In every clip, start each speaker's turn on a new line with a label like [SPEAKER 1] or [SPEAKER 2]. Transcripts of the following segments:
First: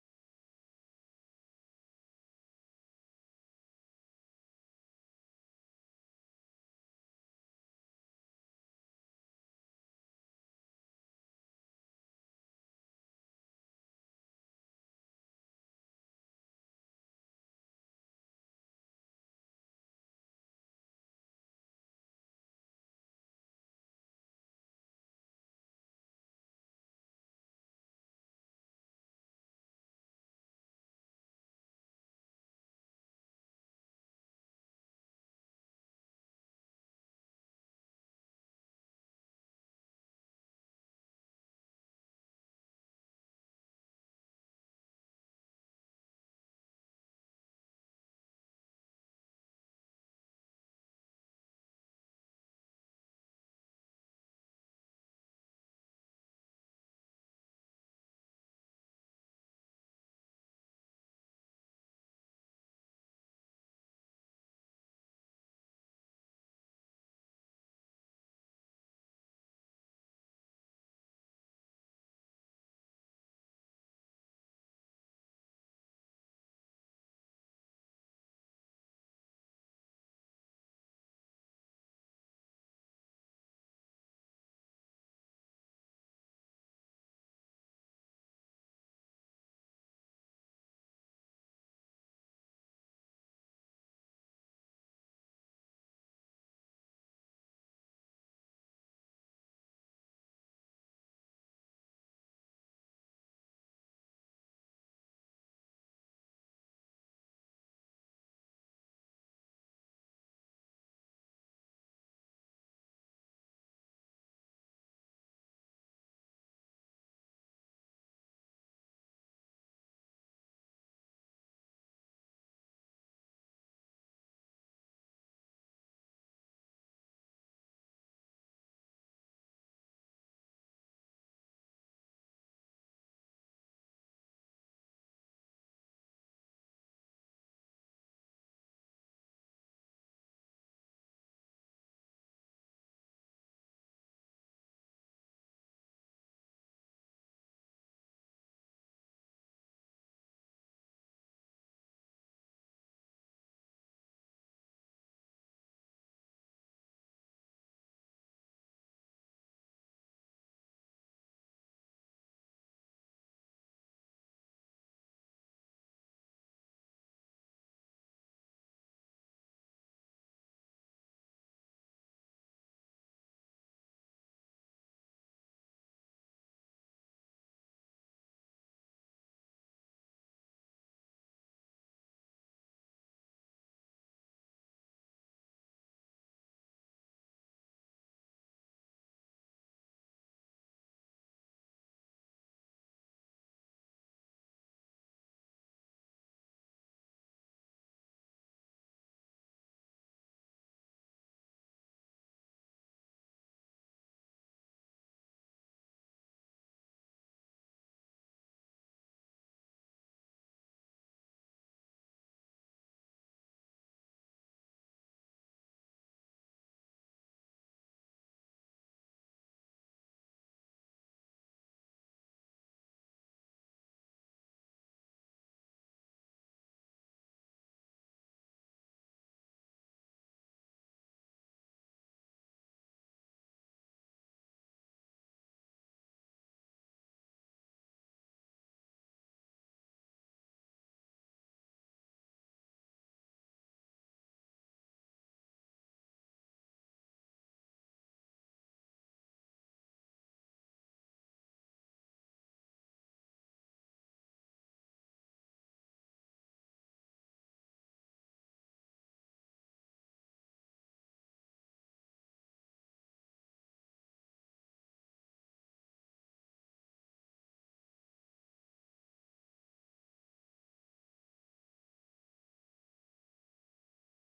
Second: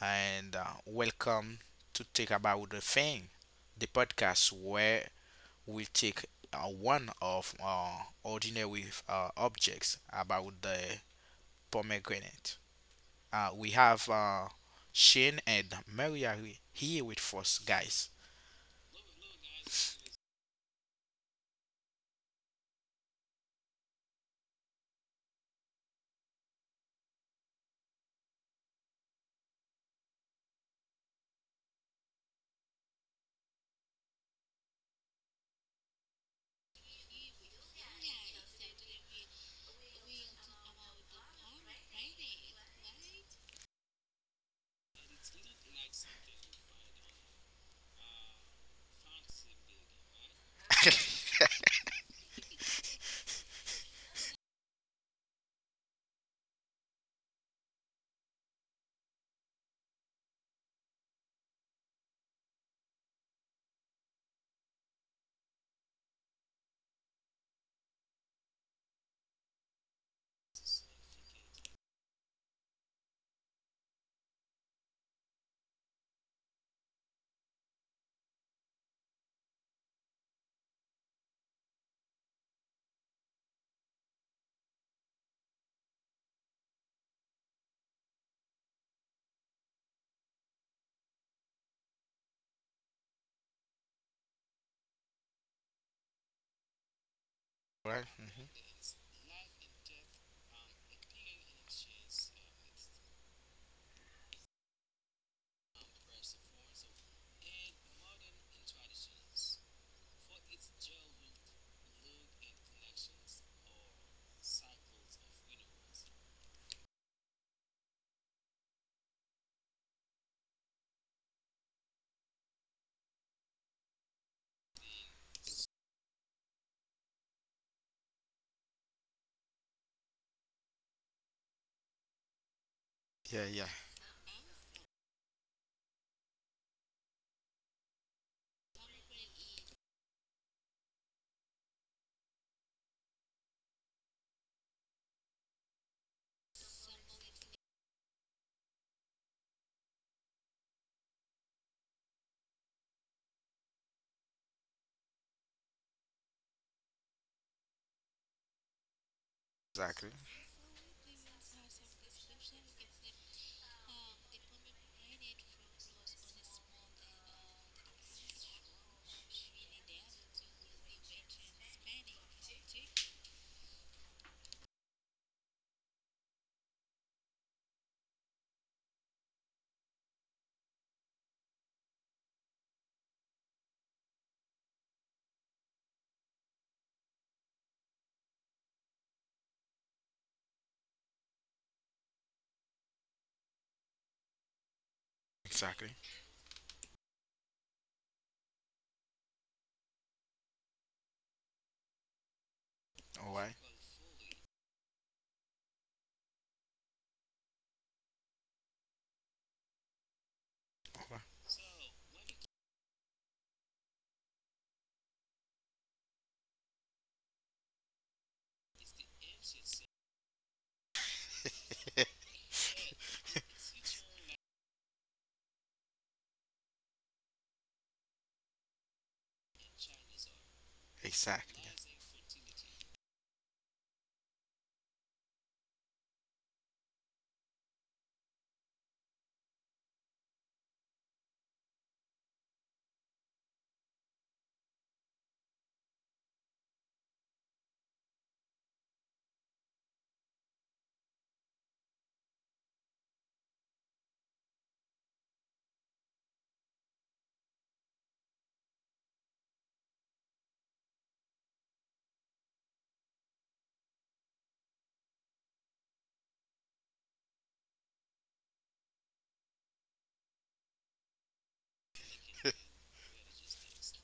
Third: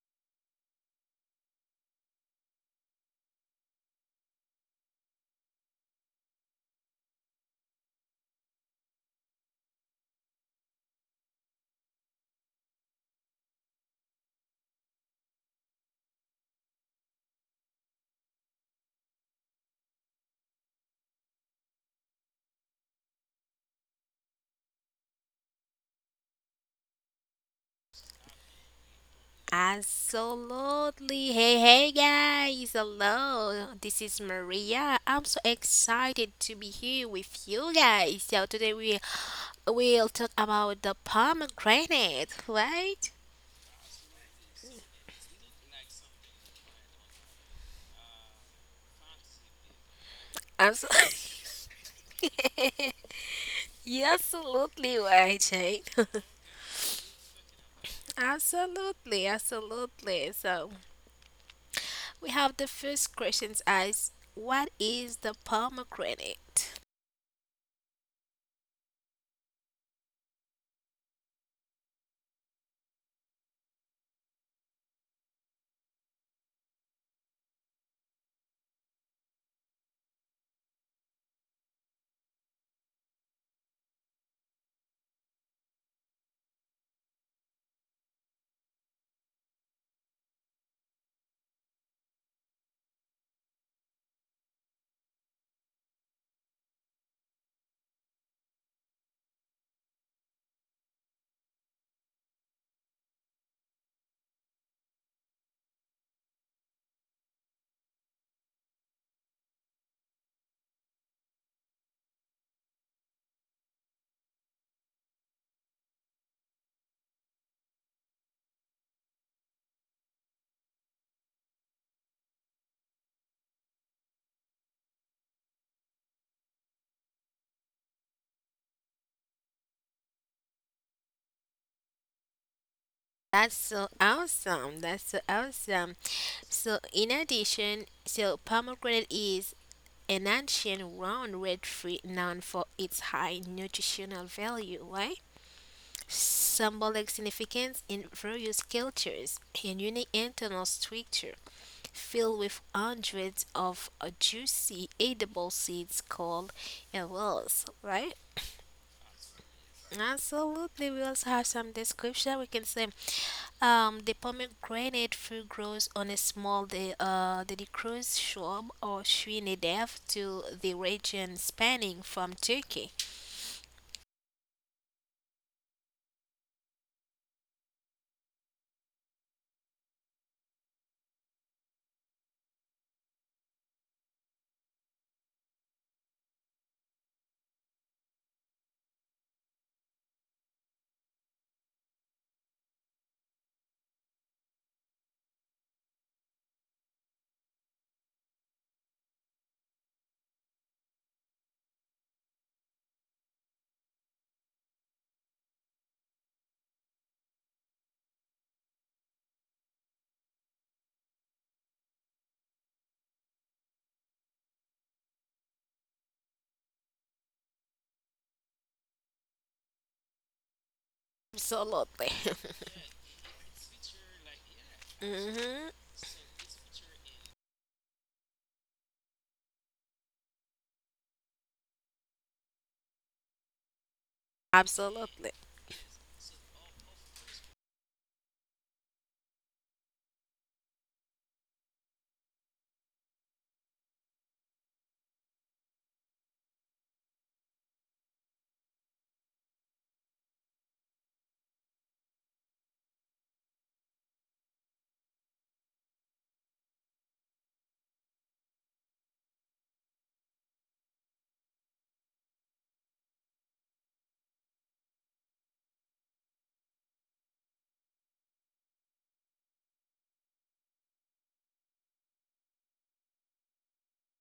[SPEAKER 1] and welcome to Take About the Thing, the podcast where we take one of ordinary objects about the pomegranate. We have Shane and Maria here with us, guys.
[SPEAKER 2] Absolutely. Hey, hey guys. Hello. This is Maria. I'm so excited to be here with you guys. So today we will talk about the pomegranate, right? Absolutely.
[SPEAKER 1] Right?
[SPEAKER 2] Yeah, absolutely right, Jane. Absolutely, absolutely. So we have the first questions as what is the pomegranate?
[SPEAKER 1] Hmm.
[SPEAKER 2] That's
[SPEAKER 1] Yeah, yeah,
[SPEAKER 2] so awesome. That's so awesome. So, in addition, so pomegranate is an ancient round red fruit known for its high nutritional value, right? Symbolic significance in various cultures and unique internal structure, filled with hundreds of juicy edible seeds called awels, right?
[SPEAKER 1] exactly,
[SPEAKER 2] Absolutely, we also have some description. We can say, the pomegranate fruit grows on a small the cruise shore or Trinidad to the region spanning from Turkey.
[SPEAKER 1] exactly. All right, all
[SPEAKER 2] Absolutely.
[SPEAKER 1] right,
[SPEAKER 2] hmm
[SPEAKER 1] exactly.
[SPEAKER 2] Absolutely.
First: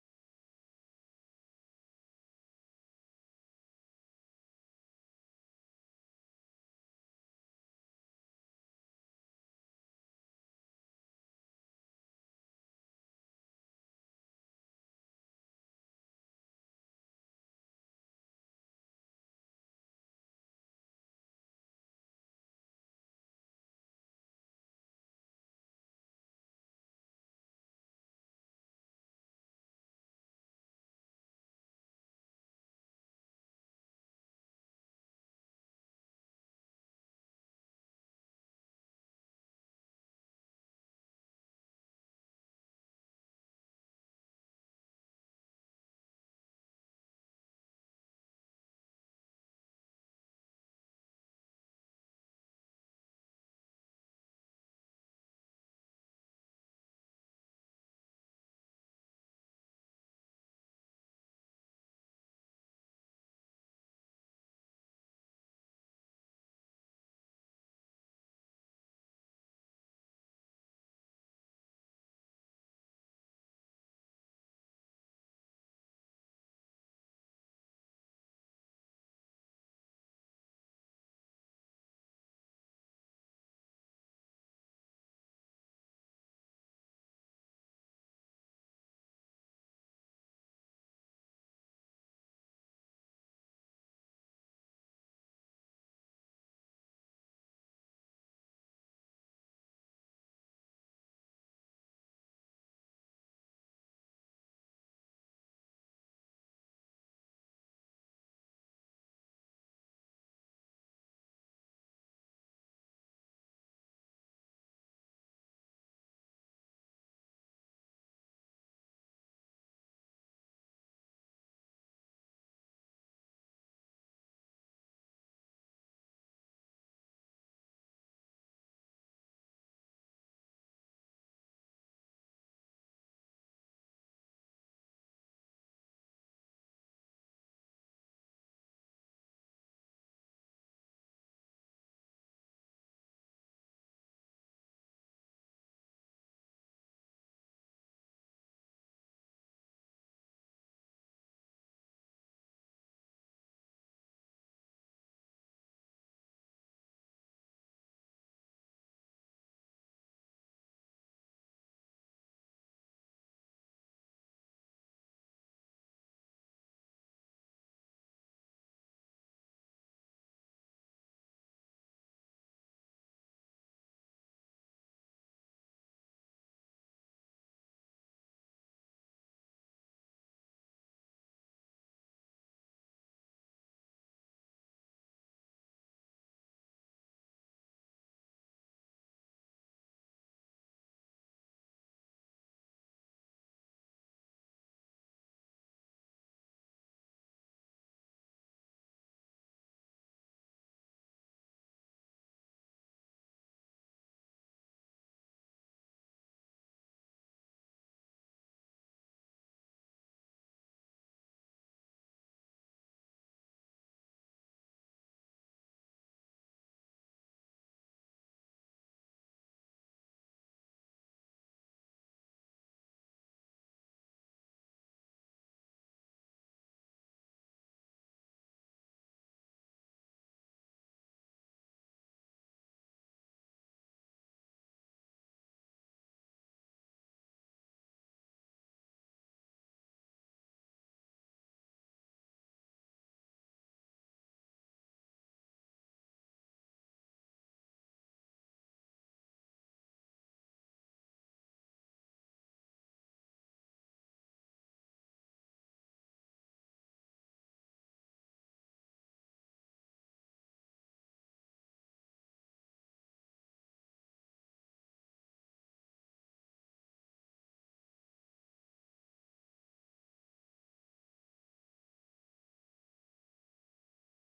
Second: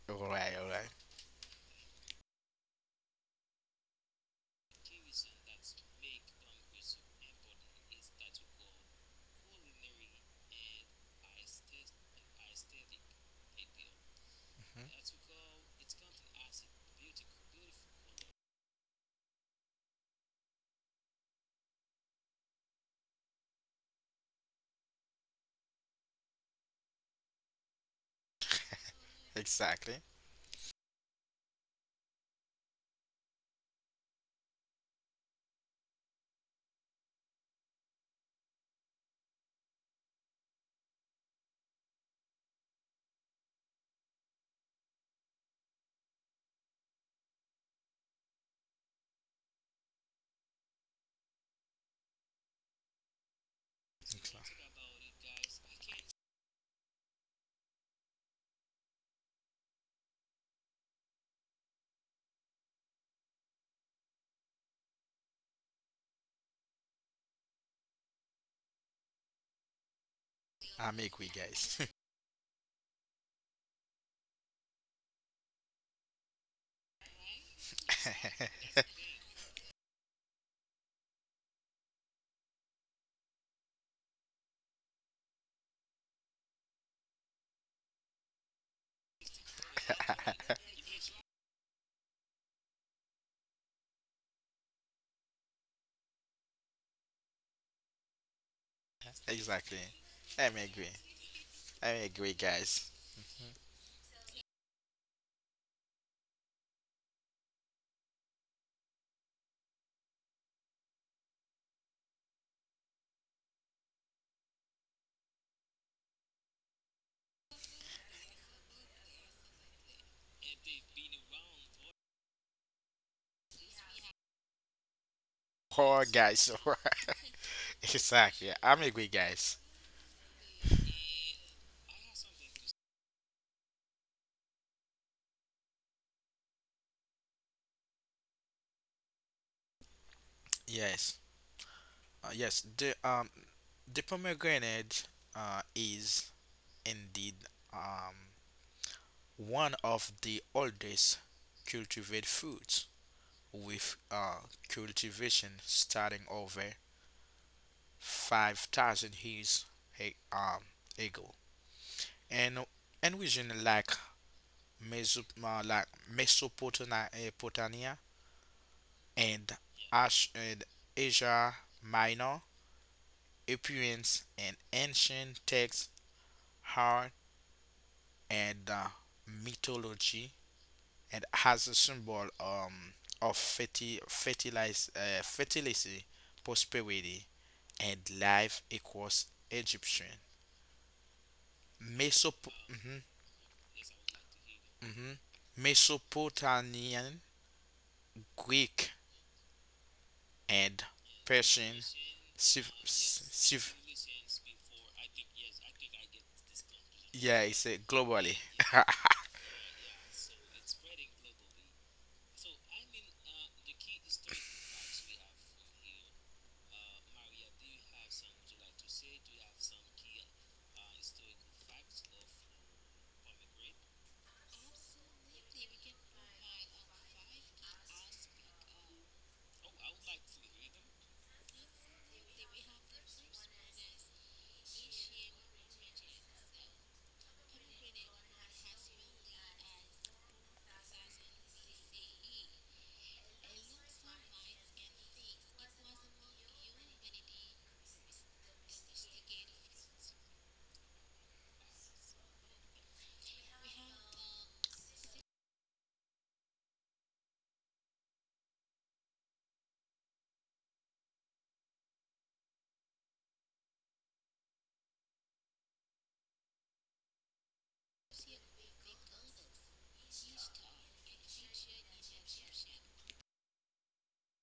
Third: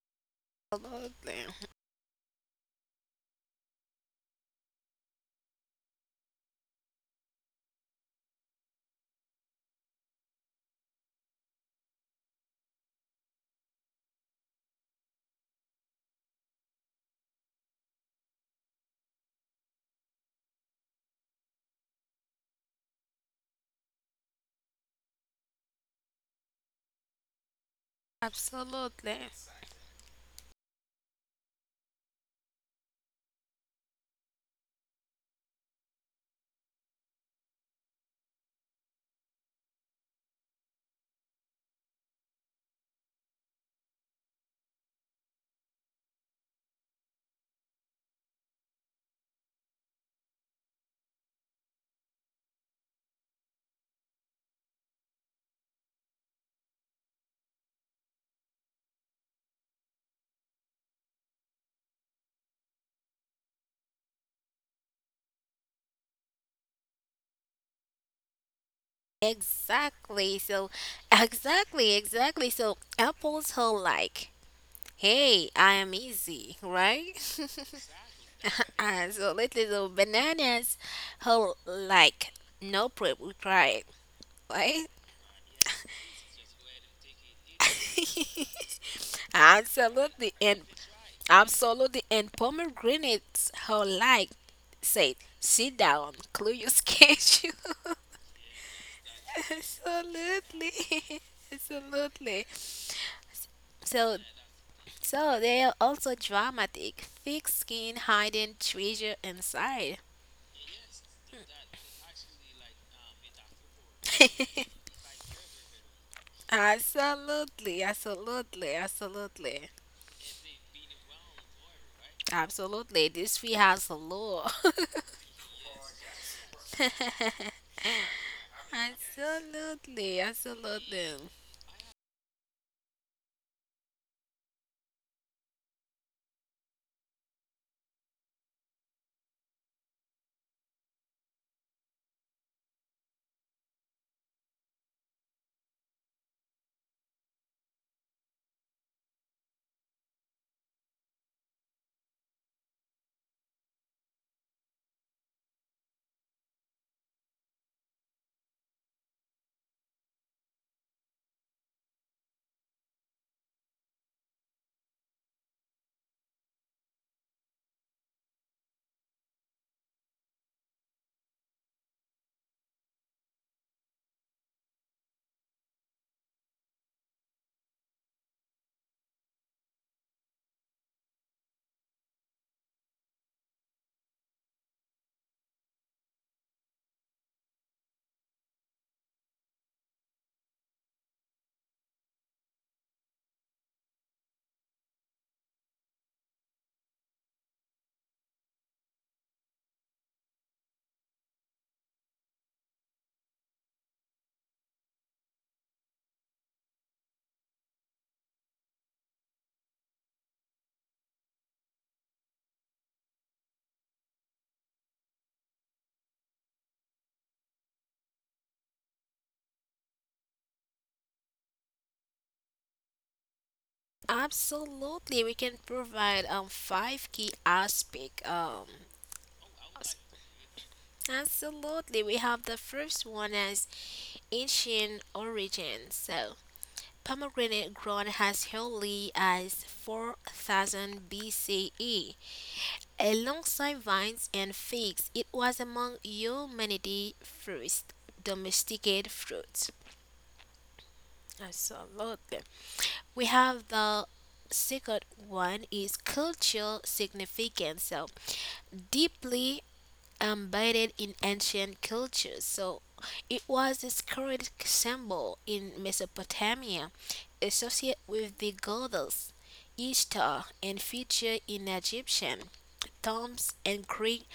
[SPEAKER 1] All right, all right.
[SPEAKER 2] Absolutely.
[SPEAKER 1] Mhm.
[SPEAKER 2] Absolutely.
[SPEAKER 1] Exactly.
[SPEAKER 2] Exactly. So,
[SPEAKER 1] I'm agree, guys.
[SPEAKER 2] exactly, exactly. So, apples are like, hey, I am easy, right? Absolutely, the bananas whole like no prep required, right? Absolutely, and absolutely, and pomegranates whole like said, sit down, clear your schedule.
[SPEAKER 1] Exactly. I'm agree.
[SPEAKER 2] Absolutely,
[SPEAKER 1] I'm agree,
[SPEAKER 2] absolutely.
[SPEAKER 1] guys.
[SPEAKER 2] So, so they are also dramatic, thick skin hiding treasure inside. Absolutely, absolutely, absolutely. Absolutely. This fee has a law.
[SPEAKER 1] Poor guys. Exactly. I'm agree, guys.
[SPEAKER 2] Absolutely, absolutely.
[SPEAKER 1] Yes. Yes. The pomegranate is indeed um one of the oldest cultivated fruits with cultivation starting over 5,000 years a- um ago, and and region like Meso- uh, like Mesopotamia Potania, and, and Asia Minor, appearance in ancient texts, art, and mythology, and has a symbol of fertility, prosperity, and life across Egyptian, mhm, mhm, Mesopotamian, Greek, and passion. Civ- c- civ- yeah, it's globally.
[SPEAKER 2] Absolutely, we can provide five key aspect. Absolutely, we have the first one as ancient origin. So pomegranate grown as early as 4000 BCE. Alongside vines and figs, it was among humanity's first domesticated fruits. Absolutely. We have the second one is cultural significance. So deeply embedded in ancient cultures. So it was a sacred symbol in Mesopotamia, associated with the goddess Ishtar, and featured in Egyptian, tombs, and Greek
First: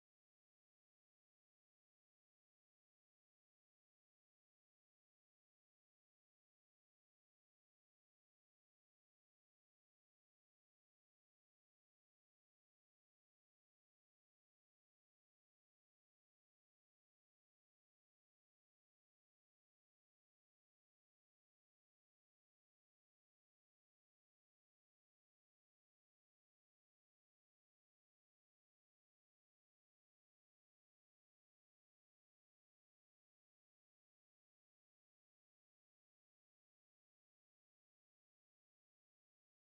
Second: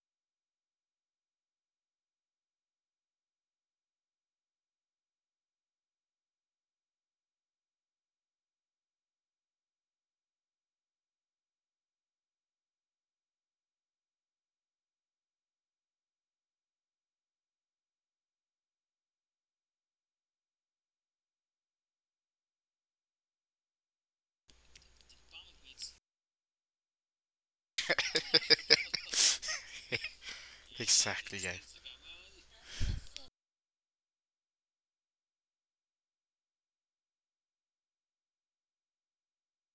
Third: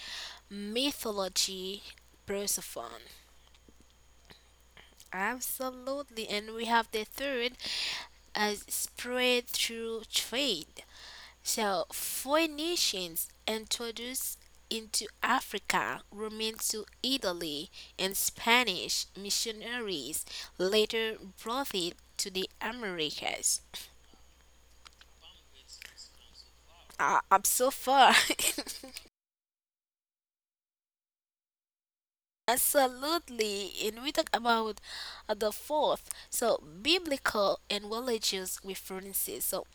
[SPEAKER 2] mythology. Persephone. Absolutely. And we have the third as spread through trade. So Phoenicians introduced into Africa, Romans to Italy, and Spanish missionaries later brought it to the Americas. I'm so far.
[SPEAKER 1] Exactly, guys.
[SPEAKER 2] Absolutely, and we talk about the fourth, so biblical and religious references. So,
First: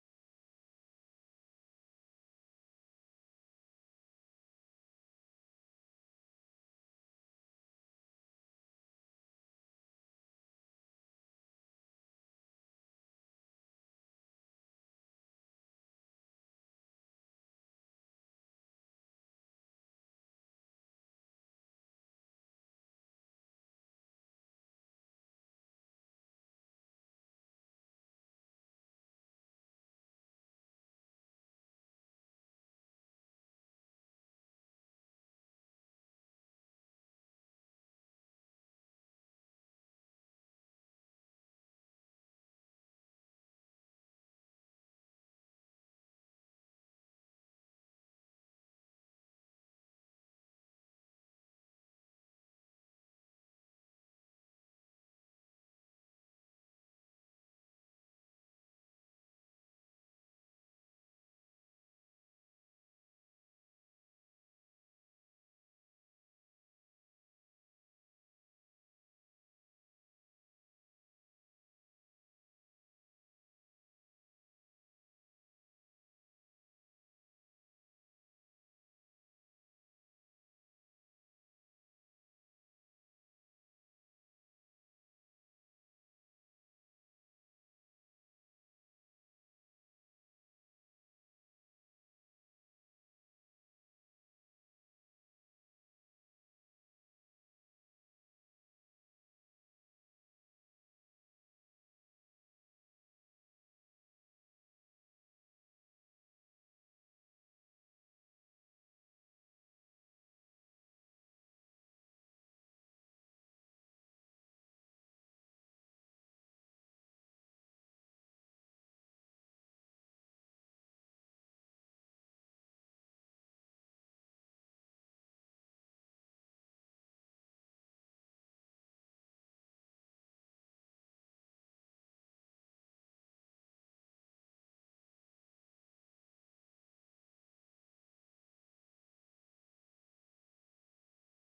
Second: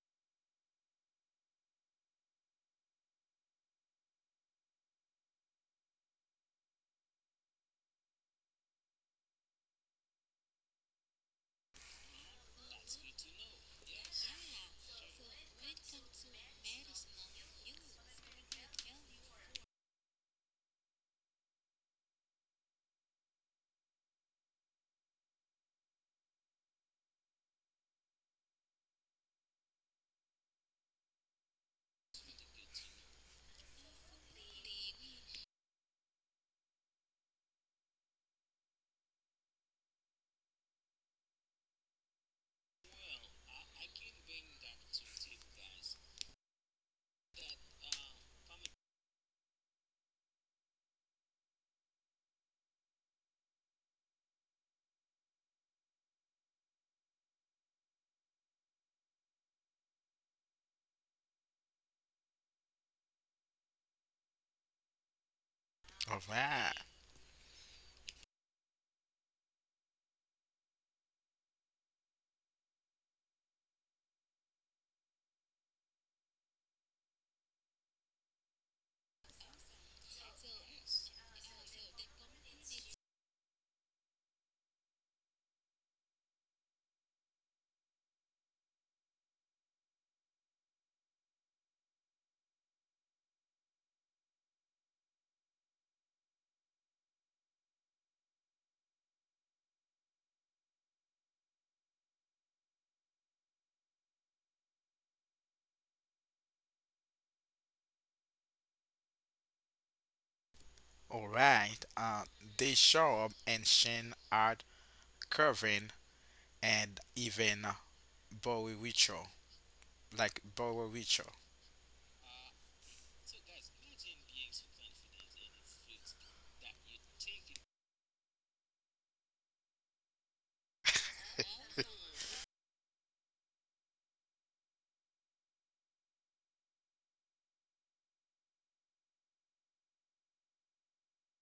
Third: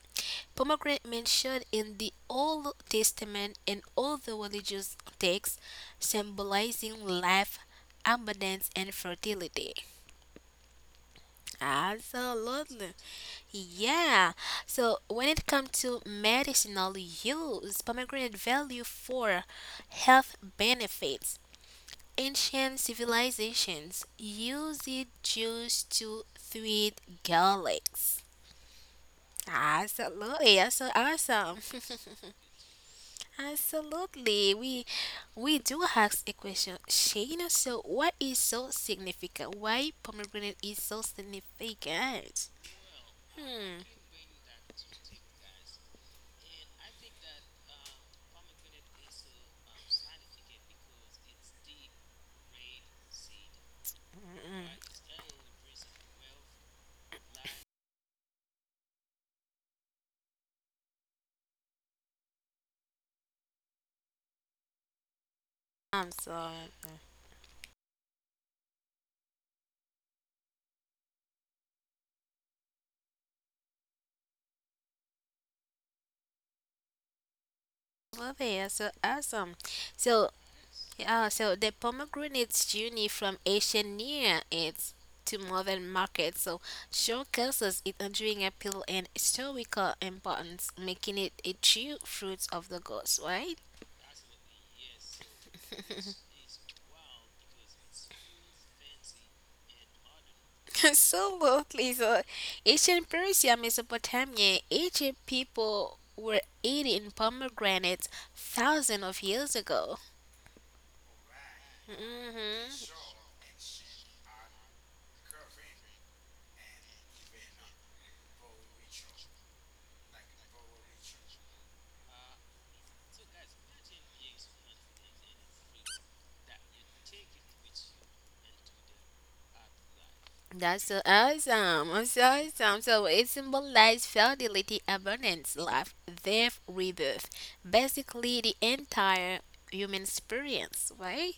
[SPEAKER 2] pomegranate mentioned in the Old Testament and all the religious texts, symbolizing life, abundance, and fertility. Absolutely, yeah. So, when it comes to medicinal use, pomegranate value for health benefits. Ancient civilizations used it juice to treat garlics. Absolutely, that's so awesome. Absolutely, we do ask a question, Shayna. So, what is so significant? Why pomegranate is so significant? Hmm. Hmm, hmm. I'm
[SPEAKER 1] All
[SPEAKER 2] sorry.
[SPEAKER 1] right,
[SPEAKER 2] Love it. That's so awesome. So yeah, so the pomegranate's journey from Asian near East to modern markets so showcases its enduring appeal and historical importance, making it a true fruit of the gods, right? Absolutely. So ancient Persia, Mesopotamia, Egypt people were eating pomegranates thousands of years ago.
[SPEAKER 1] all right. They
[SPEAKER 2] Hmm.
[SPEAKER 1] show up and Shane art carving and even Bowie ritual, like Bowie ritual.
[SPEAKER 2] That's so awesome. I'm so awesome. So it symbolizes fertility, abundance, life, death, rebirth. Basically, the entire human experience, right?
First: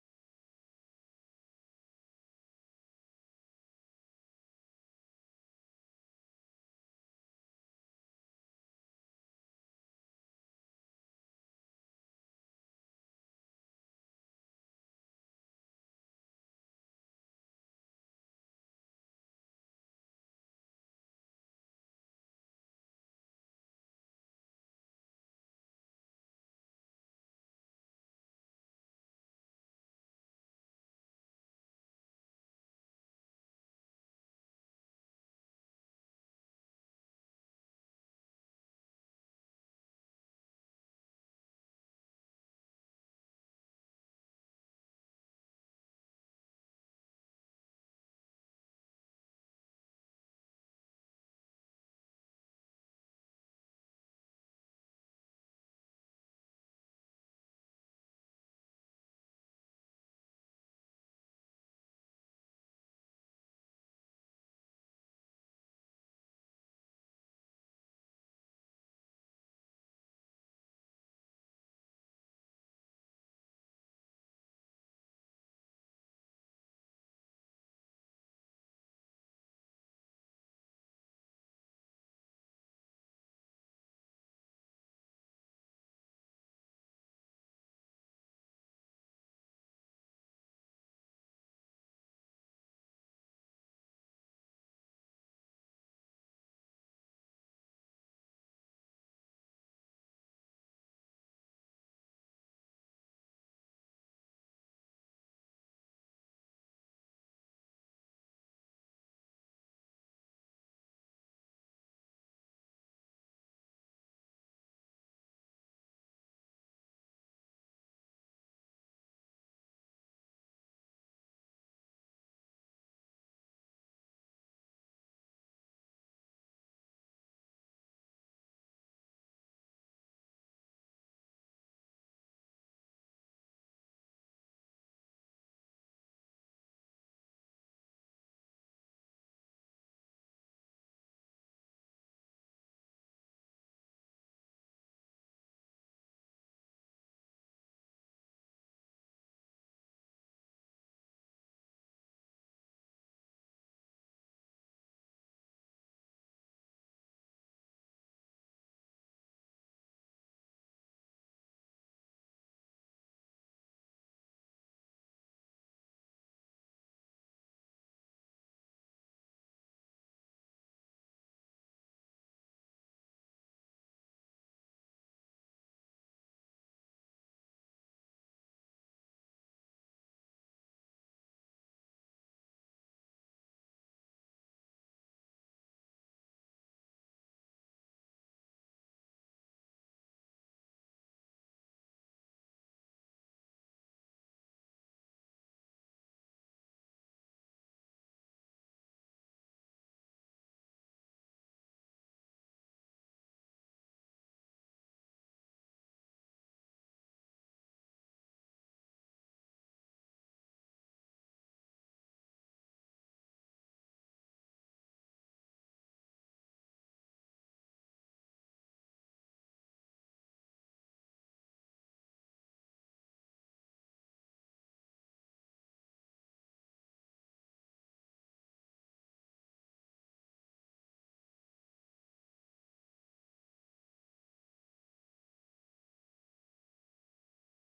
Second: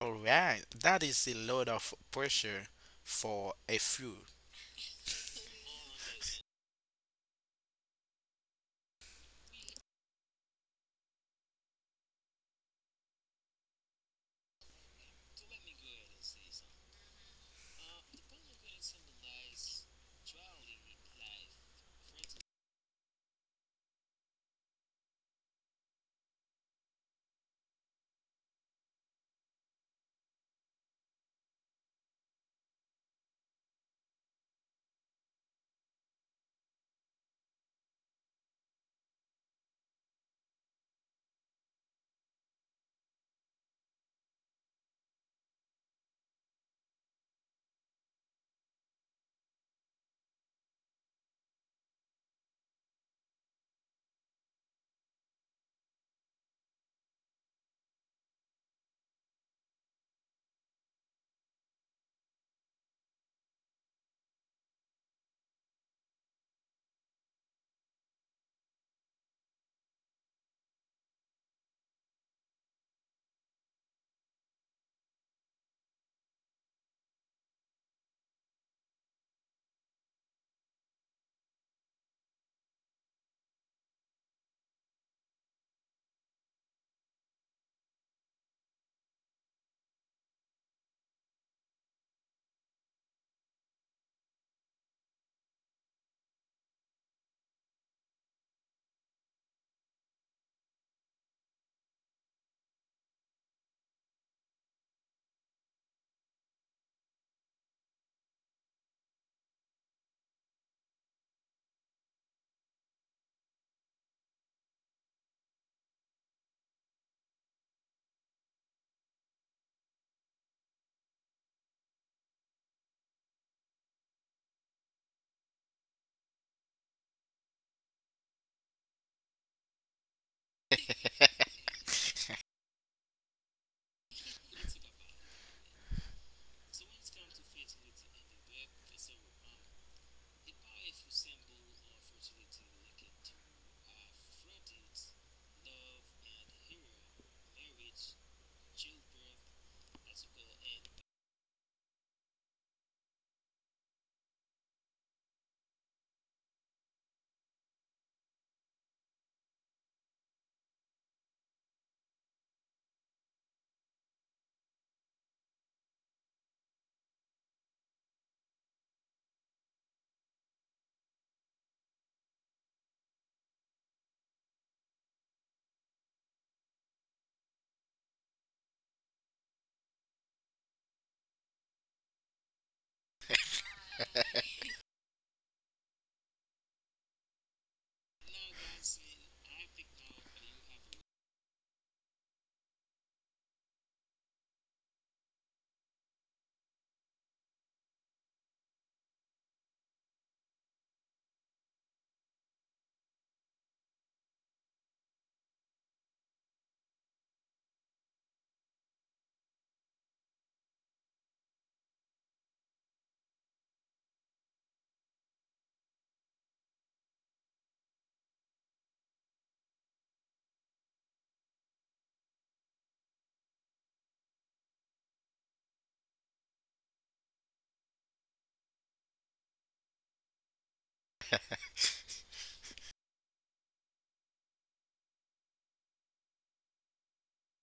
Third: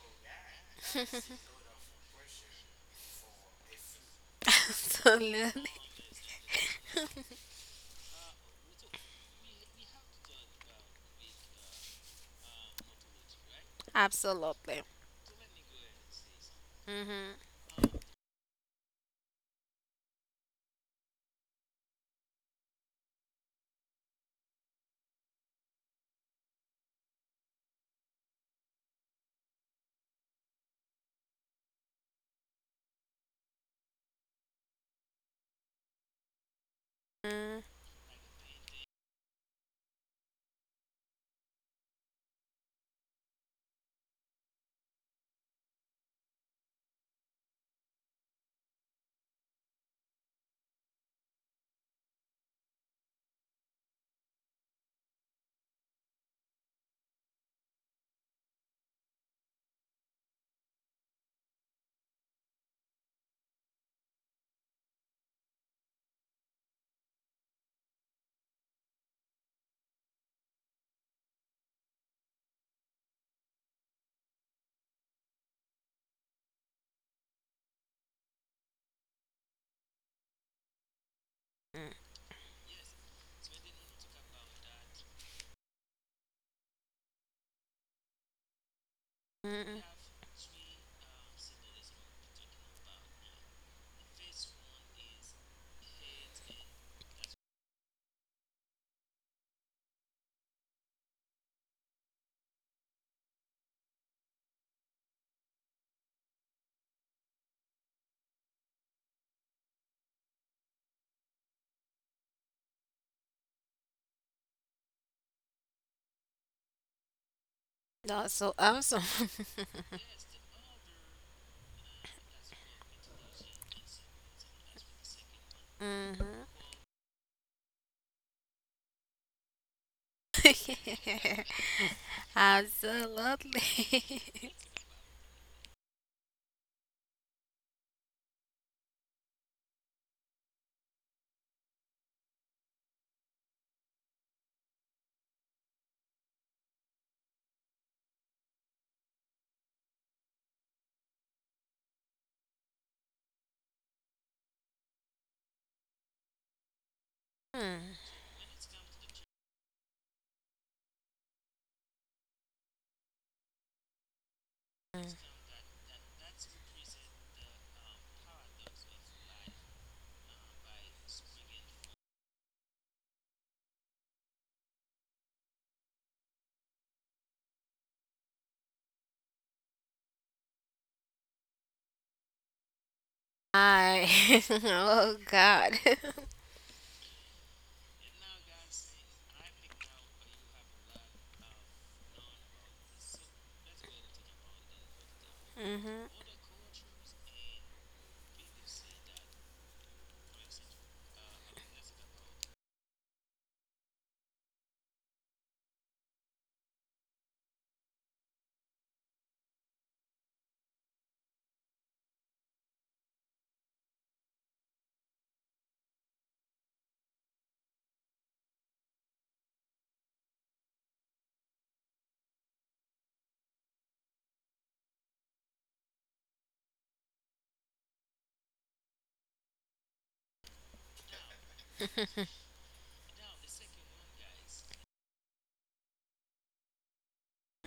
[SPEAKER 1] All right, that is a lot of pressure for a few.
[SPEAKER 2] Absolutely. Absolutely. Mm-hmm. Mm-hmm. That's so awesome. Mm-hmm. Absolutely. Mm. I. Oh, God. Mm-hmm.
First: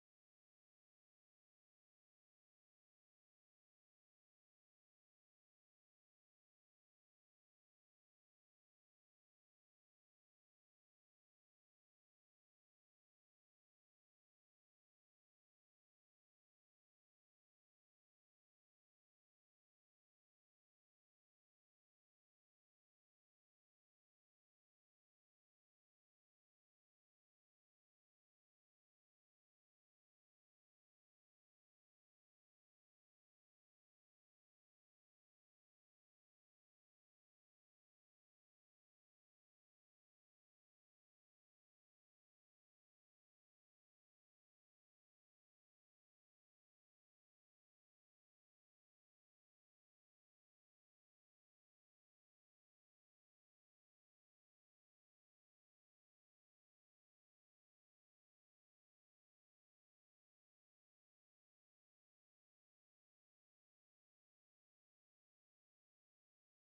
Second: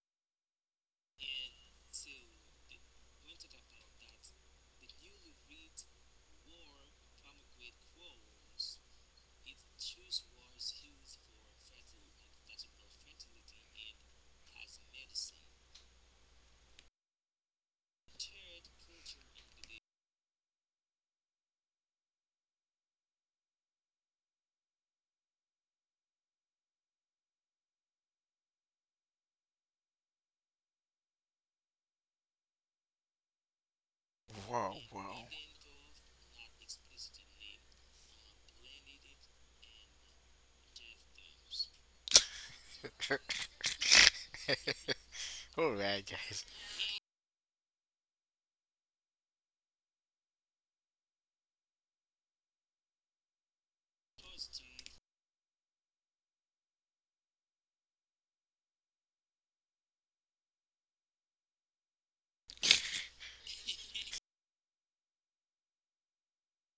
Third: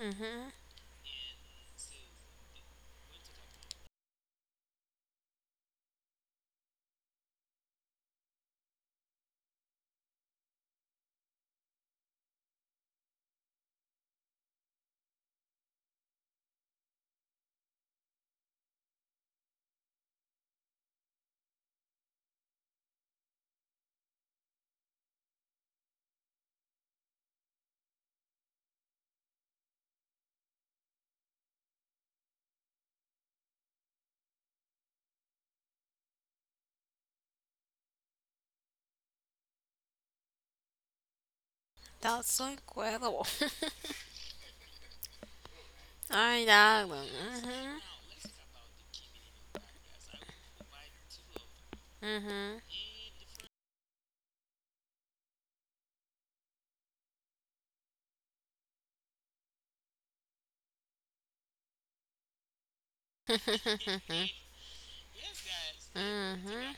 [SPEAKER 2] Mm-hmm.
[SPEAKER 1] Wow, wow.
[SPEAKER 2] That's so incredible.
[SPEAKER 1] All right,
[SPEAKER 2] I
[SPEAKER 1] guys.
[SPEAKER 2] know. Mhm. Mhm. Mhm.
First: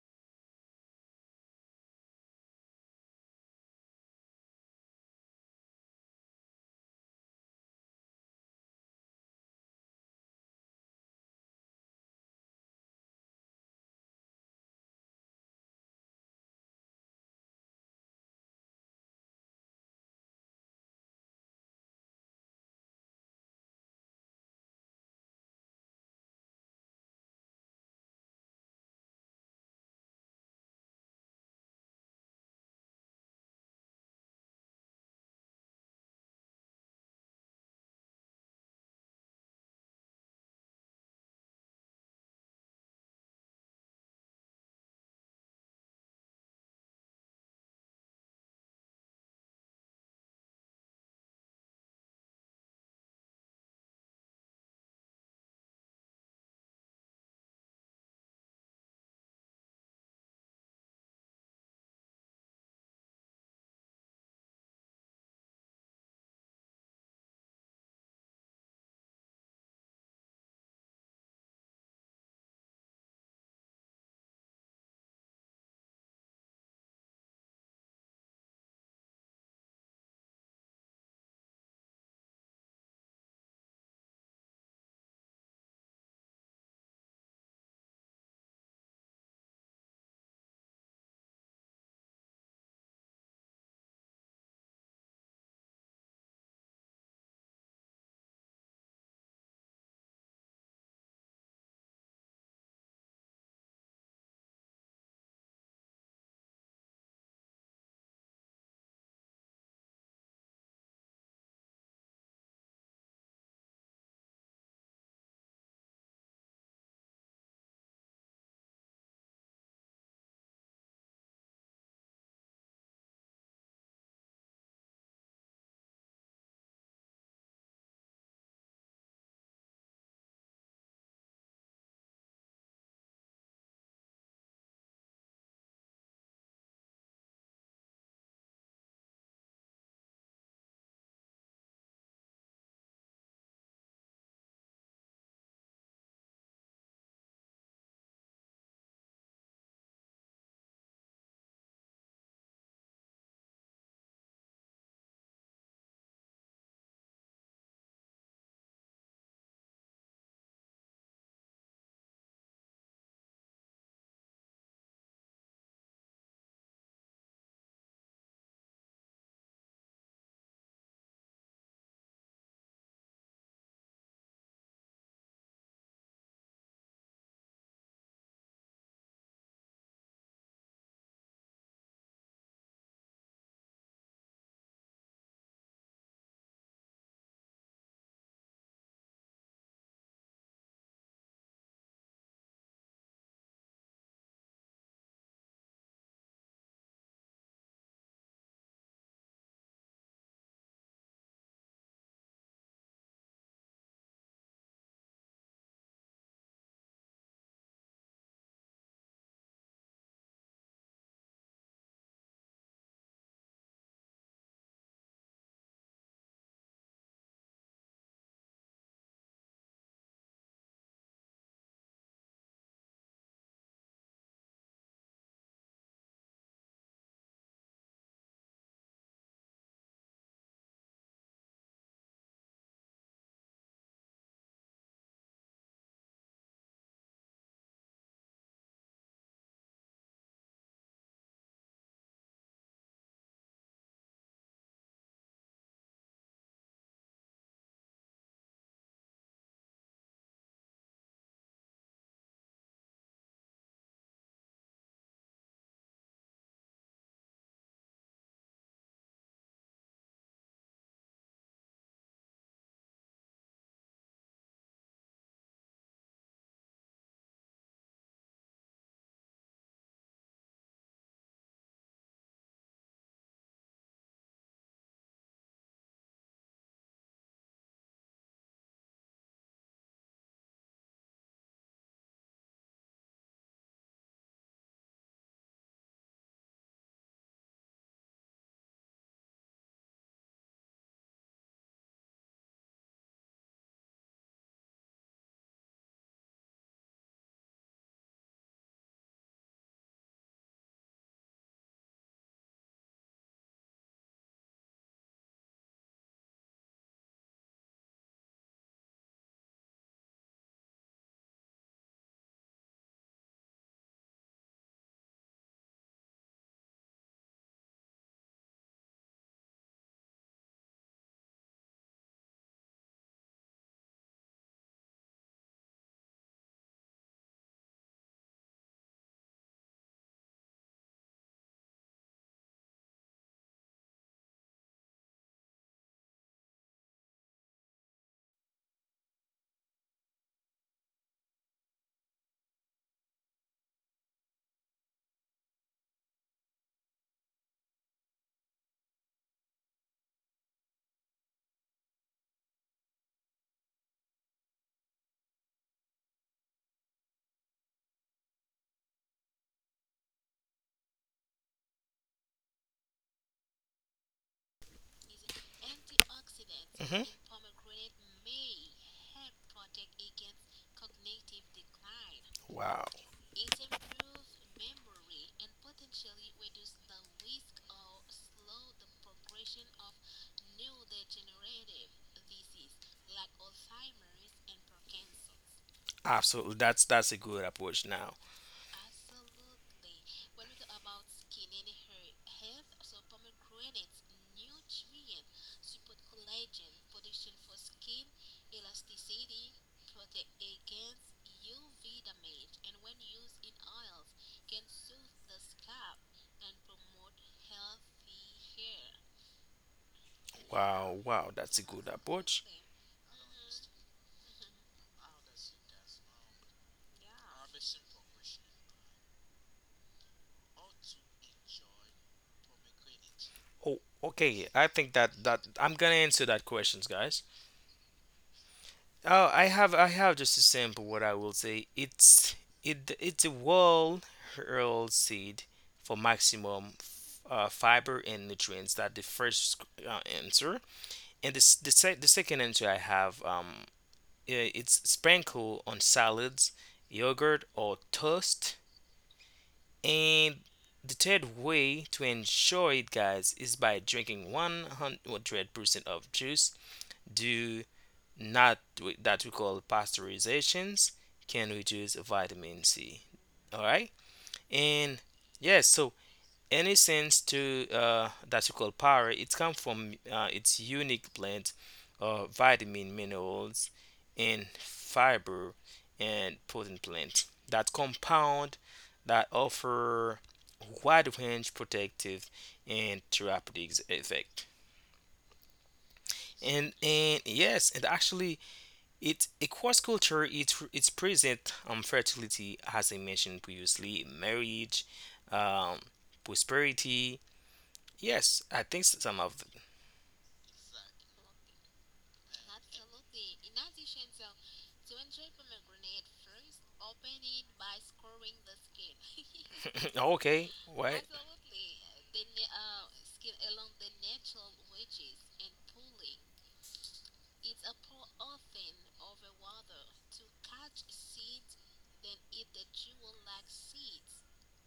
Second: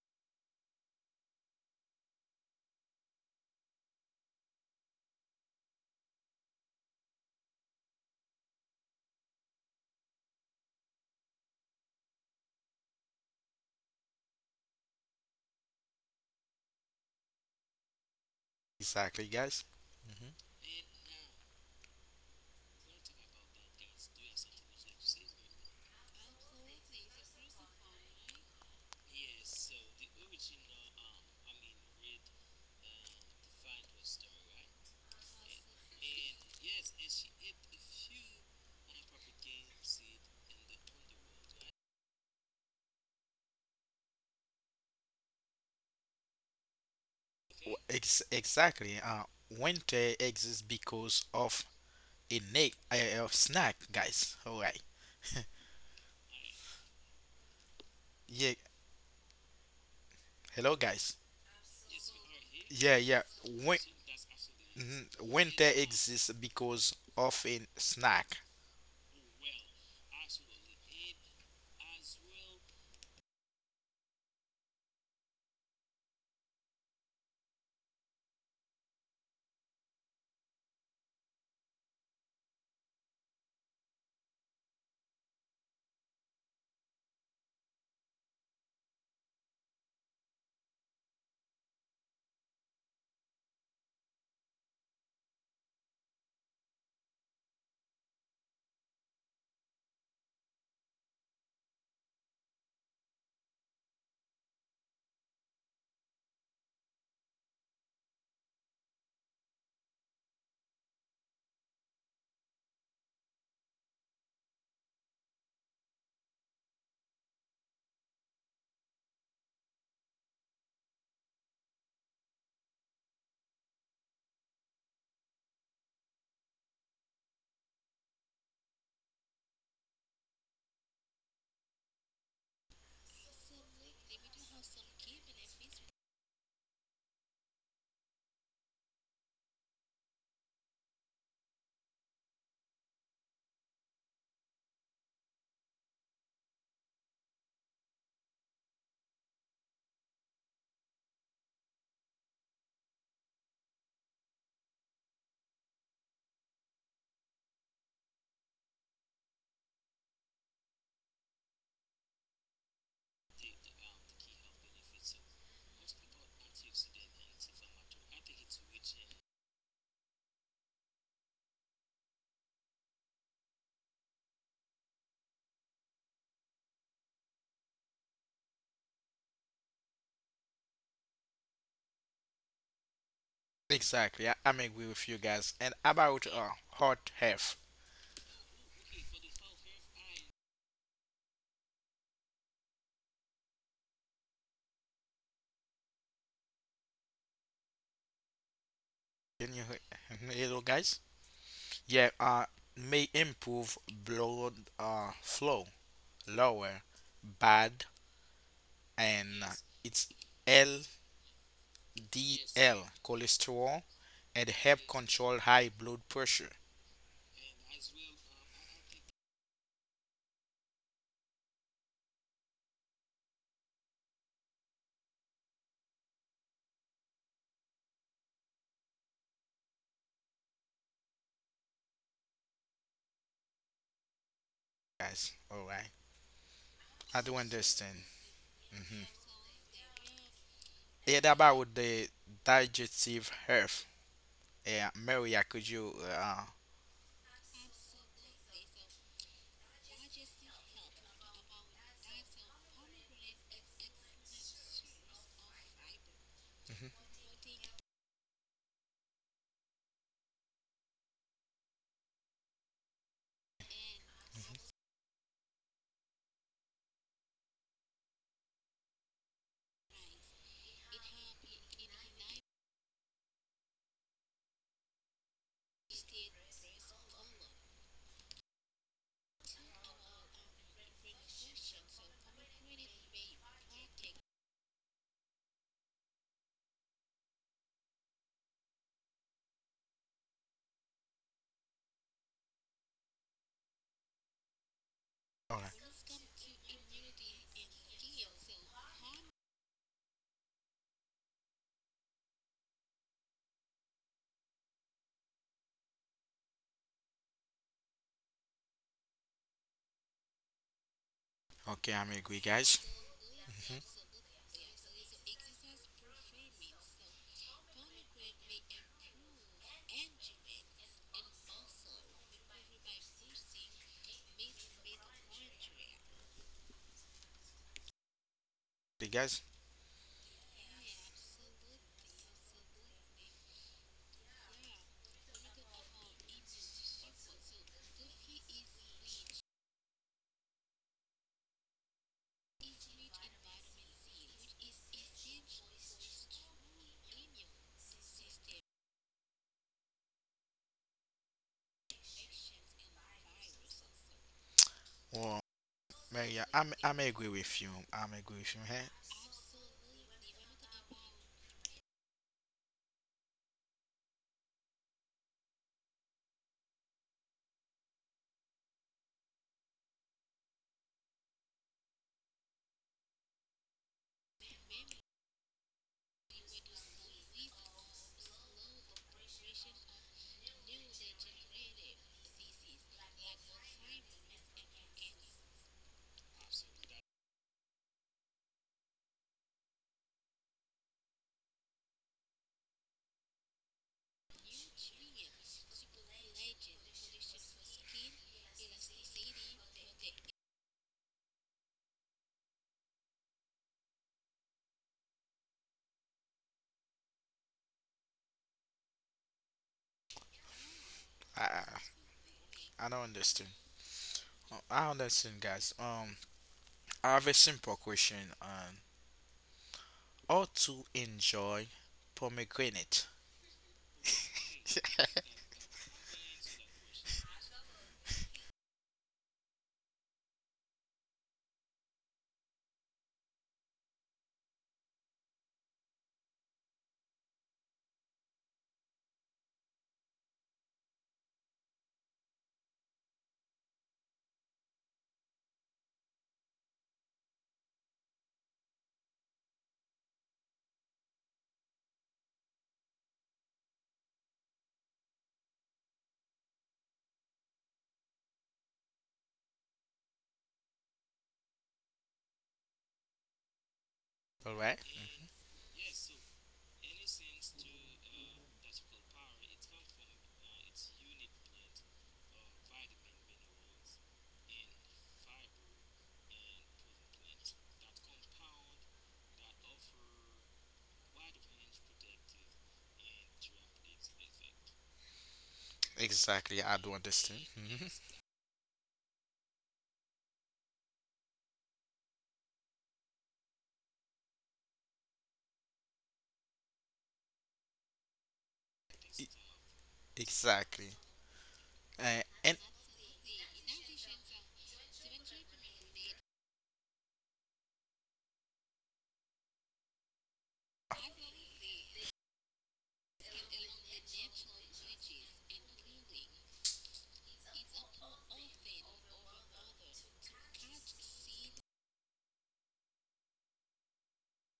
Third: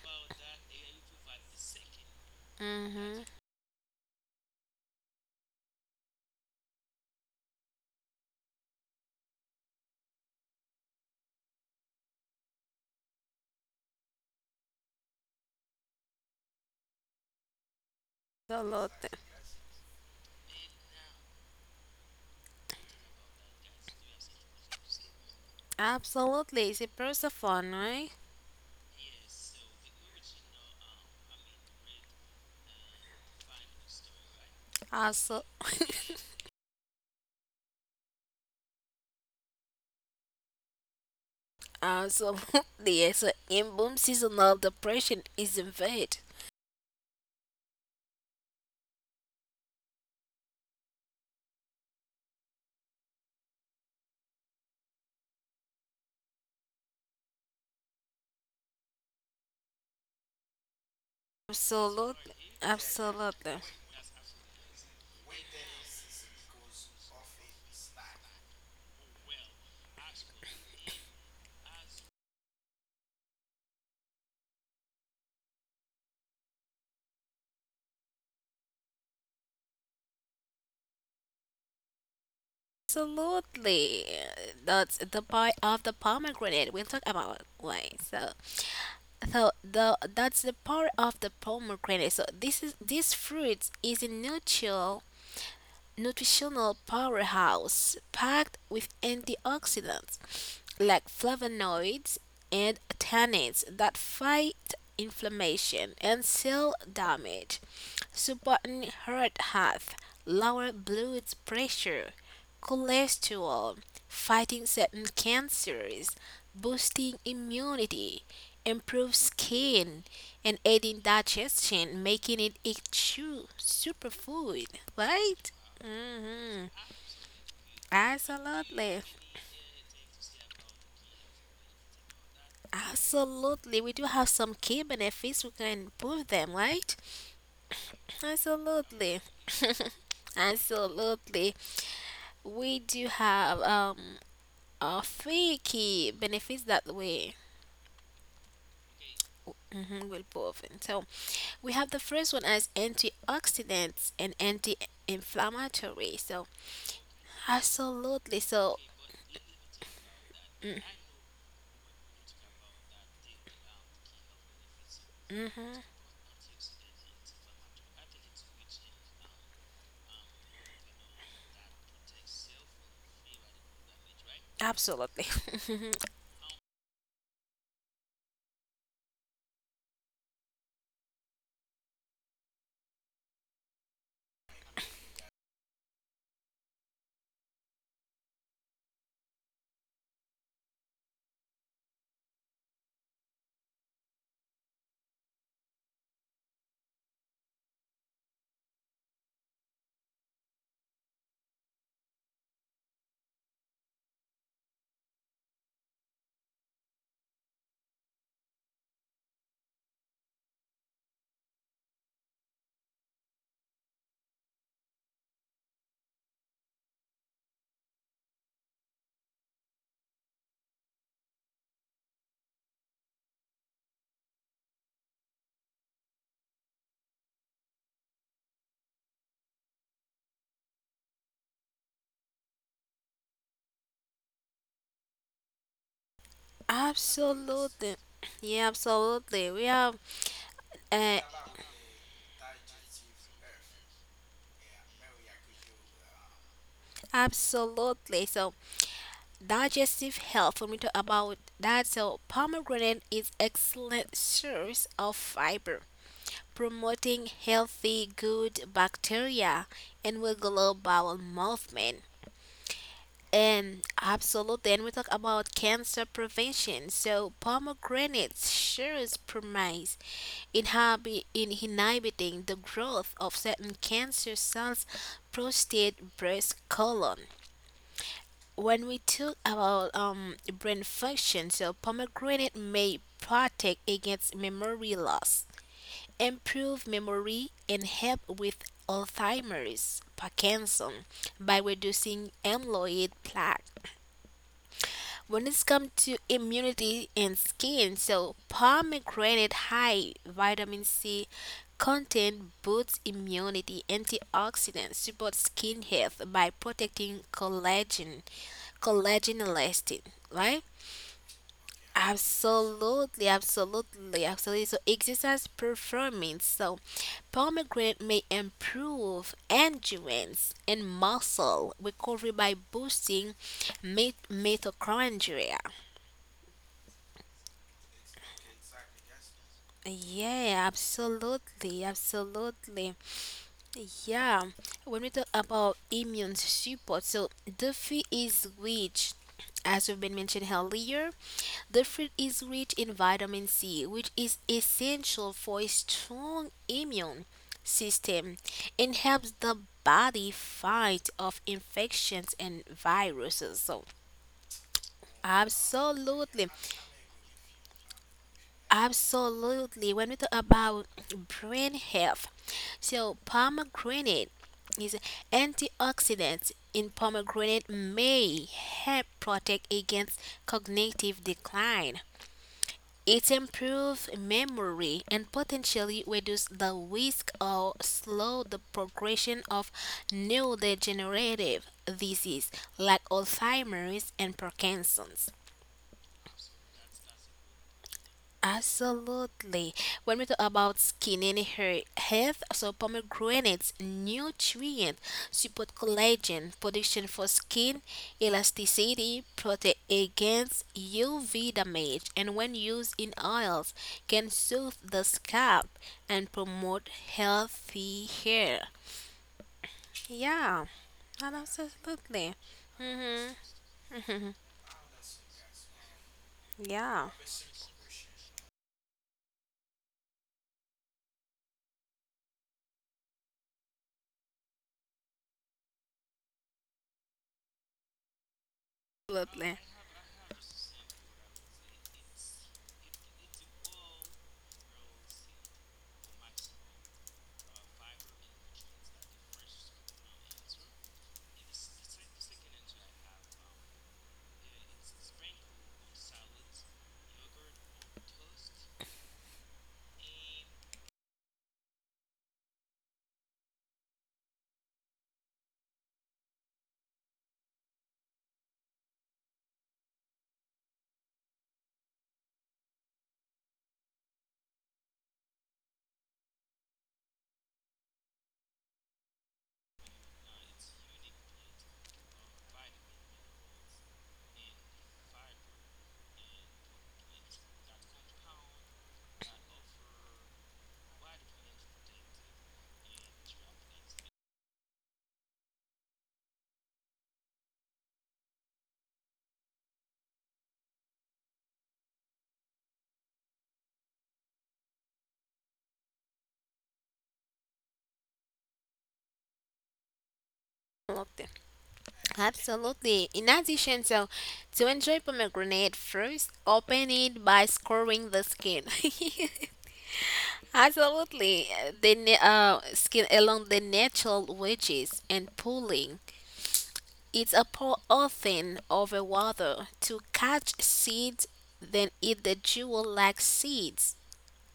[SPEAKER 2] Mhm. Absolutely.
[SPEAKER 1] Exactly, guys. Hmm.
[SPEAKER 2] Absolutely. It's a Persephone, right? Also, absolutely. It's an inbound seasonal depression, isn't it?
[SPEAKER 1] Exactly. Winter exists because of of snack, guys. All right. Yeah. Hello, guys.
[SPEAKER 2] Absolutely.
[SPEAKER 1] Yeah, yeah.
[SPEAKER 2] Absolutely. Absolutely.
[SPEAKER 1] Mhm. Winter exists because of a snack.
[SPEAKER 2] That's the part of the pomegranate we talk about. Why? So, so the that's the part of the pomegranate. So this fruit is a neutral nutritional powerhouse packed with antioxidants like flavonoids and tannins that fight inflammation and cell damage, supporting heart health, lower blood pressure, cholesterol, fighting certain cancers, boosting immunity, improve skin, and aiding digestion, making it a true superfood, right? hmm Absolutely. Absolutely. We do have some key benefits. We can improve them, right? Absolutely. Absolutely. We do have a three key benefits that we mhm, will prove. And so we have the first one as antioxidants and anti-inflammatory. So absolutely. So mm-hmm. Absolutely.
[SPEAKER 1] Exactly. I'm agree with you guys. And about hot health. Hello, guys? Yeah. May improve blood flow, lower bad and it's LDL cholesterol and help control high blood pressure. Guys, all right. I do
[SPEAKER 2] Absolutely.
[SPEAKER 1] understand.
[SPEAKER 2] Yeah,
[SPEAKER 1] Hmm.
[SPEAKER 2] absolutely. We have Uh,
[SPEAKER 1] And about the digestive health, yeah, Maria, could you?
[SPEAKER 2] absolutely. So, digestive health, when we talk about that, so pomegranate is excellent source of fiber,
[SPEAKER 1] Mhm.
[SPEAKER 2] promoting healthy good bacteria and regular bowel movement. And absolutely, and we talk about cancer prevention. So pomegranate shows promise in, in inhibiting the growth of certain cancer cells, prostate, breast, colon. When we talk about brain function, so pomegranate may protect against memory loss, improve memory, and help with Alzheimer's, Parkinson, by reducing amyloid plaque. When
[SPEAKER 1] All
[SPEAKER 2] it's
[SPEAKER 1] right.
[SPEAKER 2] come to immunity and skin, so pomegranate high vitamin C content boosts immunity, antioxidants support skin health by protecting collagen, collagen and elastin, right?
[SPEAKER 1] Okay, I'm agree, guys.
[SPEAKER 2] Absolutely, absolutely, absolutely. So exercise performance. So pomegranate may improve endurance and muscle recovery by boosting mitochondria.
[SPEAKER 1] The guys,
[SPEAKER 2] Yeah, absolutely, absolutely. Yeah, when we talk about immune support, so the fee is rich, as we've been mentioned earlier, the fruit is rich in vitamin C, which is essential for a strong immune system and helps the body fight off infections and viruses. So,
[SPEAKER 1] well, Maria,
[SPEAKER 2] absolutely,
[SPEAKER 1] I'm agree with you. I'm agree with you. Hey,
[SPEAKER 2] absolutely. When we talk about brain health, so pomegranate is antioxidants in
[SPEAKER 3] hmm
[SPEAKER 2] pomegranate may help protect against cognitive decline.
[SPEAKER 3] Wow.
[SPEAKER 2] It improves memory and potentially reduces the risk or slow the progression of neurodegenerative disease like Alzheimer's and Parkinson's.
[SPEAKER 3] Absolutely. That's a good approach now.
[SPEAKER 2] Absolutely. When we talk about skin and hair health, so pomegranates nutrient support collagen production for skin elasticity, protect against UV damage, and when used in oils, can soothe the scalp and promote healthy hair. Yeah,
[SPEAKER 3] Wow, wow,
[SPEAKER 2] and
[SPEAKER 1] I
[SPEAKER 3] that's a good
[SPEAKER 1] I
[SPEAKER 2] absolutely.
[SPEAKER 3] approach.
[SPEAKER 1] I don't
[SPEAKER 2] Mhm.
[SPEAKER 1] understand. I understand, guys.
[SPEAKER 2] Yeah,
[SPEAKER 1] I have a simple question. Or to enjoy pomegranate.
[SPEAKER 3] Oh, okay. I think that I'm gonna answer that questions, guys. Oh, I
[SPEAKER 2] absolutely.
[SPEAKER 3] have I have just a simple what I will say. It's it's a wall hurl seed for maximum fiber and nutrients. That the first answer. And the s- the, se- the second entry I have, it's sprinkle on salads, yogurt, or toast. And the third way to enjoy it, guys, is by drinking 100% of juice. Do not wi- That we call pasteurizations can reduce vitamin C. All right,
[SPEAKER 1] All right.
[SPEAKER 3] and yes, so any sense to that you call power, it comes from its unique blend of vitamin, minerals, and fiber and protein plants that compound that offer wide range protective and therapeutic effect.
[SPEAKER 1] Exactly.
[SPEAKER 3] And
[SPEAKER 1] I do
[SPEAKER 3] and
[SPEAKER 1] understand.
[SPEAKER 3] yes, and
[SPEAKER 1] Hmm.
[SPEAKER 3] actually, it across culture, it's present on fertility, as I mentioned previously, marriage, um, prosperity. Yes, I think some of
[SPEAKER 1] Exactly.
[SPEAKER 2] Absolutely.
[SPEAKER 1] And
[SPEAKER 2] Absolutely. In addition, so to enjoy pomegranate, first open it by scoring the skin.
[SPEAKER 3] the. Okay, what?
[SPEAKER 2] Absolutely, the skin along the natural wedges and pulling. It's a pour often over water to catch seeds, then eat the jewel-like seeds.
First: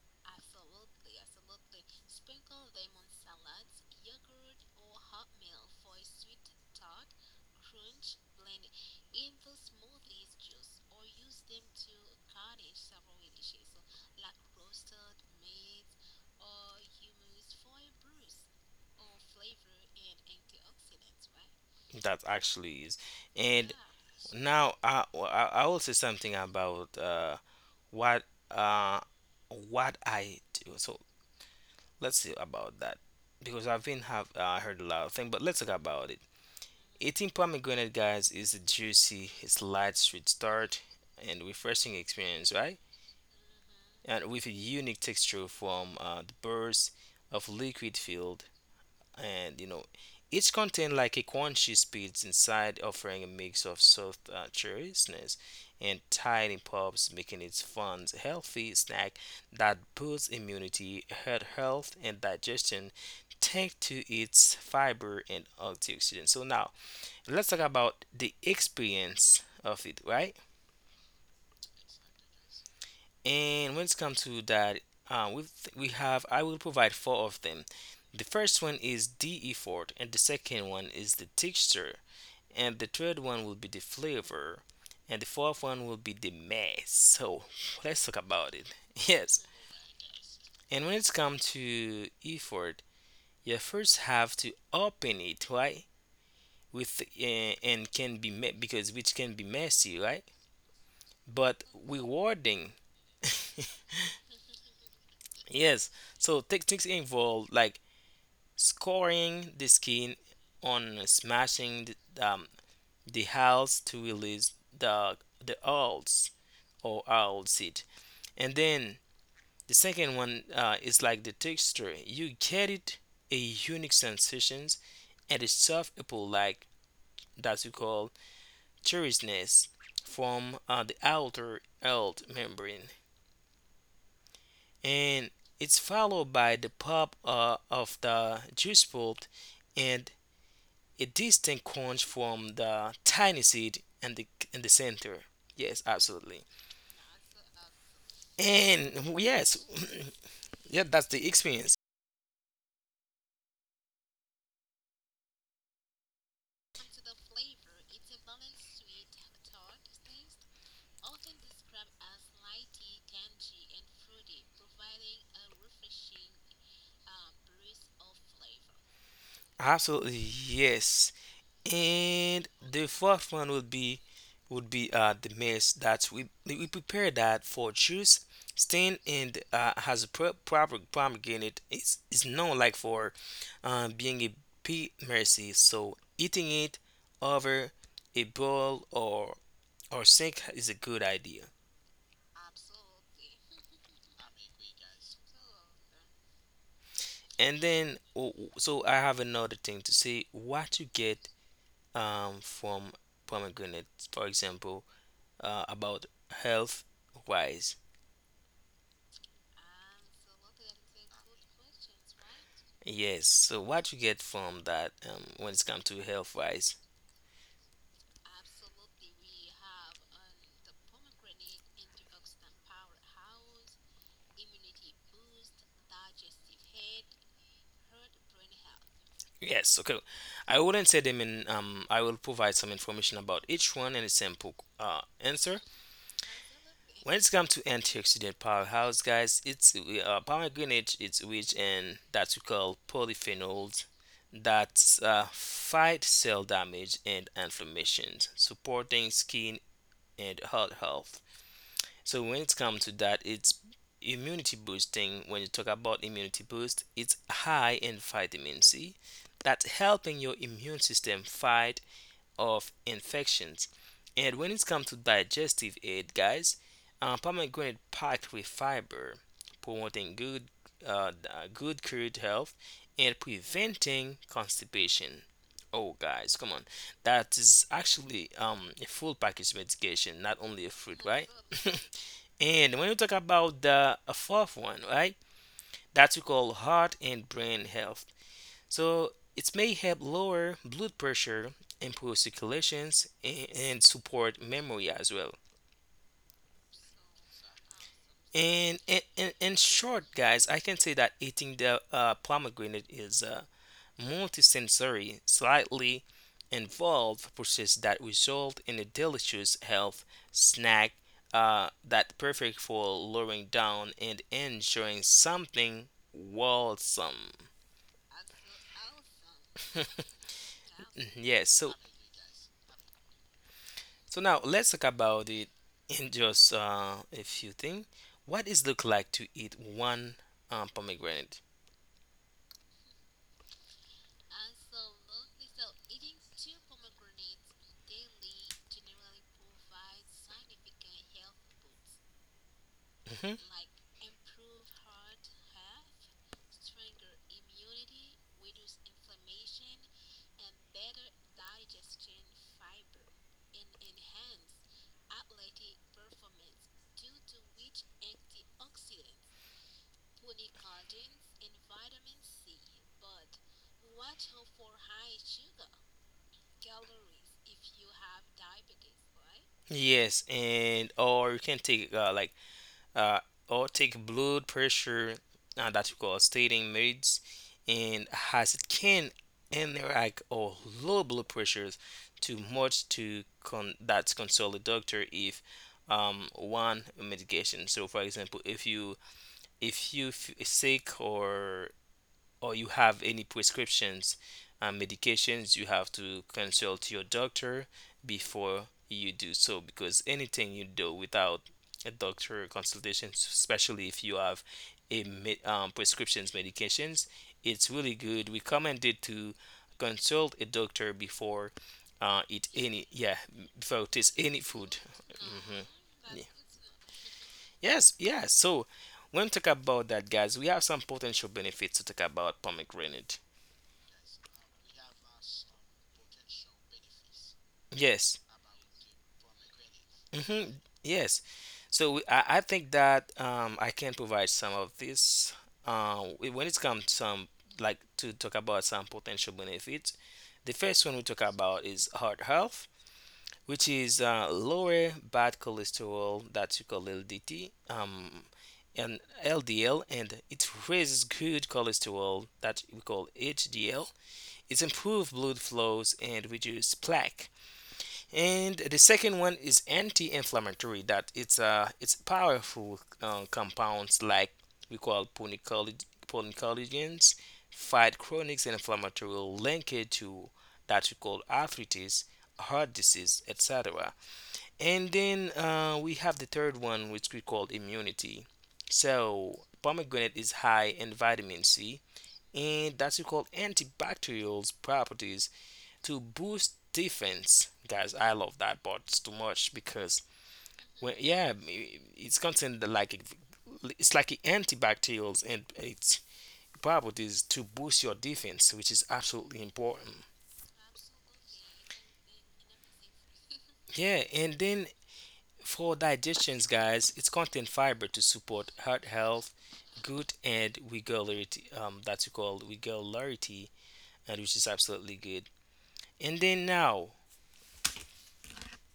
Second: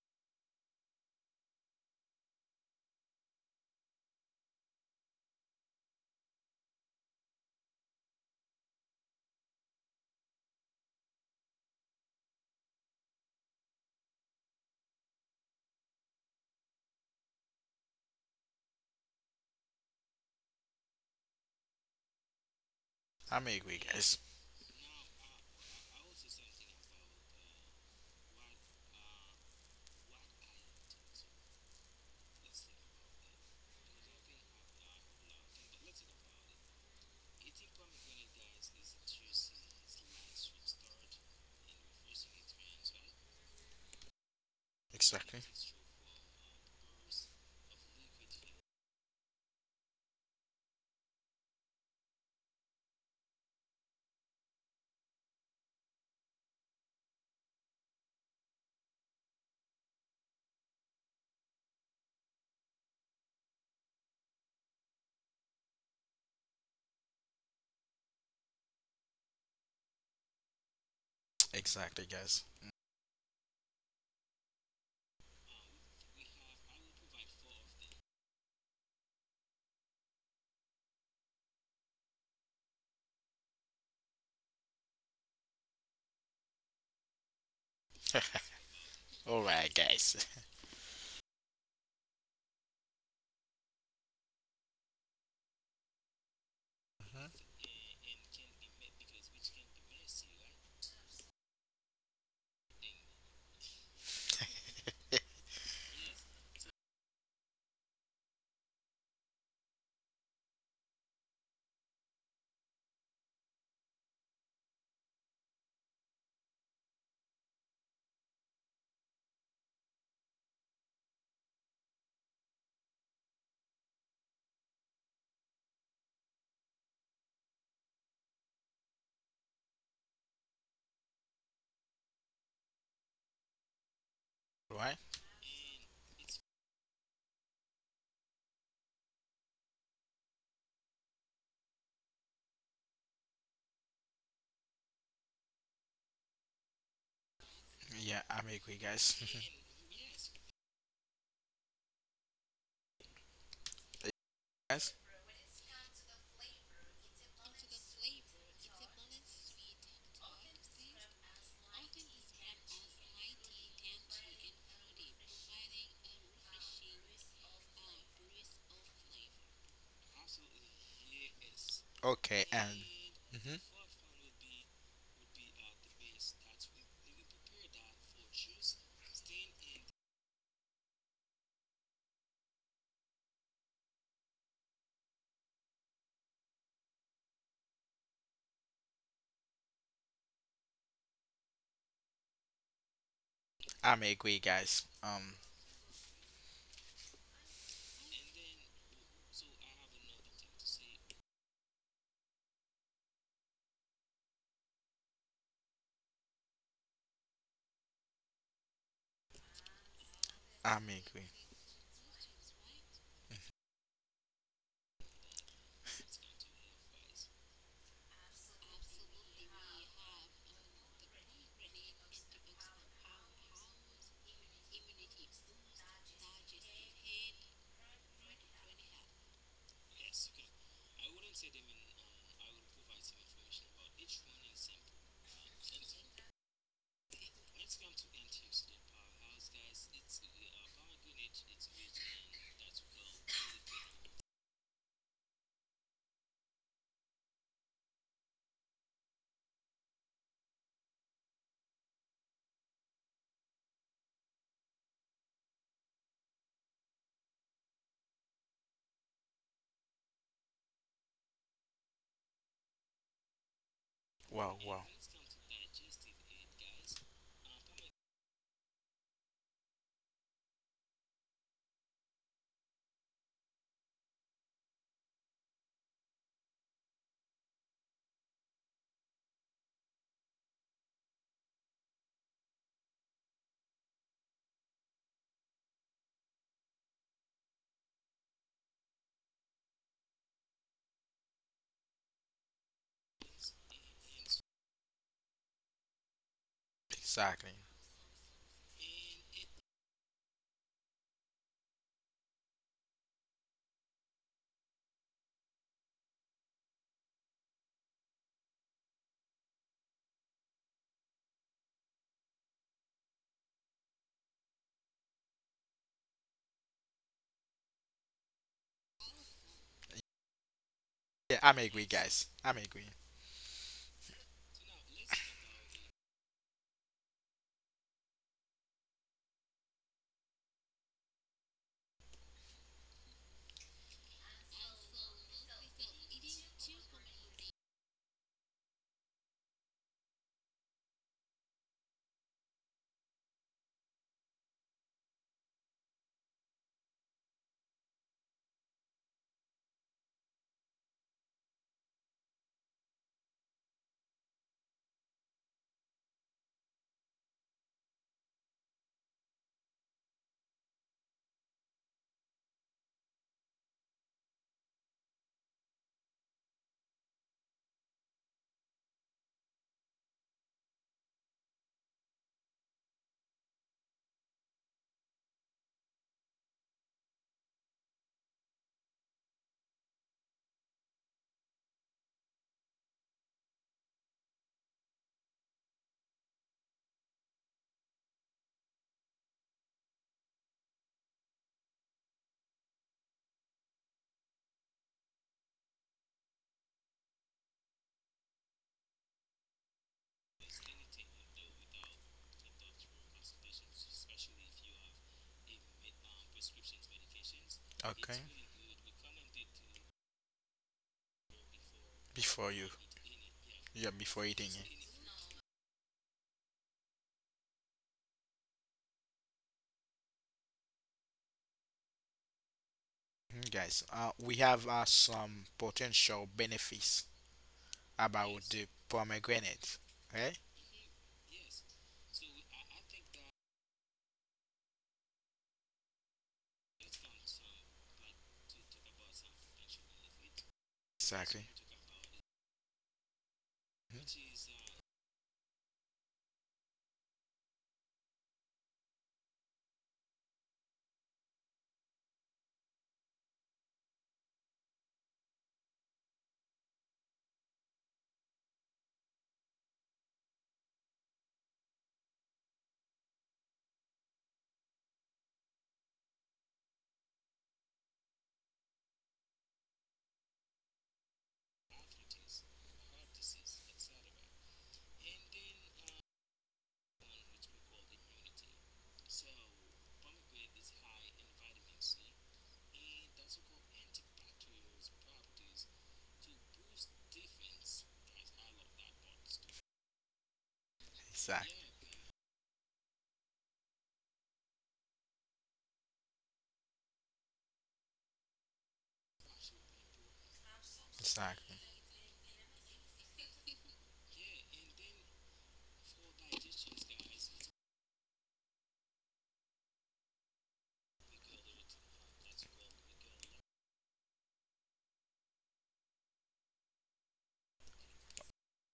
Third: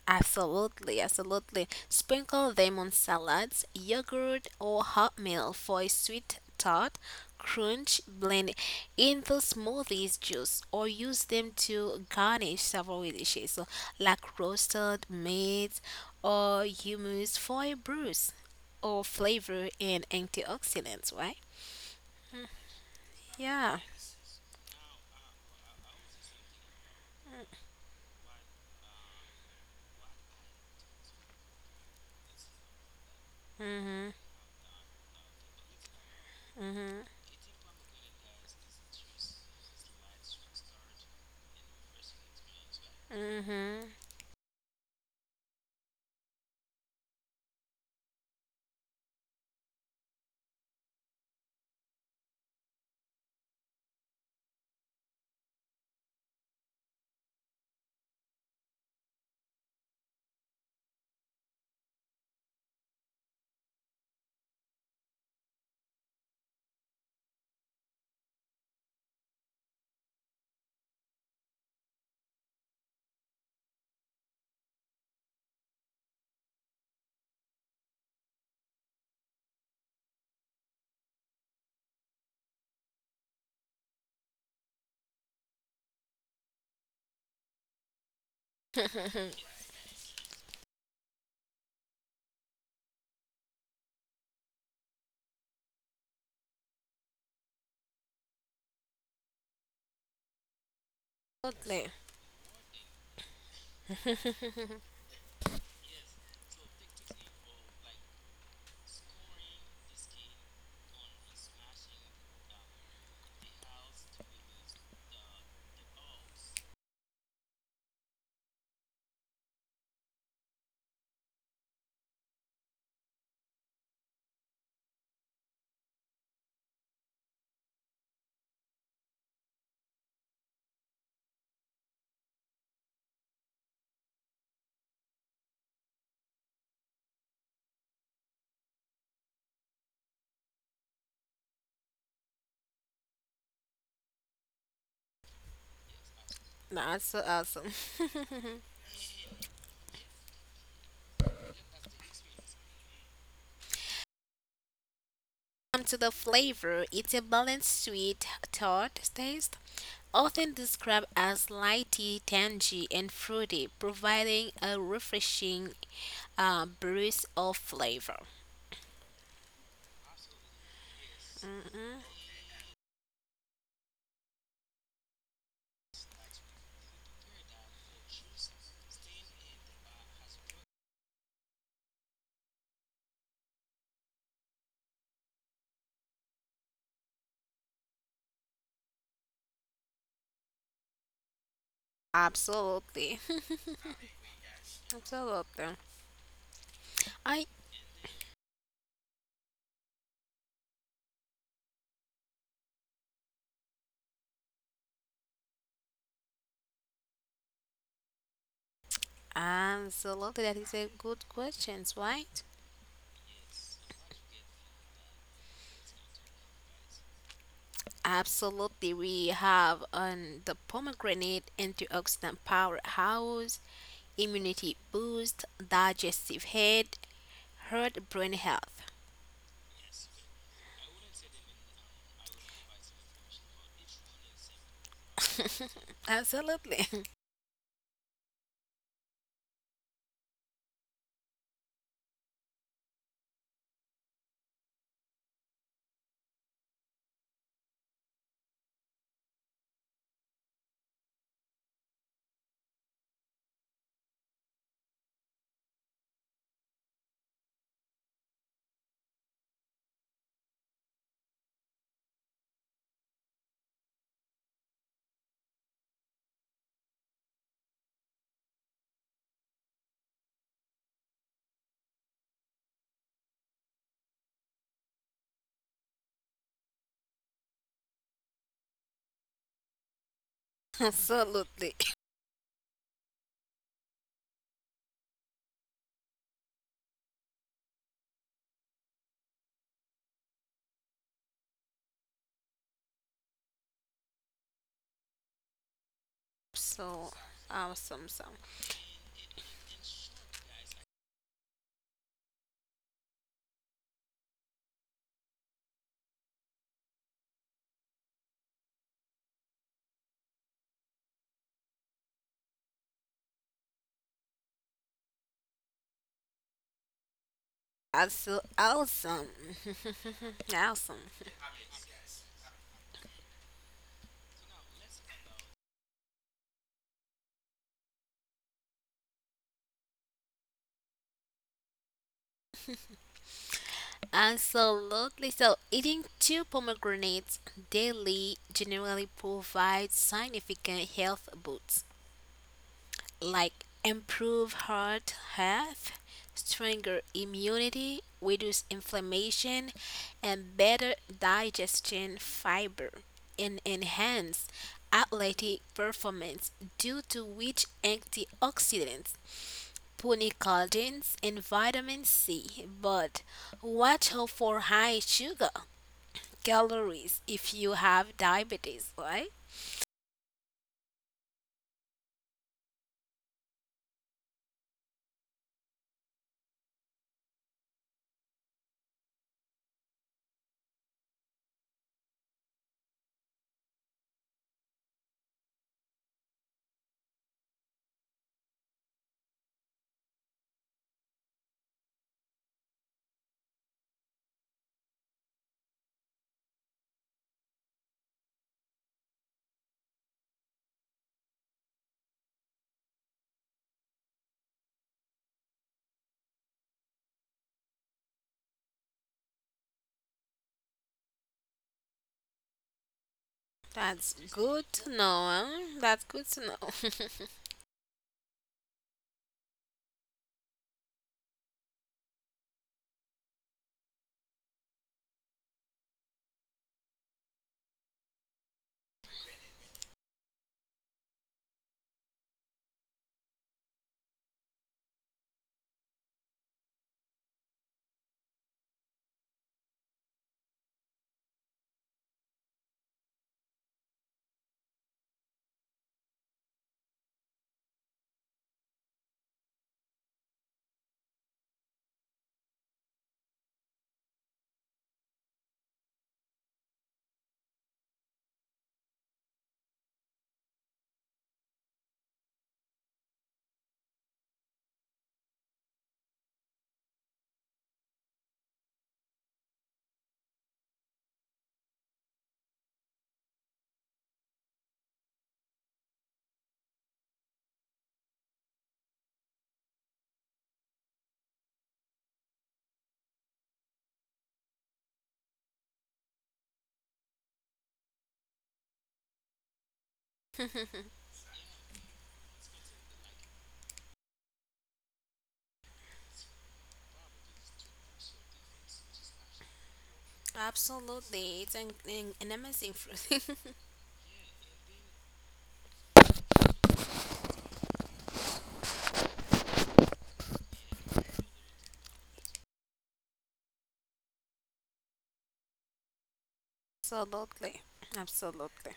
[SPEAKER 2] Absolutely, absolutely. Sprinkle them on salads, yogurt, or hot milk for a sweet tart. Crunch, blend into smoothies, juice, or use them to garnish several dishes, so like roasted meat or hummus for a bruise or flavor and antioxidants, right?
[SPEAKER 3] That actually is.
[SPEAKER 1] I'm
[SPEAKER 3] And
[SPEAKER 2] Yeah.
[SPEAKER 1] agree, guys.
[SPEAKER 3] yeah, now I will say something about what uh, what I do. So let's see about that because I've been
[SPEAKER 2] Mm-hmm.
[SPEAKER 3] have heard a lot of things, but let's talk about it.
[SPEAKER 2] Mm-hmm.
[SPEAKER 3] Eating pomegranate, guys, is a juicy, it's light, sweet start, and refreshing experience, right? And with a unique
[SPEAKER 1] Exactly.
[SPEAKER 3] texture from the burst of liquid field, and you know each contain like a crunchy speeds inside, offering a mix of soft cheeriness and tiny pops, making it fun healthy snack that boosts immunity, heart health, and digestion thanks to its fiber and antioxidants. So now let's talk about the experience of it, right?
[SPEAKER 1] Exactly, guys.
[SPEAKER 3] And when it comes to that, uh, we we have I will provide four of them. The first one is the effort, and the second one is the texture, and the third one will be the flavor, and the fourth one will be the mess. So let's talk about it.
[SPEAKER 2] Mm-hmm.
[SPEAKER 1] Mm. All
[SPEAKER 3] Yes,
[SPEAKER 1] right, guys.
[SPEAKER 3] and when it comes to effort, you first have to open it, right? With
[SPEAKER 1] Mhm.
[SPEAKER 3] and can be me- because which can be messy, right? But
[SPEAKER 2] Totally.
[SPEAKER 3] rewarding. Yes. So tactics involve like scoring the skin on smashing the hulls to release the owls or owl seed. And then the second one is like the texture. You get it a unique sensations and a soft apple like that we call cherishness from the outer old membrane.
[SPEAKER 1] All right.
[SPEAKER 3] And it's followed by the pop of the juice pulp, and a distinct crunch from the tiny seed and the in the center. Yes, absolutely.
[SPEAKER 2] That's so awesome.
[SPEAKER 1] Yeah, I'm agree, guys.
[SPEAKER 3] And yes, yeah, that's the experience.
[SPEAKER 1] Guys.
[SPEAKER 2] Come to the flavor. It's a balanced sweet tart taste, often described as lighty, tangy, and fruity, providing a refreshing breeze of flavor.
[SPEAKER 3] Absolutely, yes.
[SPEAKER 2] Mhm.
[SPEAKER 1] Okay.
[SPEAKER 3] And
[SPEAKER 1] And
[SPEAKER 3] the fourth one
[SPEAKER 1] hmm,
[SPEAKER 3] would be the mess that we prepare that for juice stain, and proper pomegranate is known like for being a pea mercy, so eating it over a bowl or sync is a good idea.
[SPEAKER 2] Absolutely,
[SPEAKER 1] I'm agree, guys.
[SPEAKER 2] absolutely. I
[SPEAKER 3] And then, oh, so I have another thing to say. What you get from pomegranate, for example, about health wise.
[SPEAKER 2] absolutely that is a
[SPEAKER 1] I'm
[SPEAKER 2] good
[SPEAKER 1] agree.
[SPEAKER 2] question, right?
[SPEAKER 3] Yes. So what you get from that when it's come to health wise.
[SPEAKER 2] Absolutely, we have on the pomegranate antioxidant powerhouse, immunity boost, digestive head, heart, brain health.
[SPEAKER 3] Yes. Okay. I wouldn't say them in. I will provide some information about each one and a simple answer.
[SPEAKER 2] Absolutely,
[SPEAKER 3] When it's come to antioxidant powerhouse, guys, it's pomegranate. It's rich in that we call polyphenols that fight cell damage and inflammation, supporting skin and heart health. So when it comes to that, it's immunity boosting. When you talk about immunity boost, it's high in vitamin C that's helping your immune system fight of infections. And when
[SPEAKER 1] Wow,
[SPEAKER 3] it
[SPEAKER 1] wow.
[SPEAKER 3] comes to digestive aid, guys, pomegranate packed with fiber, promoting good good gut health and preventing constipation. Oh, guys, come on, that is actually a full package medication, not only a fruit, right?
[SPEAKER 2] absolutely.
[SPEAKER 3] And when you talk about the fourth one, right, that we call heart and brain health. So it may help lower blood pressure, improve circulations, and support memory as well.
[SPEAKER 2] So
[SPEAKER 1] Exactly.
[SPEAKER 2] awesome, so
[SPEAKER 3] And in short, guys, I can say that eating the pomegranate is a multisensory, slightly involved process that result in a delicious health snack that perfect for lowering down and enjoying something wholesome.
[SPEAKER 2] also awesome, awesome,
[SPEAKER 1] Yeah,
[SPEAKER 3] Yes,
[SPEAKER 1] I'm
[SPEAKER 3] so
[SPEAKER 1] agree, guys. I'm agree.
[SPEAKER 3] so now let's talk about it in just a few things. What is look like to eat one pomegranate?
[SPEAKER 2] absolutely. So eating two pomegranates daily generally provides significant health boosts
[SPEAKER 3] hmm
[SPEAKER 2] like improve heart health, stronger immunity, reduce inflammation, and better digestion fiber, and enhance athletic performance due to rich antioxidants polycollagens and vitamin C, but watch out for high sugar calories if you have diabetes, right?
[SPEAKER 3] Yes, and or you can take uh, or take blood pressure that you call stating meds, and has it can interact or low blood pressures too much to consult a doctor if one medication. So for example, if you f sick or you have any prescriptions and medications, you have to consult your doctor before you do so, because anything you do without a doctor consultation, especially if you have a prescriptions medications, it's really
[SPEAKER 1] Okay.
[SPEAKER 3] good. Recommended to consult a doctor before eat
[SPEAKER 1] Before you.
[SPEAKER 3] any yeah before
[SPEAKER 1] Yeah,
[SPEAKER 2] That's
[SPEAKER 3] taste
[SPEAKER 1] before
[SPEAKER 3] any
[SPEAKER 1] eating
[SPEAKER 2] good
[SPEAKER 3] food.
[SPEAKER 2] to
[SPEAKER 1] it.
[SPEAKER 2] know.
[SPEAKER 3] Mhm.
[SPEAKER 2] Huh? That's
[SPEAKER 3] Yeah.
[SPEAKER 2] good to know.
[SPEAKER 3] Yes, yeah. So when we talk about that, guys, we have some potential benefits to talk about pomegranate.
[SPEAKER 1] Mhm. Guys, we have some potential benefits
[SPEAKER 3] Yes,
[SPEAKER 1] about the pomegranate. Okay?
[SPEAKER 3] hmm yes. So I think that I can provide some of this when it comes some like to talk about some potential benefits. The first one we talk
[SPEAKER 1] Exactly.
[SPEAKER 3] about is heart health, which is lower bad cholesterol that you call LDT, and LDL, and it raises good cholesterol that we call HDL. It improves blood flows and reduce plaque, and the second one is anti-inflammatory that it's powerful compounds like we call polycollagens fight chronic inflammatory linked to that we call arthritis, heart disease, etc. And then we have the third one, which we call immunity. So pomegranate is high in vitamin c, and that's we call antibacterial properties to boost defense, guys. I love that but it's too much because when yeah,
[SPEAKER 1] Exactly.
[SPEAKER 3] it's content that like it, it's like antibacterials and its properties to boost your defense, which is absolutely important.
[SPEAKER 2] Absolutely. It's
[SPEAKER 1] Exactly.
[SPEAKER 2] an, an, an amazing fruit.
[SPEAKER 3] Yeah, and then for digestions, guys, it's content fiber to support heart health, good and regularity. That's called regularity, and which is absolutely good. And then now,
[SPEAKER 2] Absolutely. Absolutely.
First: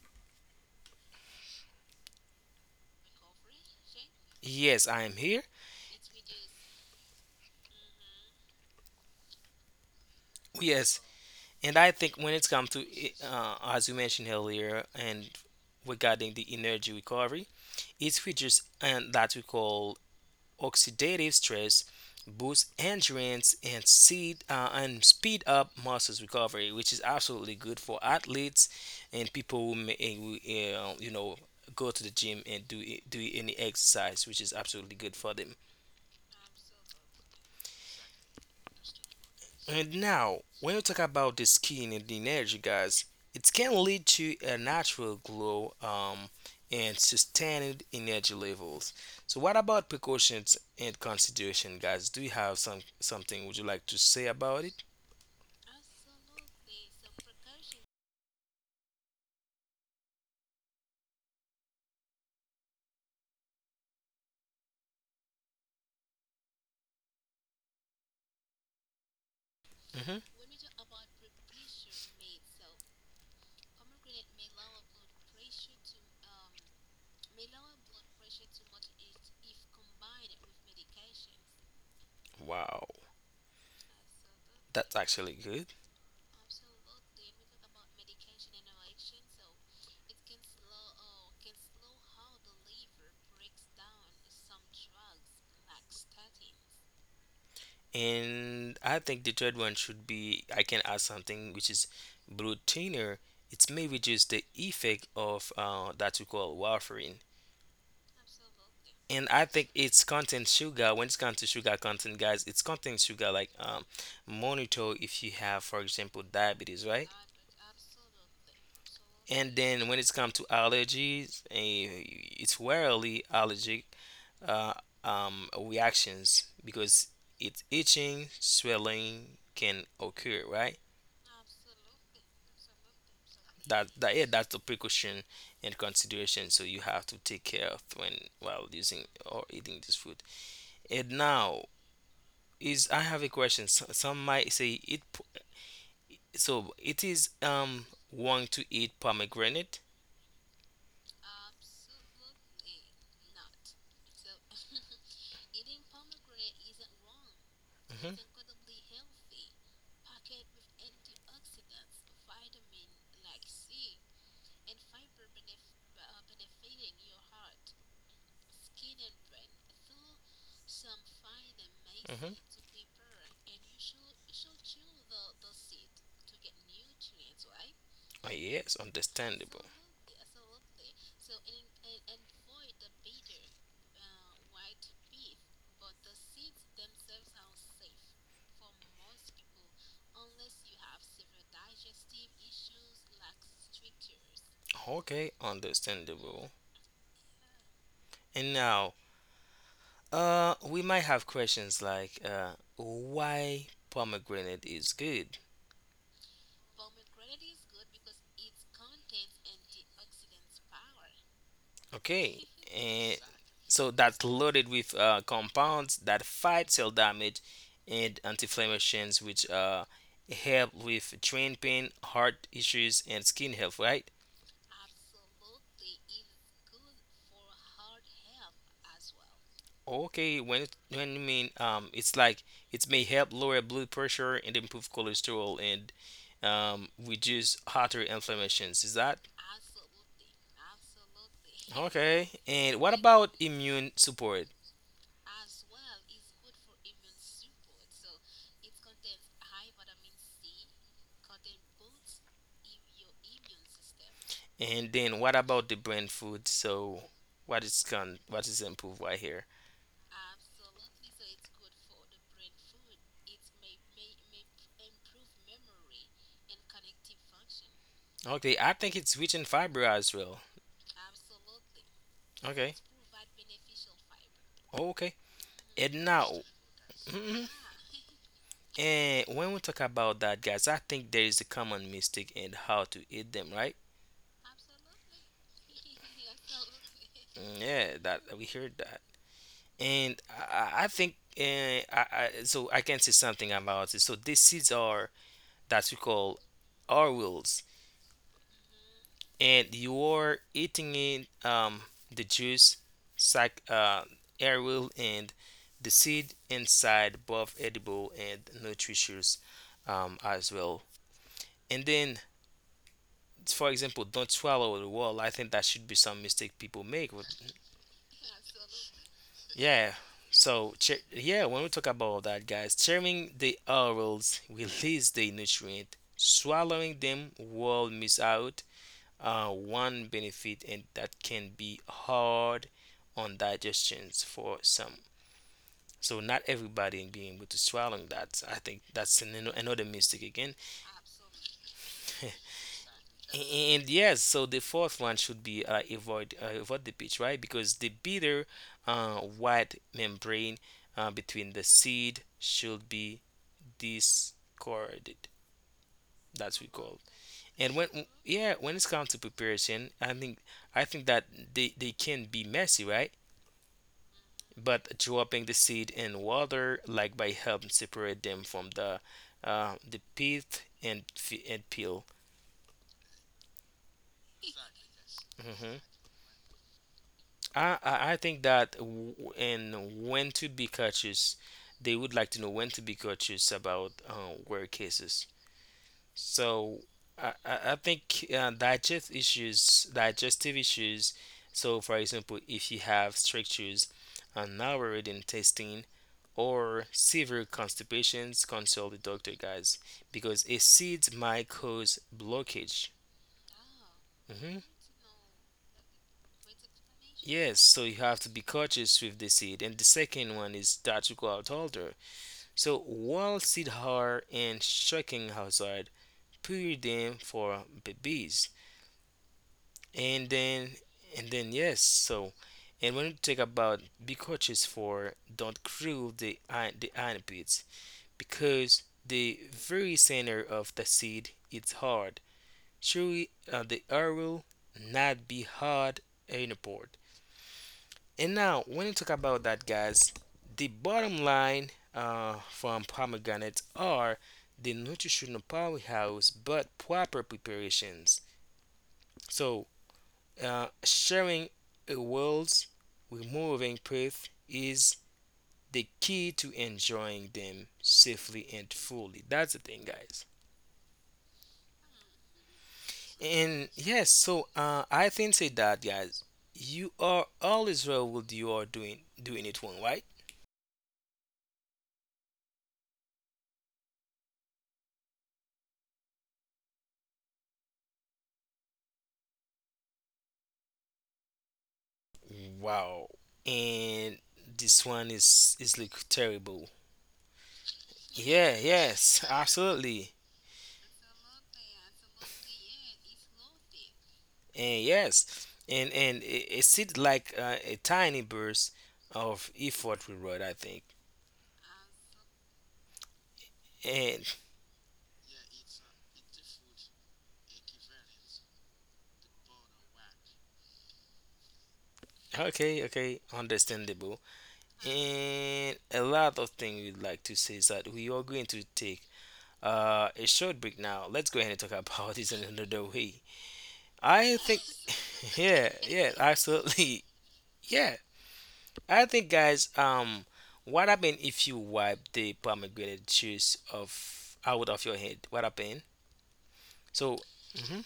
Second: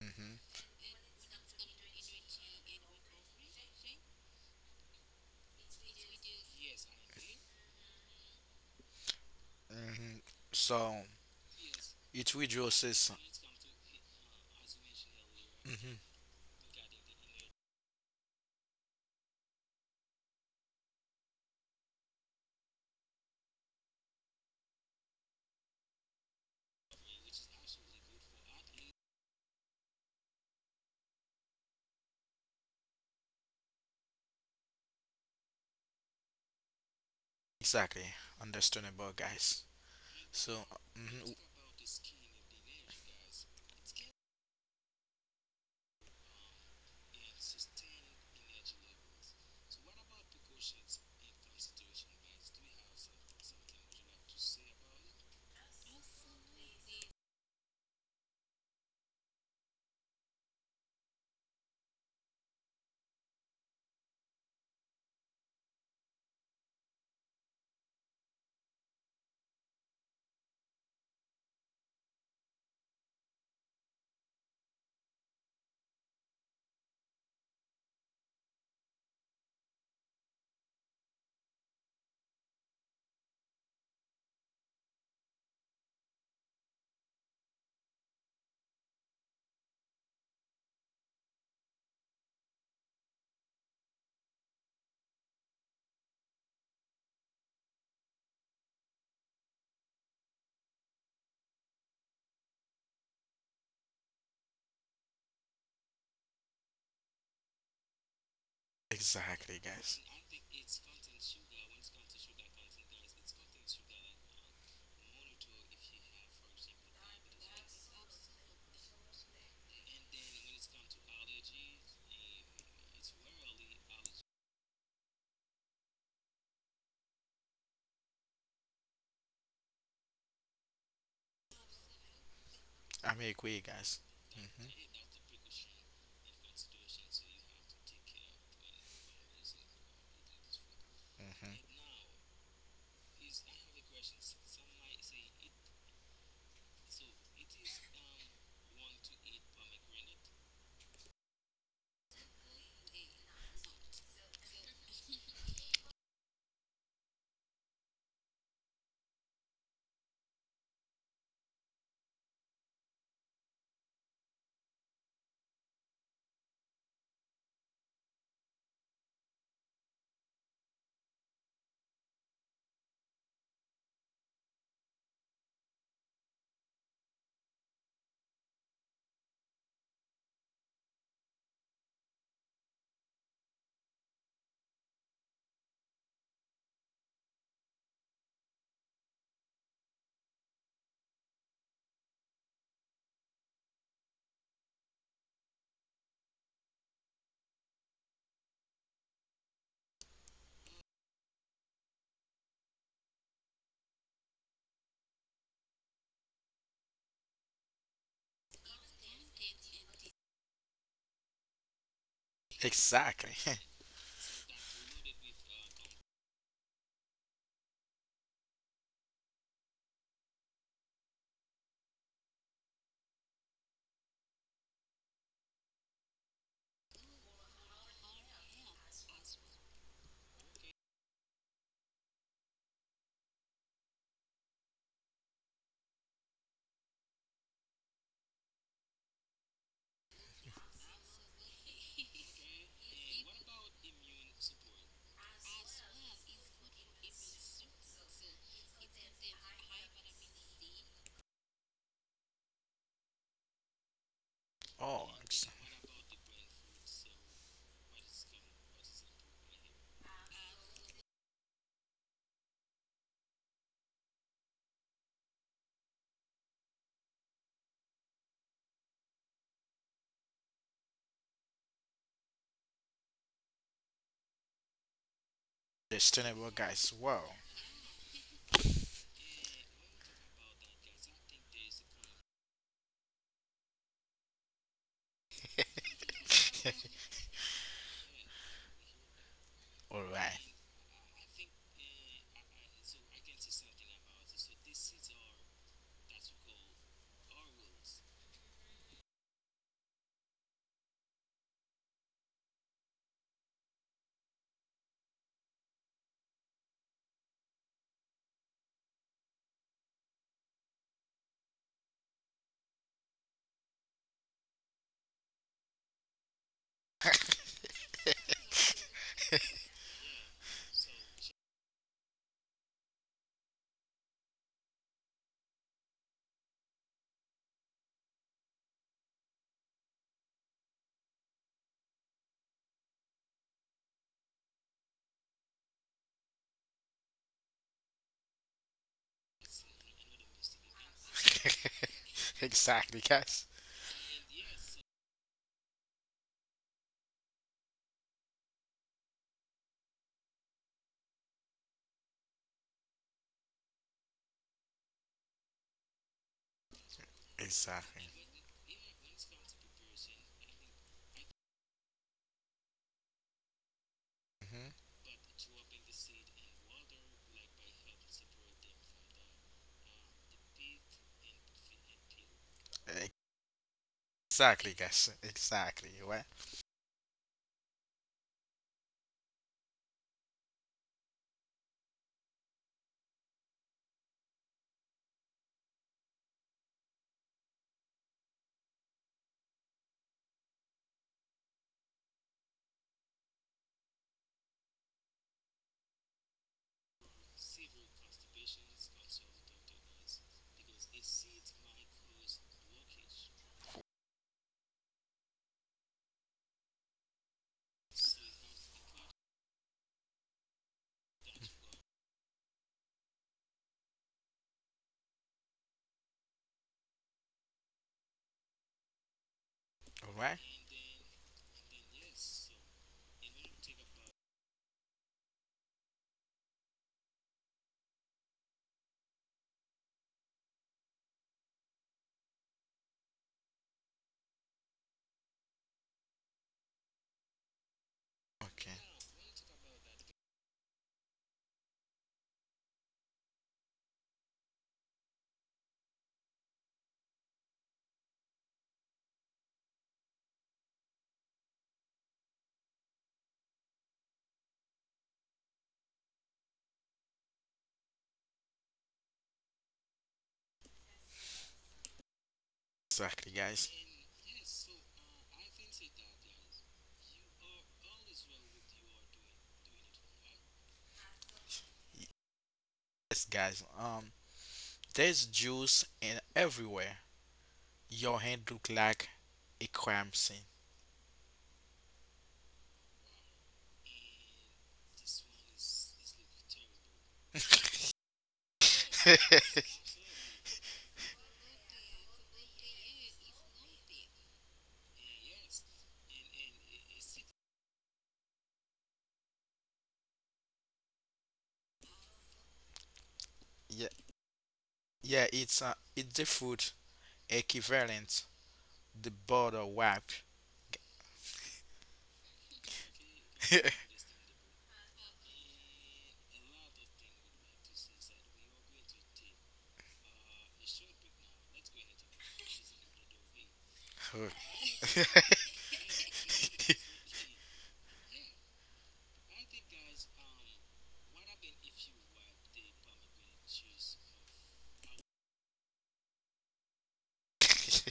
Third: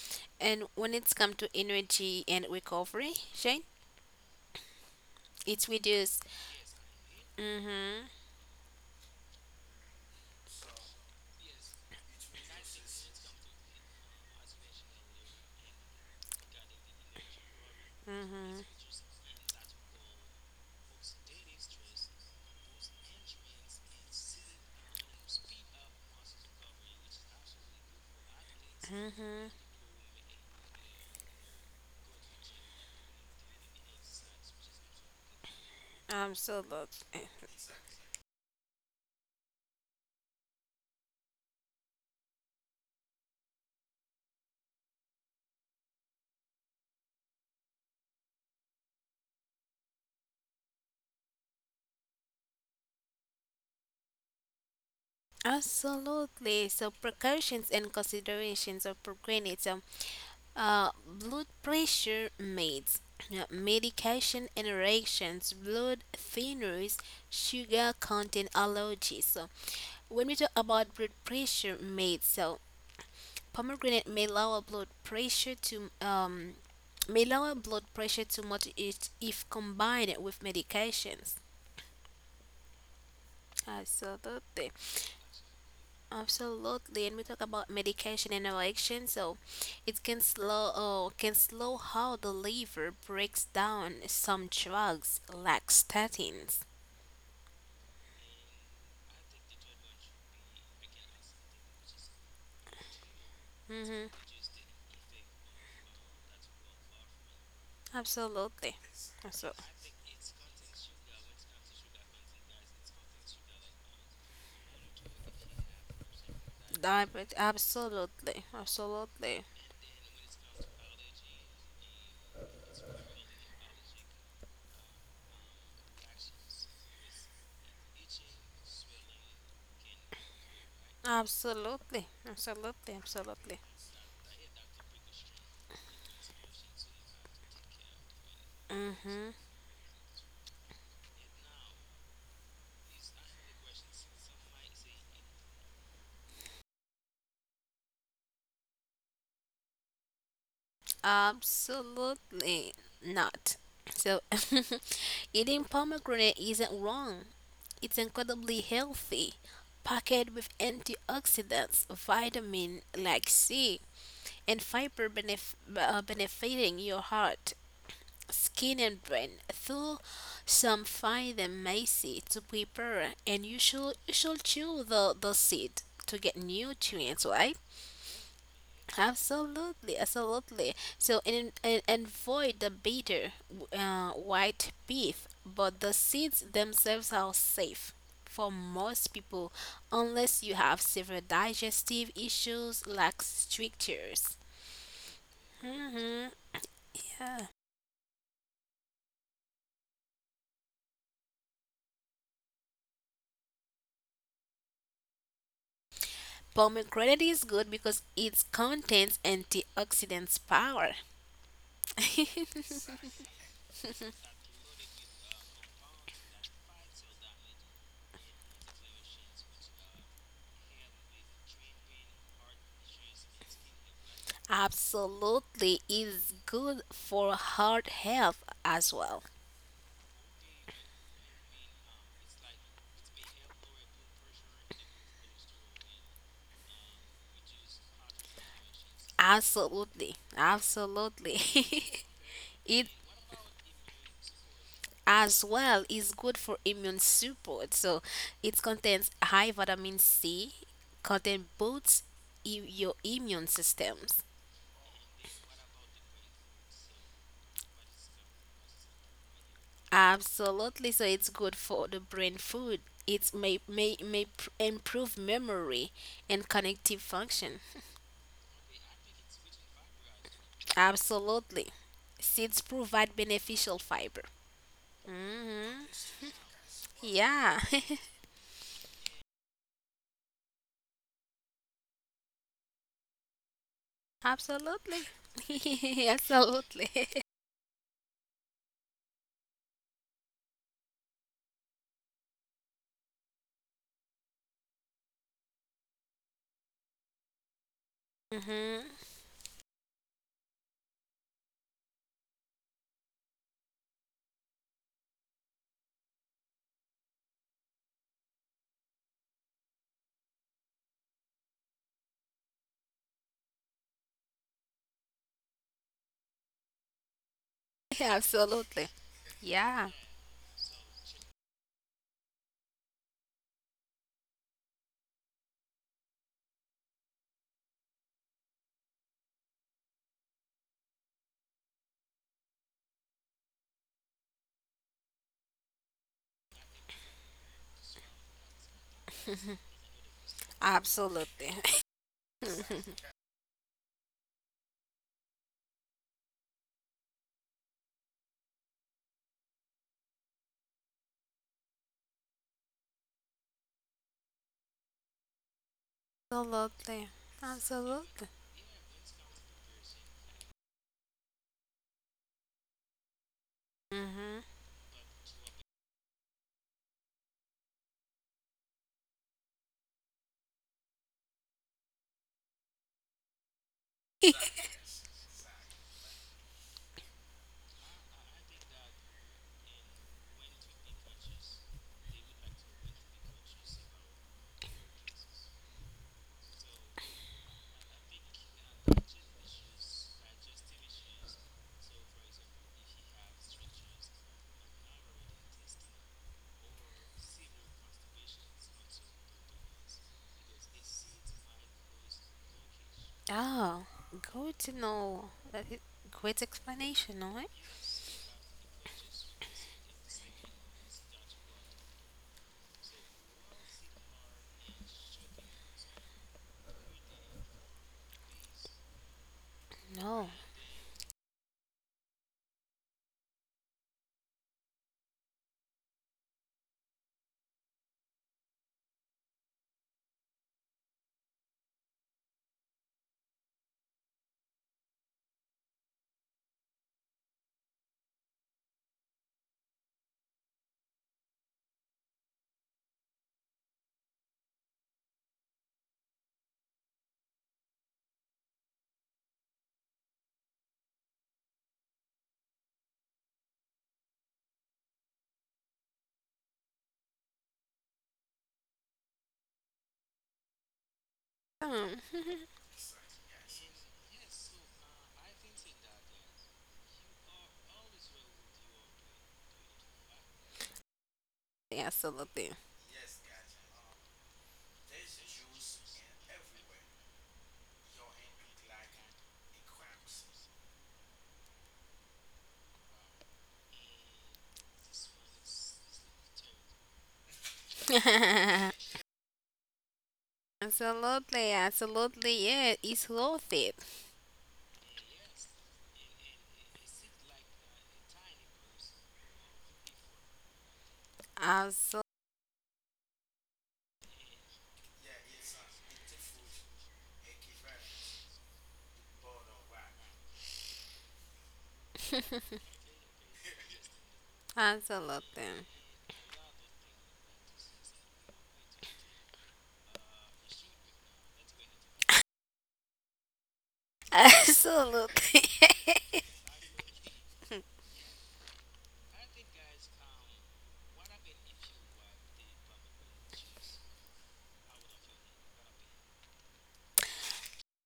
[SPEAKER 1] Hmm.
[SPEAKER 2] And when it's come to energy and recovery, Shane,
[SPEAKER 3] yes, I am here.
[SPEAKER 2] it's reduced. Mm-hmm.
[SPEAKER 1] Hmm.
[SPEAKER 3] Yes,
[SPEAKER 1] So
[SPEAKER 3] and I think when
[SPEAKER 1] it
[SPEAKER 3] it's come to,
[SPEAKER 1] reduces.
[SPEAKER 3] as you mentioned earlier, and
[SPEAKER 1] Hmm.
[SPEAKER 3] regarding the energy recovery, it features and that we call oxidative stress, boosts endurance and speed up muscles recovery, which is absolutely good for athletes and
[SPEAKER 2] Mm-hmm.
[SPEAKER 3] people who may, you know, go to the gym and do any exercise, which is absolutely good for them.
[SPEAKER 2] Absolutely.
[SPEAKER 1] Exactly. Understandable, guys.
[SPEAKER 3] And now,
[SPEAKER 1] So,
[SPEAKER 3] when we talk
[SPEAKER 1] mhm.
[SPEAKER 3] about the skin and the energy, guys, it can lead to a natural glow and sustained energy levels. So, what about precautions and consideration, guys? Do you have some something would you like to say about it?
[SPEAKER 2] Absolutely. So precautions and considerations of procrastinate blood pressure meds, medication interactions, blood thinners, sugar content allergies. So,
[SPEAKER 3] hmm
[SPEAKER 2] when we talk about blood pressure made so pomegranate may lower blood pressure to may lower blood pressure too much if combined with medications,
[SPEAKER 3] Wow,
[SPEAKER 2] absolutely
[SPEAKER 3] that's actually good.
[SPEAKER 2] absolutely, and we talk about medication interaction so it can can slow how the liver breaks down some drugs like statins.
[SPEAKER 3] And I think the third one should be I can add something which is blue thinner. It may
[SPEAKER 2] Mm-hmm.
[SPEAKER 3] reduce the effect of that we call warfarin.
[SPEAKER 2] Absolutely.
[SPEAKER 3] And I
[SPEAKER 2] So,
[SPEAKER 1] Exactly,
[SPEAKER 3] think
[SPEAKER 1] guys.
[SPEAKER 3] it's content sugar. When it's come to sugar content, guys, it's content sugar. Like monitor if you have, for example, diabetes, right?
[SPEAKER 2] diabet- absolutely absolutely.
[SPEAKER 3] And then when it's come to allergies, eh, it's rarely allergic uh, reactions because it's itching, swelling can occur, right?
[SPEAKER 2] Absolutely, absolutely,
[SPEAKER 1] I may
[SPEAKER 2] absolutely.
[SPEAKER 1] agree,
[SPEAKER 3] That
[SPEAKER 1] guys.
[SPEAKER 3] that yeah, that's the
[SPEAKER 1] Hmm.
[SPEAKER 3] precaution and consideration. So you have to take care of when while using
[SPEAKER 2] Mm-hmm.
[SPEAKER 3] or eating this food. And
[SPEAKER 1] Hmm.
[SPEAKER 3] now is I have a question. Some might say it. So it is wrong to eat pomegranate.
[SPEAKER 2] Absolutely not. So, eating pomegranate isn't wrong. It's
[SPEAKER 3] hmm
[SPEAKER 2] incredibly healthy, packed with antioxidants, vitamin like C, and fiber benefiting your heart, skin, and brain. Though some find them messy
[SPEAKER 3] hmm
[SPEAKER 2] to prepare, and you should chew the seed to get nutrients, right?
[SPEAKER 3] Ah, yes, understandable.
[SPEAKER 2] Absolutely, absolutely. So and avoid the bitter white beef, but the seeds themselves are safe for most people, unless you have severe digestive issues like strictures.
[SPEAKER 3] Okay,
[SPEAKER 2] Mm-hmm.
[SPEAKER 3] understandable.
[SPEAKER 2] Yeah.
[SPEAKER 3] And now, we might have questions like, why pomegranate is good?
[SPEAKER 2] Pomegranate is good because it contains antioxidants power.
[SPEAKER 3] Okay, and
[SPEAKER 1] Exactly.
[SPEAKER 3] so that's loaded with compounds that fight cell damage and anti-inflammations, which help with joint pain, heart issues, and skin health, right?
[SPEAKER 2] Absolutely, it's good for heart health as well.
[SPEAKER 3] Okay, when you mean it's like it may help lower blood pressure and improve cholesterol and reduce artery inflammations. Is that
[SPEAKER 2] Absolutely, absolutely.
[SPEAKER 3] okay? And
[SPEAKER 2] It
[SPEAKER 3] what about immune support?
[SPEAKER 2] as well is good for immune support. So it contains high vitamin C, contain boosts your immune systems.
[SPEAKER 3] And
[SPEAKER 1] oh,
[SPEAKER 3] then what
[SPEAKER 1] ex-
[SPEAKER 3] about the brain food? So what is improved right here?
[SPEAKER 2] Absolutely. So it's good for the brain food. It may improve memory and cognitive function.
[SPEAKER 3] Okay, I think it's rich in fiber as well.
[SPEAKER 2] Absolutely. Seeds
[SPEAKER 3] Okay,
[SPEAKER 2] provide beneficial fiber.
[SPEAKER 3] okay.
[SPEAKER 2] Hmm.
[SPEAKER 3] And now,
[SPEAKER 1] Sustainable, guys. Wow.
[SPEAKER 3] Mhm.
[SPEAKER 2] Yeah.
[SPEAKER 3] And when we talk about that, guys, I think there is a common mistake in how to eat them, right?
[SPEAKER 2] Absolutely. Absolutely.
[SPEAKER 3] Mm, yeah, that we heard that,
[SPEAKER 1] All
[SPEAKER 3] and
[SPEAKER 1] right.
[SPEAKER 3] I think, I can say something about it. So this seeds are that we call our,
[SPEAKER 2] Mm-hmm.
[SPEAKER 3] and you are eating in the juice, sac air and the seed inside, both edible and nutritious, as well. And then for example, don't swallow the wall. I think that should be some mistake people make. With-
[SPEAKER 2] Absolutely. Yeah.
[SPEAKER 3] Yeah. So, when we talk about that, guys, chewing the orals release the nutrient. Swallowing them will miss out one benefit, and that can be hard on digestions for some. So, not everybody being able to swallow that. I think that's another mistake again.
[SPEAKER 2] Absolutely.
[SPEAKER 1] Exactly, guys.
[SPEAKER 3] And yes, so the fourth one should be avoid avoid the pitch, right? Because the bitter white membrane between the seed should be discarded. That's what we call.
[SPEAKER 2] Absolutely.
[SPEAKER 3] And when
[SPEAKER 1] Exactly.
[SPEAKER 2] Absolutely.
[SPEAKER 3] yeah, when it's come to preparation, I think that they can be messy, right?
[SPEAKER 2] Mm-hmm.
[SPEAKER 1] Hmm.
[SPEAKER 3] But dropping the seed in water, like by helping separate them from the the pith and and peel.
[SPEAKER 1] Exactly, guys.
[SPEAKER 3] Mm-hmm.
[SPEAKER 1] Exactly. Right.
[SPEAKER 3] I think that in when to be cautious, they would like to know when to be cautious about rare cases. So I think digestive issues. So for example, if you have strictures on narrow intestine or severe constipations, consult the doctor, guys, because acids might cause blockage.
[SPEAKER 2] Oh,
[SPEAKER 3] Mm-hmm.
[SPEAKER 2] good to know. That is great explanation, no? Eh?
[SPEAKER 3] Yes, so you have to be cautious with the seed. And the second one is that you go out older. So while seed hard and shocking outside, prepare them for babies.
[SPEAKER 1] All
[SPEAKER 3] And
[SPEAKER 2] No.
[SPEAKER 1] right.
[SPEAKER 3] then and then yes, so and when you talk about be cautious for don't crew the the armpits because the very center of the seed is hard. Surely the air will not be hard anymore. And now,
[SPEAKER 1] Okay.
[SPEAKER 3] when you talk about that, guys, the bottom line from pomegranates are the nutritional powerhouse, but proper preparations. So, sharing a world's removing proof is the key to enjoying them safely and fully. That's the thing, guys.
[SPEAKER 2] Um,
[SPEAKER 1] Exactly, guys.
[SPEAKER 3] And yes, so I think say that, guys, you are always well with you are doing it wrong, right?
[SPEAKER 2] yeah, absolutely.
[SPEAKER 1] Yes, guys. There's juice in everywhere. Your hand look like a crime scene.
[SPEAKER 3] Wow. And this one is like terrible. Yeah, yes, absolutely.
[SPEAKER 2] Absolutely. Absolutely. Yeah, it's worth it.
[SPEAKER 3] And yes. And it, it's it like a tiny burst of effort reward, I think.
[SPEAKER 2] Absolutely.
[SPEAKER 1] Yeah,
[SPEAKER 3] And
[SPEAKER 1] yeah. It's the food equivalent, the border wipe.
[SPEAKER 3] okay, okay, understandable.
[SPEAKER 2] Absolutely.
[SPEAKER 3] And a lot of things we'd like to say is that we are going to take a short break now. Let's go ahead and talk about this in another way. I think,
[SPEAKER 2] Absolutely.
[SPEAKER 3] yeah, yeah, absolutely, yeah. I think, guys, what happened if you wipe the pomegranate juice of out of your head? What happened? So, hmm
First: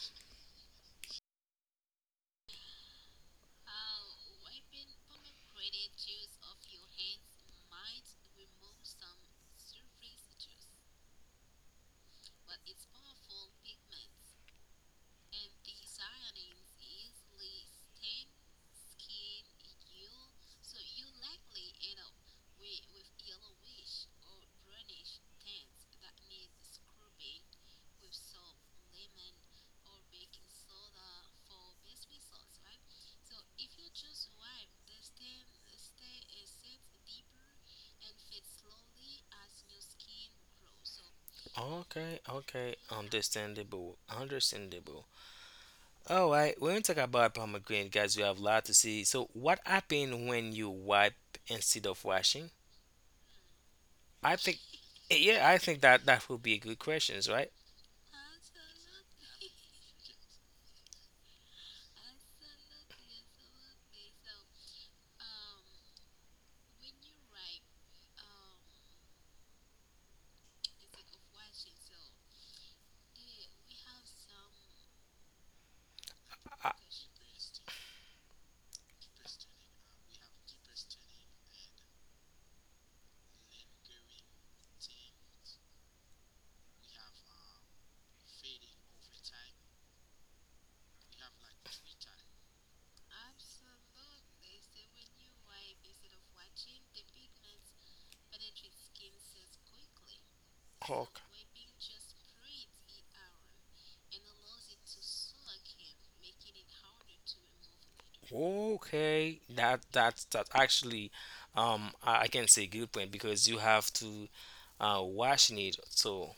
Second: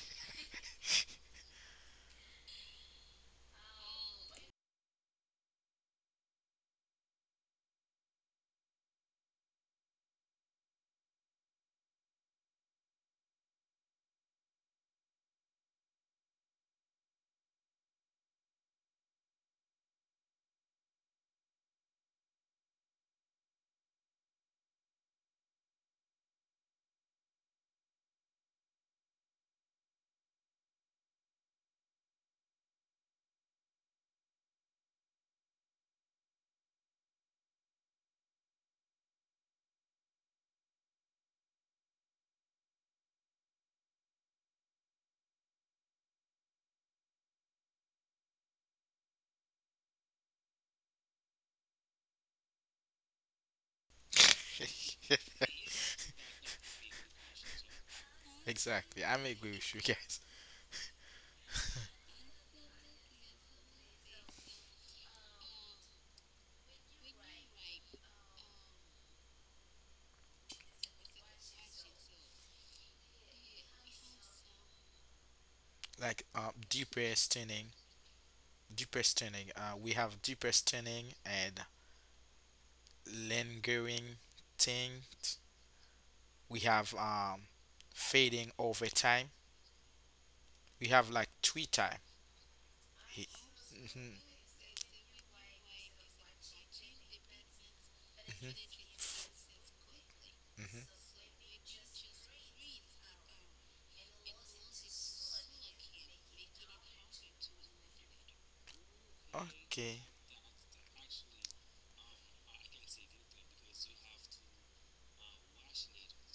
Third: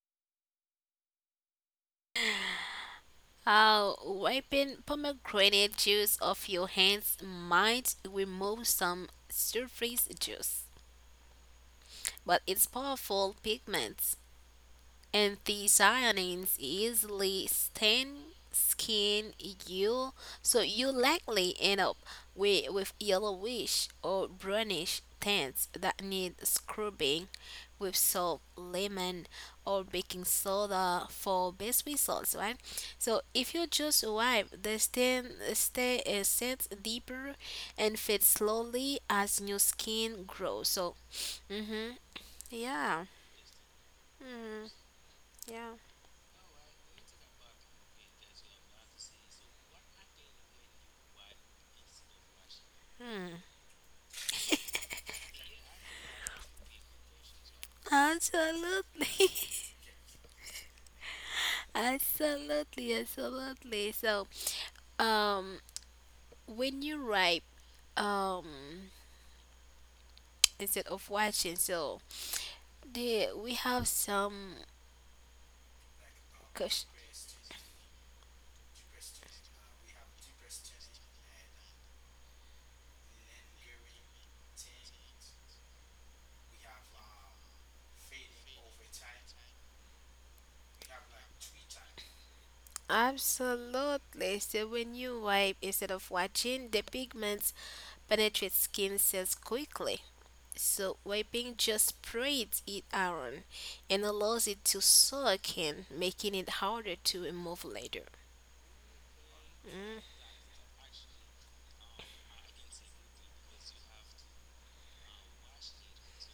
[SPEAKER 2] How wiping pomegranate juice off your hands might remove some surface juice, but it's powerful pigment anthocyanins easily stain skin you, so you likely end up with yellowish or brownish tints that need scrubbing with salt, lemon, or baking soda for best results, right? So if you just wipe, the stain stay sets deeper and fades slowly as new skin grows. So, mhm,
[SPEAKER 3] okay, okay,
[SPEAKER 2] yeah,
[SPEAKER 3] understandable,
[SPEAKER 2] mm,
[SPEAKER 3] understandable.
[SPEAKER 2] yeah.
[SPEAKER 3] All right, when we talk about pomegranate, guys, we have a lot to see. So, what happened when you wipe instead of washing?
[SPEAKER 2] Hmm.
[SPEAKER 3] I think, yeah, I think that would be a good questions, right?
[SPEAKER 1] Exactly. I'm
[SPEAKER 2] Absolutely.
[SPEAKER 1] agree with you guys.
[SPEAKER 2] Absolutely, absolutely. So, um when you write um instead of watching, so the we have some
[SPEAKER 1] Like,
[SPEAKER 3] Uh,
[SPEAKER 2] question.
[SPEAKER 1] deeper stunning, deeper stunning. We have deeper stunning and lingering tint. We have fading over time. We have like three time. Mm-hmm,
[SPEAKER 2] Absolutely. So when you wipe instead of watching, the pigments penetrate
[SPEAKER 1] mm-hmm.
[SPEAKER 2] skin cells quickly. So
[SPEAKER 3] okay.
[SPEAKER 1] Mm-hmm.
[SPEAKER 2] wiping just spreads it around and allows it to soak in, making it harder to remove later.
[SPEAKER 3] Okay, that
[SPEAKER 1] Okay.
[SPEAKER 2] Mm.
[SPEAKER 3] that's that actually, I can say good point because you have to washing it. So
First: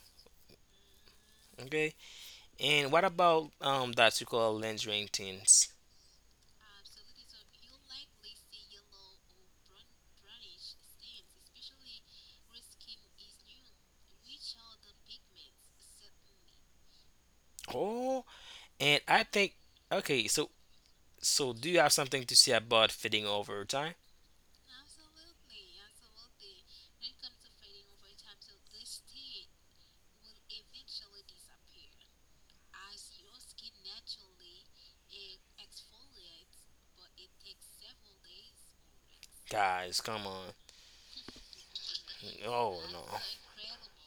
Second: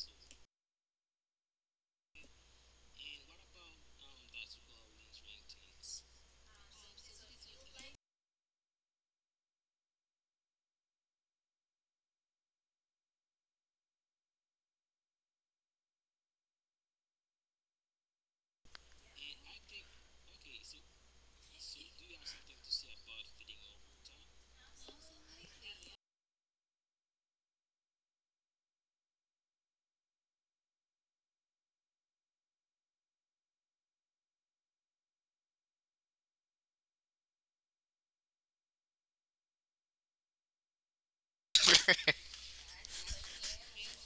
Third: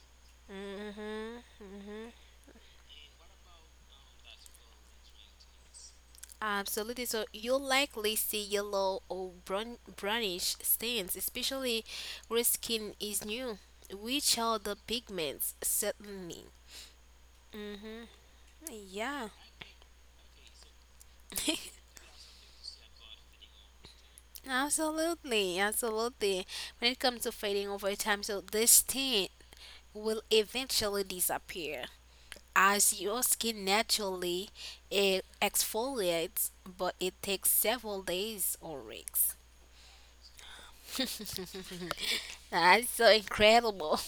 [SPEAKER 2] Mm-hmm,
[SPEAKER 3] okay,
[SPEAKER 2] mm-hmm.
[SPEAKER 3] and what about that you call lens ring things?
[SPEAKER 2] Absolutely. So you'll likely see yellow or brown, brownish stains, especially where skin is new, which are the pigments certainly. Mm-hmm.
[SPEAKER 3] Oh, and I
[SPEAKER 2] Yeah.
[SPEAKER 3] think okay. So so do you have something to say about fitting over time,
[SPEAKER 2] Absolutely, absolutely. When it comes to fading over time, so this stain will eventually disappear as your skin naturally it exfoliates, but it takes several days or weeks.
[SPEAKER 3] guys? Come on. Oh
[SPEAKER 2] That's
[SPEAKER 3] no.
[SPEAKER 2] so incredible.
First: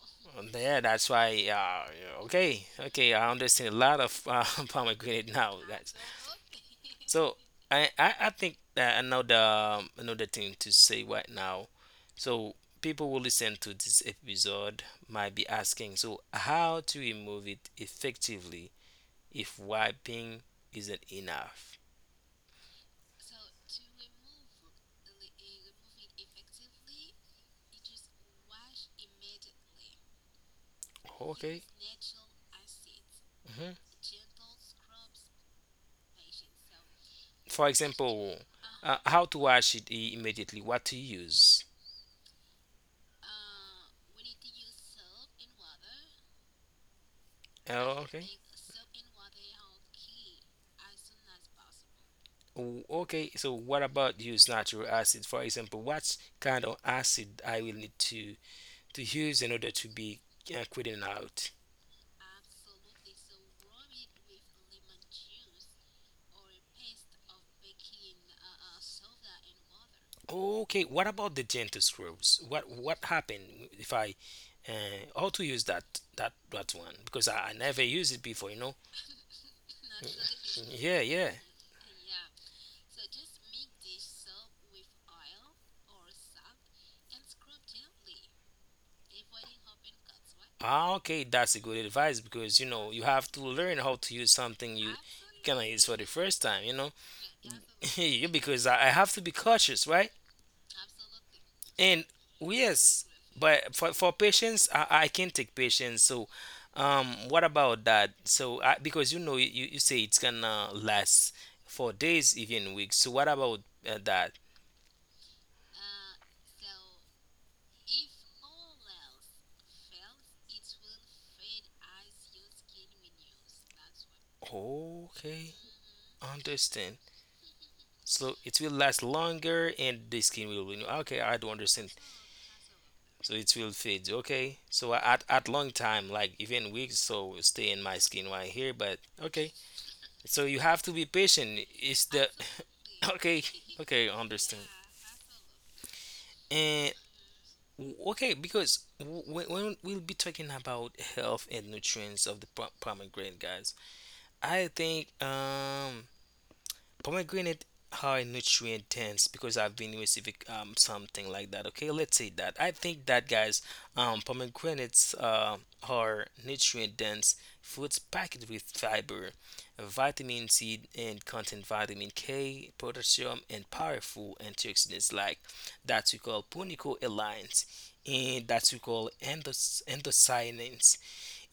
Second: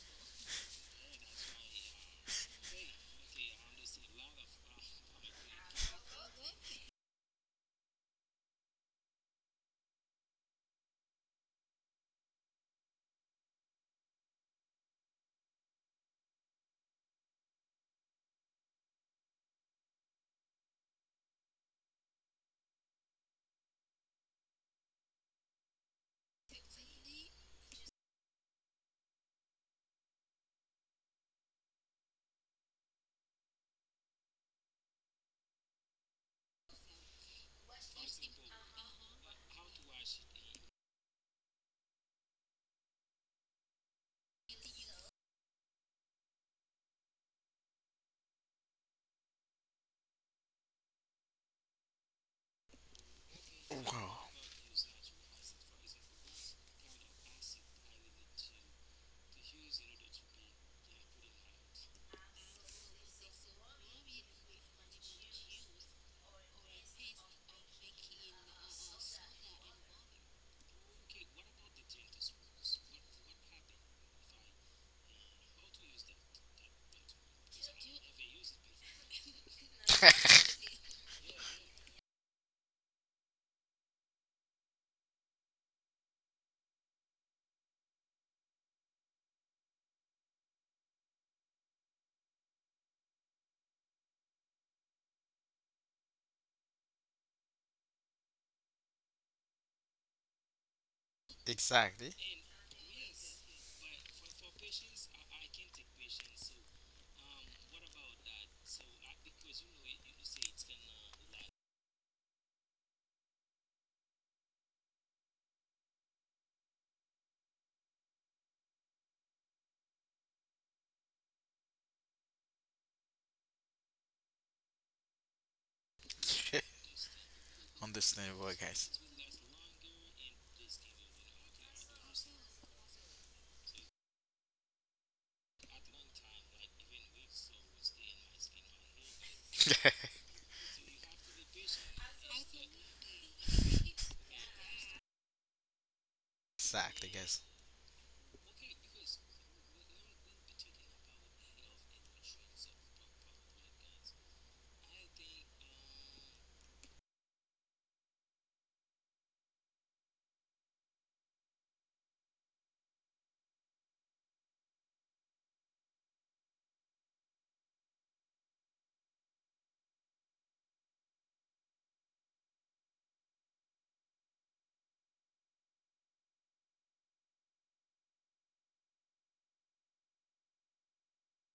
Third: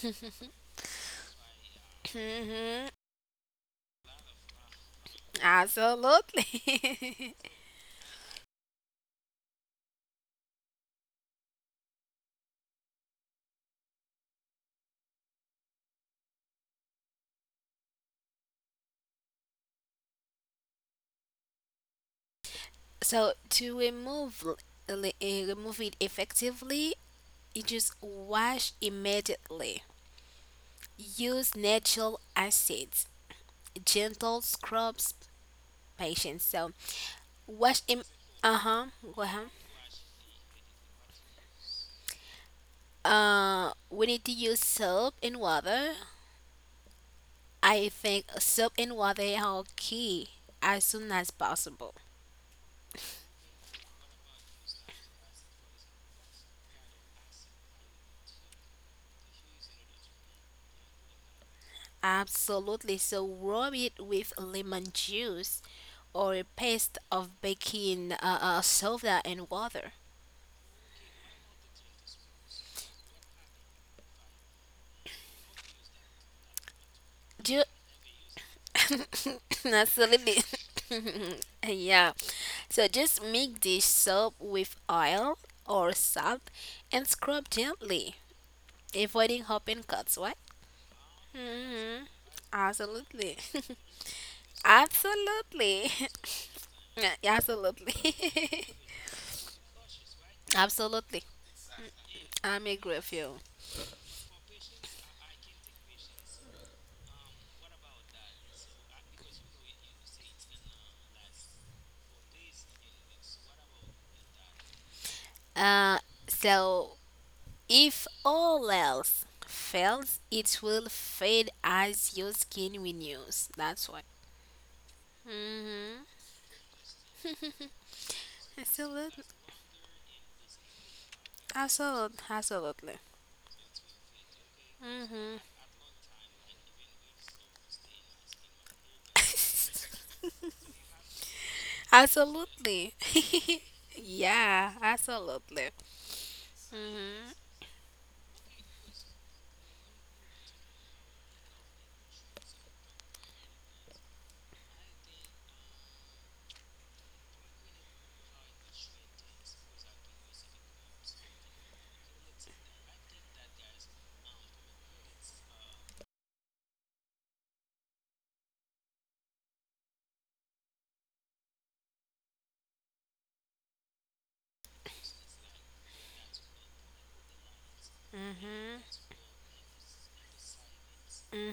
[SPEAKER 3] Yeah, that's why. Yeah, yeah, okay,
[SPEAKER 2] Hmm.
[SPEAKER 3] okay. I understand a lot of pomegranate now. That's
[SPEAKER 2] Absolutely.
[SPEAKER 3] so. I think that another another thing to say right now. So people who listen to this episode might be asking, so how to remove it effectively if wiping isn't enough?
[SPEAKER 2] So to remove remove it effectively, you just wash immediately. Use
[SPEAKER 3] Okay.
[SPEAKER 2] natural acids,
[SPEAKER 3] hmm
[SPEAKER 2] gentle scrubs, patience. So
[SPEAKER 3] For
[SPEAKER 2] wash
[SPEAKER 3] example,
[SPEAKER 2] uh huh. Go
[SPEAKER 3] how to
[SPEAKER 2] ahead.
[SPEAKER 3] wash it immediately? What to use?
[SPEAKER 2] We need to use soap and water. I
[SPEAKER 3] Oh,
[SPEAKER 2] think
[SPEAKER 3] okay.
[SPEAKER 2] soap and water are key as soon as possible.
[SPEAKER 3] Okay, so what
[SPEAKER 1] Wow.
[SPEAKER 3] about use natural acid? For example, what kind of acid I will need to use in order to be quitting out?
[SPEAKER 2] Absolutely. So rub it with lemon juice or a paste of baking soda and water.
[SPEAKER 3] Okay, what about the gentle scrubs? What happened if I uh, how to use that one? Because I
[SPEAKER 2] Ju-
[SPEAKER 3] never used it before, you know.
[SPEAKER 2] Absolutely.
[SPEAKER 3] Yeah, yeah.
[SPEAKER 2] Yeah. So just mix this soap with oil or salt and scrub gently, avoiding open cuts. What?
[SPEAKER 3] Ah, okay, that's a good
[SPEAKER 2] Hmm.
[SPEAKER 3] advice because you know you have
[SPEAKER 2] Absolutely.
[SPEAKER 3] to learn how to use something you cannot use
[SPEAKER 2] Absolutely.
[SPEAKER 3] for the first time. You know,
[SPEAKER 2] Yeah, absolutely.
[SPEAKER 3] yeah, because I have to be cautious, right?
[SPEAKER 2] Absolutely.
[SPEAKER 3] And
[SPEAKER 1] Exactly.
[SPEAKER 3] oh,
[SPEAKER 2] I'm agree
[SPEAKER 3] yes,
[SPEAKER 2] with you.
[SPEAKER 3] but for patients, I can take patients. So, what about that? So, because you know you say it's gonna last for days, even weeks. So, what about that?
[SPEAKER 2] Uh, so if all else fails, it will fade as your skin renews. That's why.
[SPEAKER 3] Okay,
[SPEAKER 2] Mhm.
[SPEAKER 3] understand. So
[SPEAKER 1] Understandable,
[SPEAKER 3] it will
[SPEAKER 1] guys.
[SPEAKER 3] last
[SPEAKER 2] Absolutely.
[SPEAKER 3] longer, and the skin will renew. Okay, I do understand.
[SPEAKER 2] Absolutely. Absolutely.
[SPEAKER 3] So it will fade okay so
[SPEAKER 2] Mhm.
[SPEAKER 3] at long time like even weeks so stay in my skin right here but okay so you have to be patient it's the
[SPEAKER 2] Absolutely.
[SPEAKER 3] okay okay understand
[SPEAKER 2] Yeah. Absolutely.
[SPEAKER 3] and
[SPEAKER 1] Exactly,
[SPEAKER 2] Mhm.
[SPEAKER 1] guys.
[SPEAKER 3] okay because when we'll be talking about health and nutrients of the pomegranate guys I think pomegranate are nutrient dense because I've been receiving something like that. Okay, let's say that. I think that guys, pomegranates are nutrient dense fruits packed with fiber, vitamin C, and contain vitamin K, potassium, and powerful antioxidants like that we call punicoalines and that we
[SPEAKER 2] Mhm.
[SPEAKER 3] call endocyanins.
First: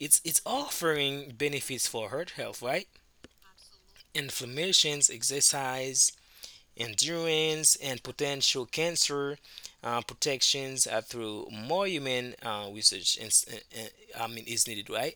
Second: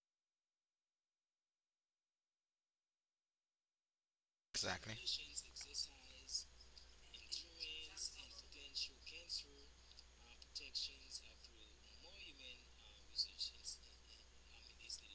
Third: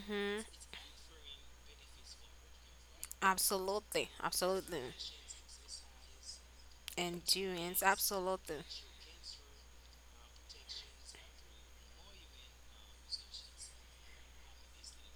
[SPEAKER 3] It's offering benefits for heart health, right?
[SPEAKER 2] Absolutely. Absolutely.
[SPEAKER 1] Exactly.
[SPEAKER 3] Inflammations, exercise, endurance,
[SPEAKER 2] Endurance.
[SPEAKER 3] and
[SPEAKER 2] Absolutely.
[SPEAKER 3] potential cancer protections through more human research. I mean, is needed, right?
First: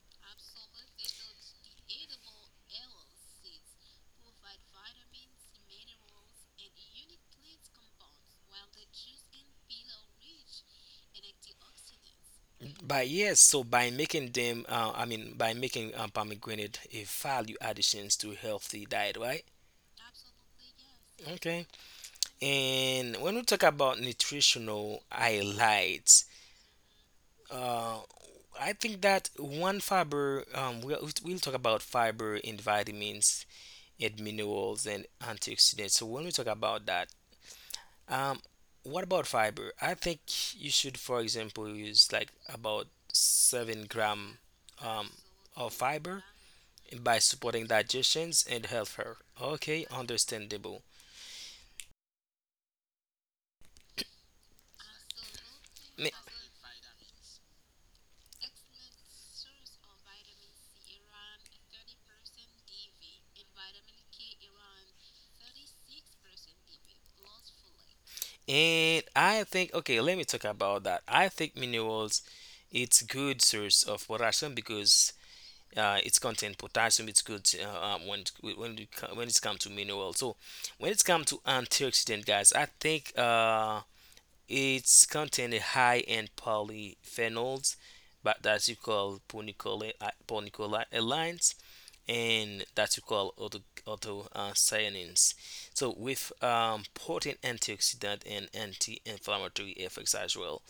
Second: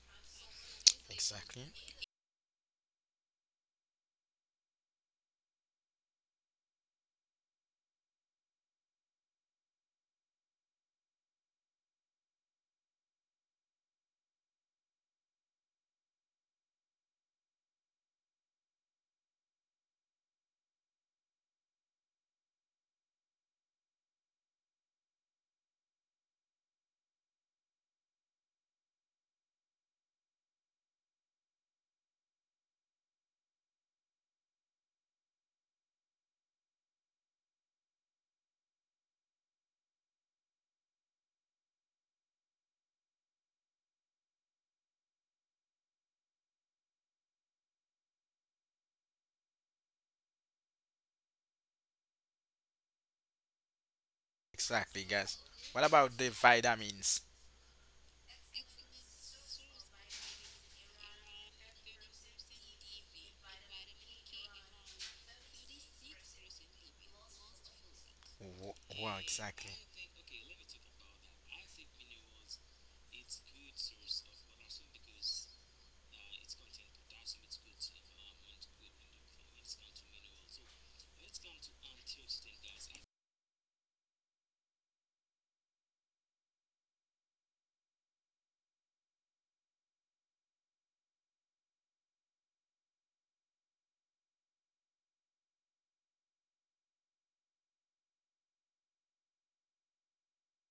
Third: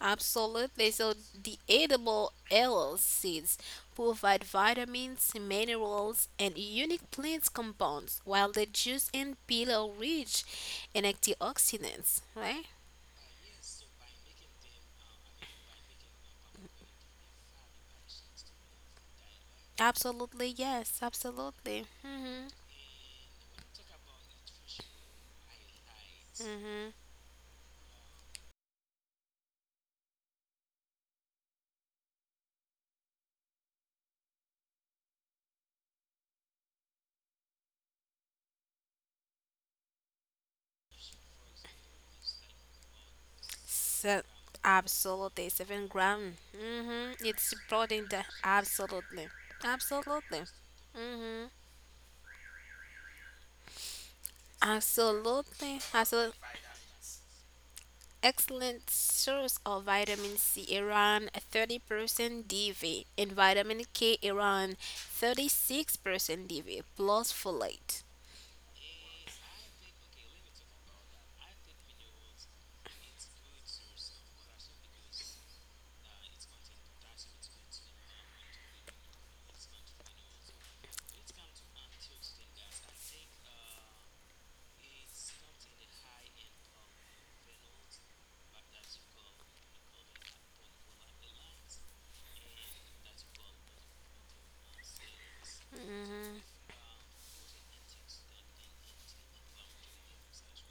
[SPEAKER 2] Absolutely. So the
[SPEAKER 1] Exactly.
[SPEAKER 2] edible aloe seeds provide vitamins, minerals, and unique plant compounds, while the juice and peel are rich in antioxidants. Right?
[SPEAKER 3] But yes, so by making them, I mean, by making pomegranate a value additions to healthy diet, right?
[SPEAKER 2] Absolutely. Yes.
[SPEAKER 3] Okay.
[SPEAKER 2] Absolutely. Mhm.
[SPEAKER 3] And when we talk about nutritional highlights,
[SPEAKER 2] Mhm.
[SPEAKER 3] uh, I think that one fiber, we'll talk about fiber and vitamins and minerals and antioxidants. So when we talk about that, Um, what about fiber? I think you should, for example, use like about seven
[SPEAKER 2] So
[SPEAKER 3] gram um,
[SPEAKER 2] absolutely
[SPEAKER 3] of
[SPEAKER 2] seven
[SPEAKER 3] fiber
[SPEAKER 2] gram. Mhm.
[SPEAKER 3] by
[SPEAKER 2] It's
[SPEAKER 3] supporting
[SPEAKER 2] supporting the
[SPEAKER 3] digestions and health. Her.
[SPEAKER 2] absolutely.
[SPEAKER 3] Okay,
[SPEAKER 2] Absolutely.
[SPEAKER 3] understandable.
[SPEAKER 2] Mhm.
[SPEAKER 1] Exactly, guys.
[SPEAKER 2] Absolutely.
[SPEAKER 1] What
[SPEAKER 3] Mi-
[SPEAKER 1] about the
[SPEAKER 2] Absolutely.
[SPEAKER 1] vitamins?
[SPEAKER 2] Excellent source of vitamin C around 30% DV and vitamin K around 36% DV plus folate.
[SPEAKER 1] Wh-
[SPEAKER 3] And
[SPEAKER 1] Wow,
[SPEAKER 3] I
[SPEAKER 1] exactly.
[SPEAKER 3] think okay, let me talk about that. I think minerals, it's good source of potassium because it's contain potassium. It's good when when it when it's come to minerals. So when it's come to antioxidant, guys, I think it's contain a high in polyphenols, but that you call and that you call auto so with
[SPEAKER 2] Mhm,
[SPEAKER 3] potent antioxidant and anti-inflammatory effects as well.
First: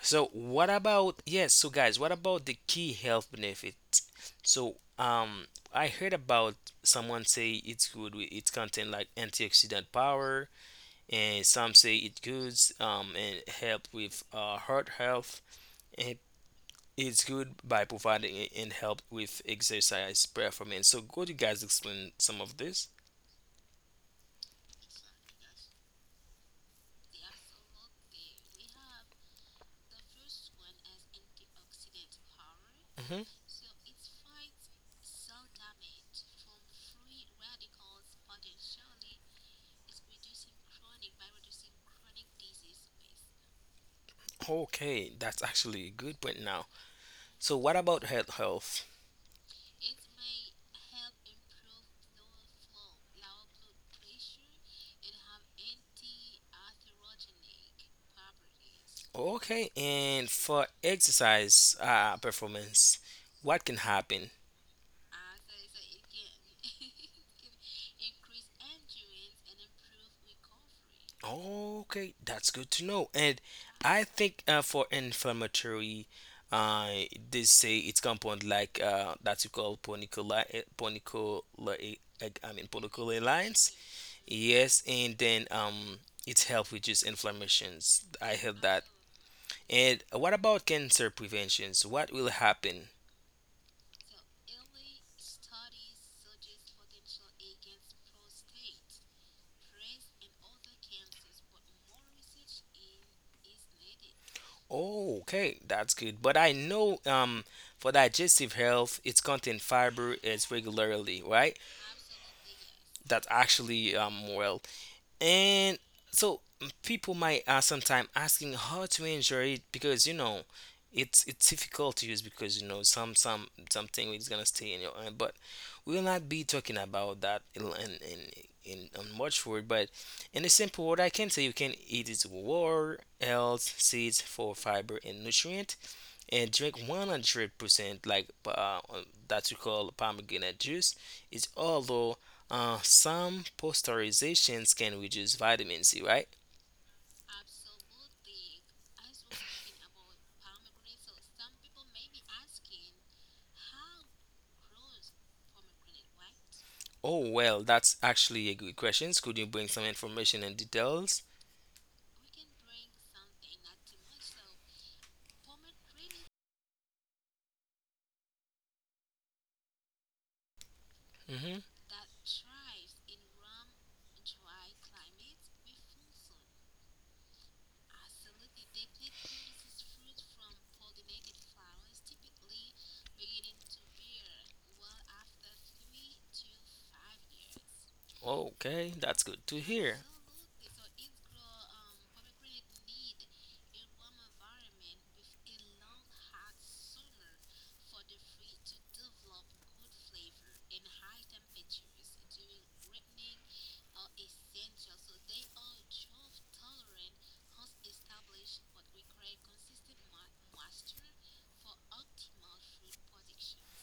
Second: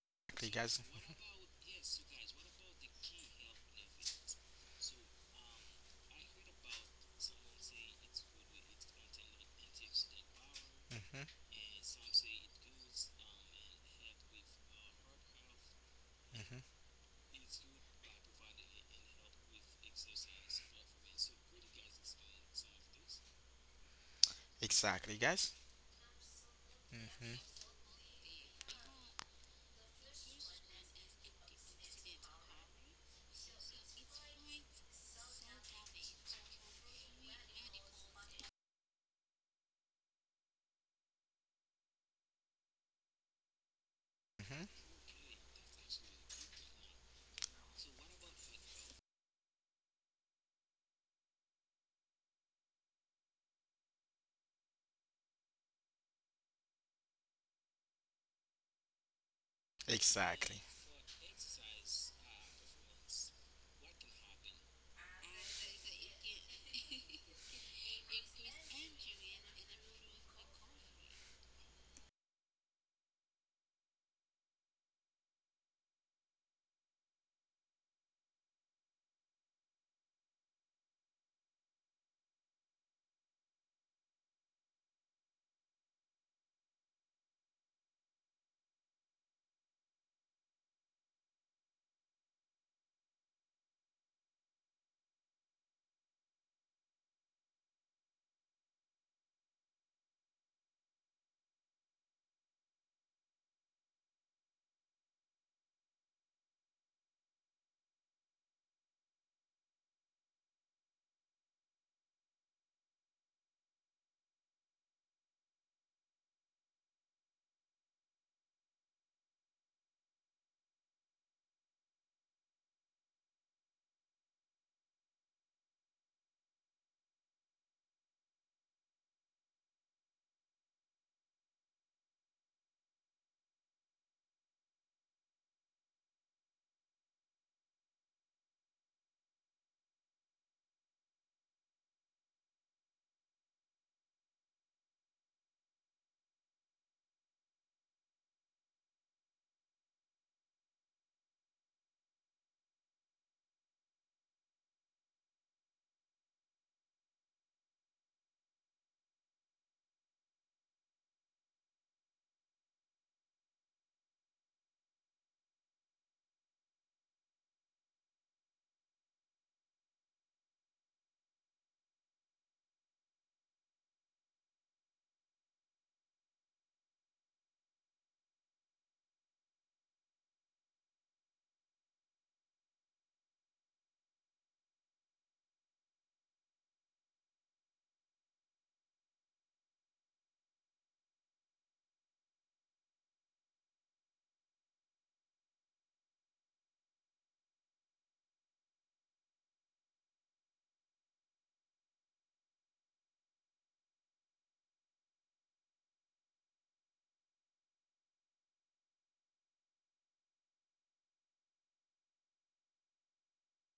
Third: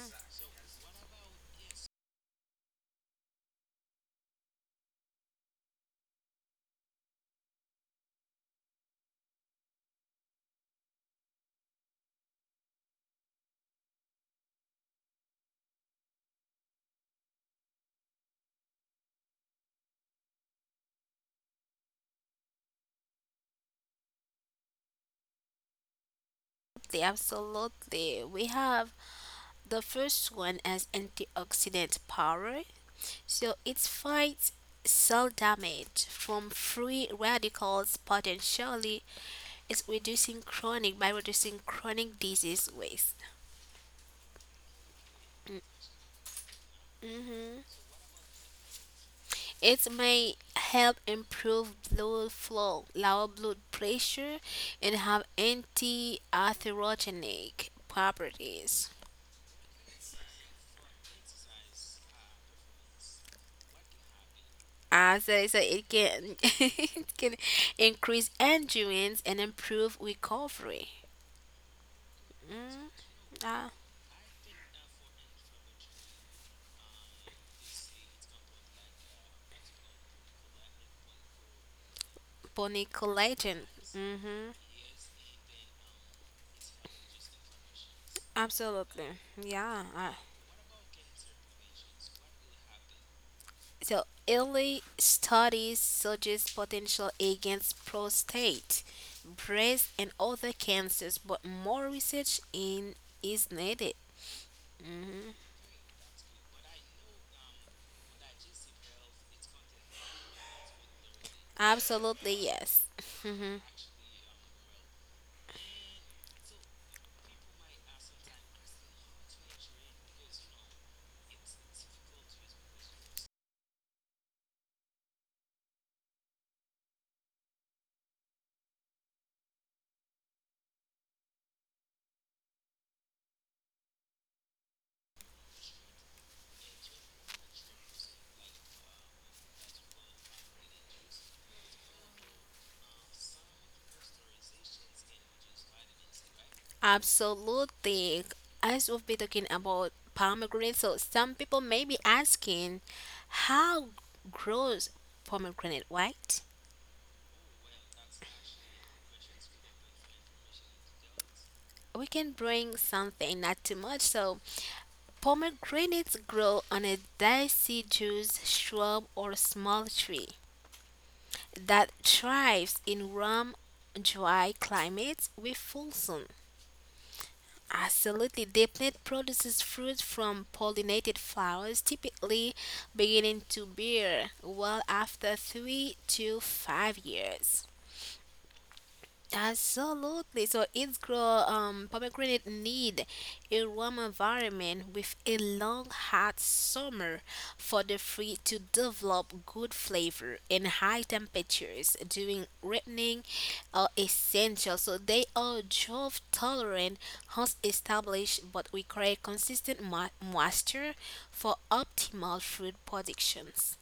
[SPEAKER 3] So
[SPEAKER 1] Okay,
[SPEAKER 3] what
[SPEAKER 1] guys.
[SPEAKER 3] about yes? So guys, what about the key health benefits? So I heard about someone say it's good. It contain like antioxidant power,
[SPEAKER 1] Mhm,
[SPEAKER 3] and some say it good and help with heart health and
[SPEAKER 1] mhm.
[SPEAKER 3] it's good by providing it and help with exercise performance so could you guys explain some of this
[SPEAKER 1] Exactly, guys.
[SPEAKER 2] Absolutely,
[SPEAKER 1] Mhm,
[SPEAKER 2] absolutely. We have the first one as antioxidant power.
[SPEAKER 3] hmm
[SPEAKER 2] So it fights cell damage from free radicals, potentially it's reducing chronic by reducing chronic disease waste.
[SPEAKER 1] mhm.
[SPEAKER 3] okay that's actually a good point now so what
[SPEAKER 2] Mm-hmm.
[SPEAKER 3] about health health
[SPEAKER 2] It may help improve blood flow, lower blood pressure, and have anti-atherogenic properties.
[SPEAKER 3] okay and
[SPEAKER 1] Exactly.
[SPEAKER 3] for exercise performance what can happen.
[SPEAKER 2] As I said, it can it can increase endurance and improve recovery.
[SPEAKER 3] Okay, that's good to
[SPEAKER 2] Mm.
[SPEAKER 3] know. And
[SPEAKER 2] Ah,
[SPEAKER 3] I think for inflammatory, uh, they say it's compound like that you call ponicula, I mean
[SPEAKER 2] bony
[SPEAKER 3] ponicula
[SPEAKER 2] collagen.
[SPEAKER 3] lines.
[SPEAKER 2] Hmm.
[SPEAKER 3] Yes, and then it helps reduce inflammations. I heard that.
[SPEAKER 2] Absolutely. Yeah,
[SPEAKER 3] And
[SPEAKER 2] I.
[SPEAKER 3] what about cancer preventions? What will happen?
[SPEAKER 2] So early studies suggest potential against prostate, breast, and other cancers, but more research in is needed.
[SPEAKER 3] Oh,
[SPEAKER 2] Mhm.
[SPEAKER 3] okay, that's good. But I know for digestive health, it's contain fiber as regularly, right?
[SPEAKER 2] Absolutely, yes.
[SPEAKER 3] That actually well. And so people might sometimes asking how to enjoy it because you know it's difficult to use because you know some something is gonna stay in your mind. But we will not be talking about that in much word. But in a simple word, I can say you can eat it with water, else seeds for fiber and nutrient and drink 100% like that you call pomegranate juice is although some pasteurizations can reduce vitamin C, right?
[SPEAKER 2] Absolutely. As we've been talking about pomegranate, so some people may be asking, how grows pomegranate, right?
[SPEAKER 3] Oh well, that's actually a good question. Could you bring some information and details?
[SPEAKER 2] We can bring something, not too much. So pomegranates grow on a deciduous shrub or small tree
[SPEAKER 3] Mm-hmm.
[SPEAKER 2] that thrives in warm, dry climates with full sun. Absolutely, the plant produces fruit from pollinated flowers, typically beginning to bear well after 3 to 5 years.
[SPEAKER 3] Okay, that's good to hear.
[SPEAKER 2] Absolutely. So it's grow, um, pomegranate need a warm environment with a long hot summer for the fruit to develop good flavor, and high temperatures during ripening are essential. So they are drought tolerant once established but require consistent moisture for optimal fruit productions.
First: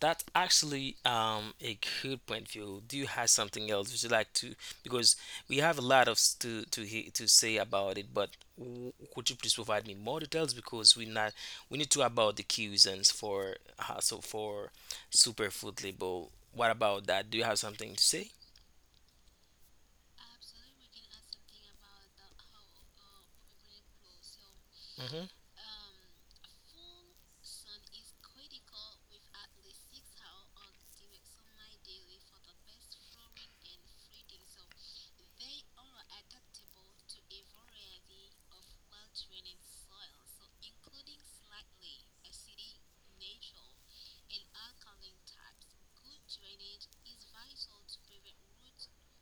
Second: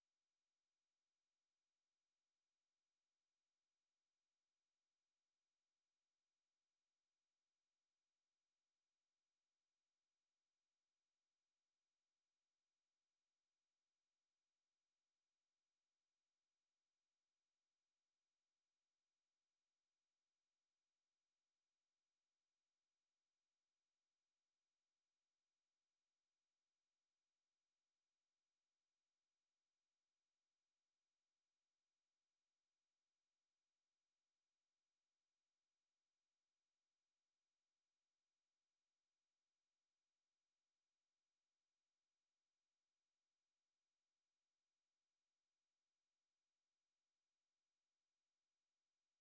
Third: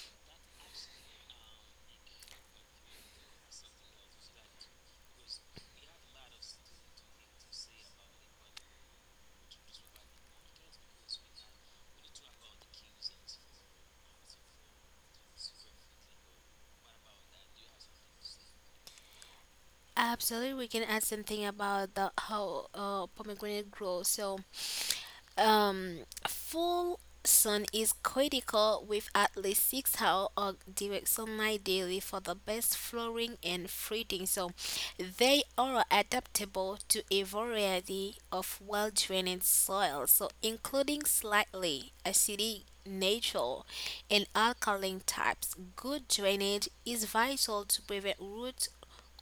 [SPEAKER 3] That's actually a good point of view. Do you have something else would you like to? Because we have a lot of to to say about it, but could you please provide me more details? Because we not we need to about the cuisines for so for superfood label. What about that? Do you have something to say?
[SPEAKER 2] Absolutely, we can add something about the how pomegranate grows.
[SPEAKER 3] Mm-hmm.
[SPEAKER 2] Um, Full sun is critical with at least 6 hours of direct sunlight daily for the best flowering and fruiting. So they are adaptable to a variety of well drained soils, so including slightly acidic natural and alkaline types. Good drainage is vital to prevent root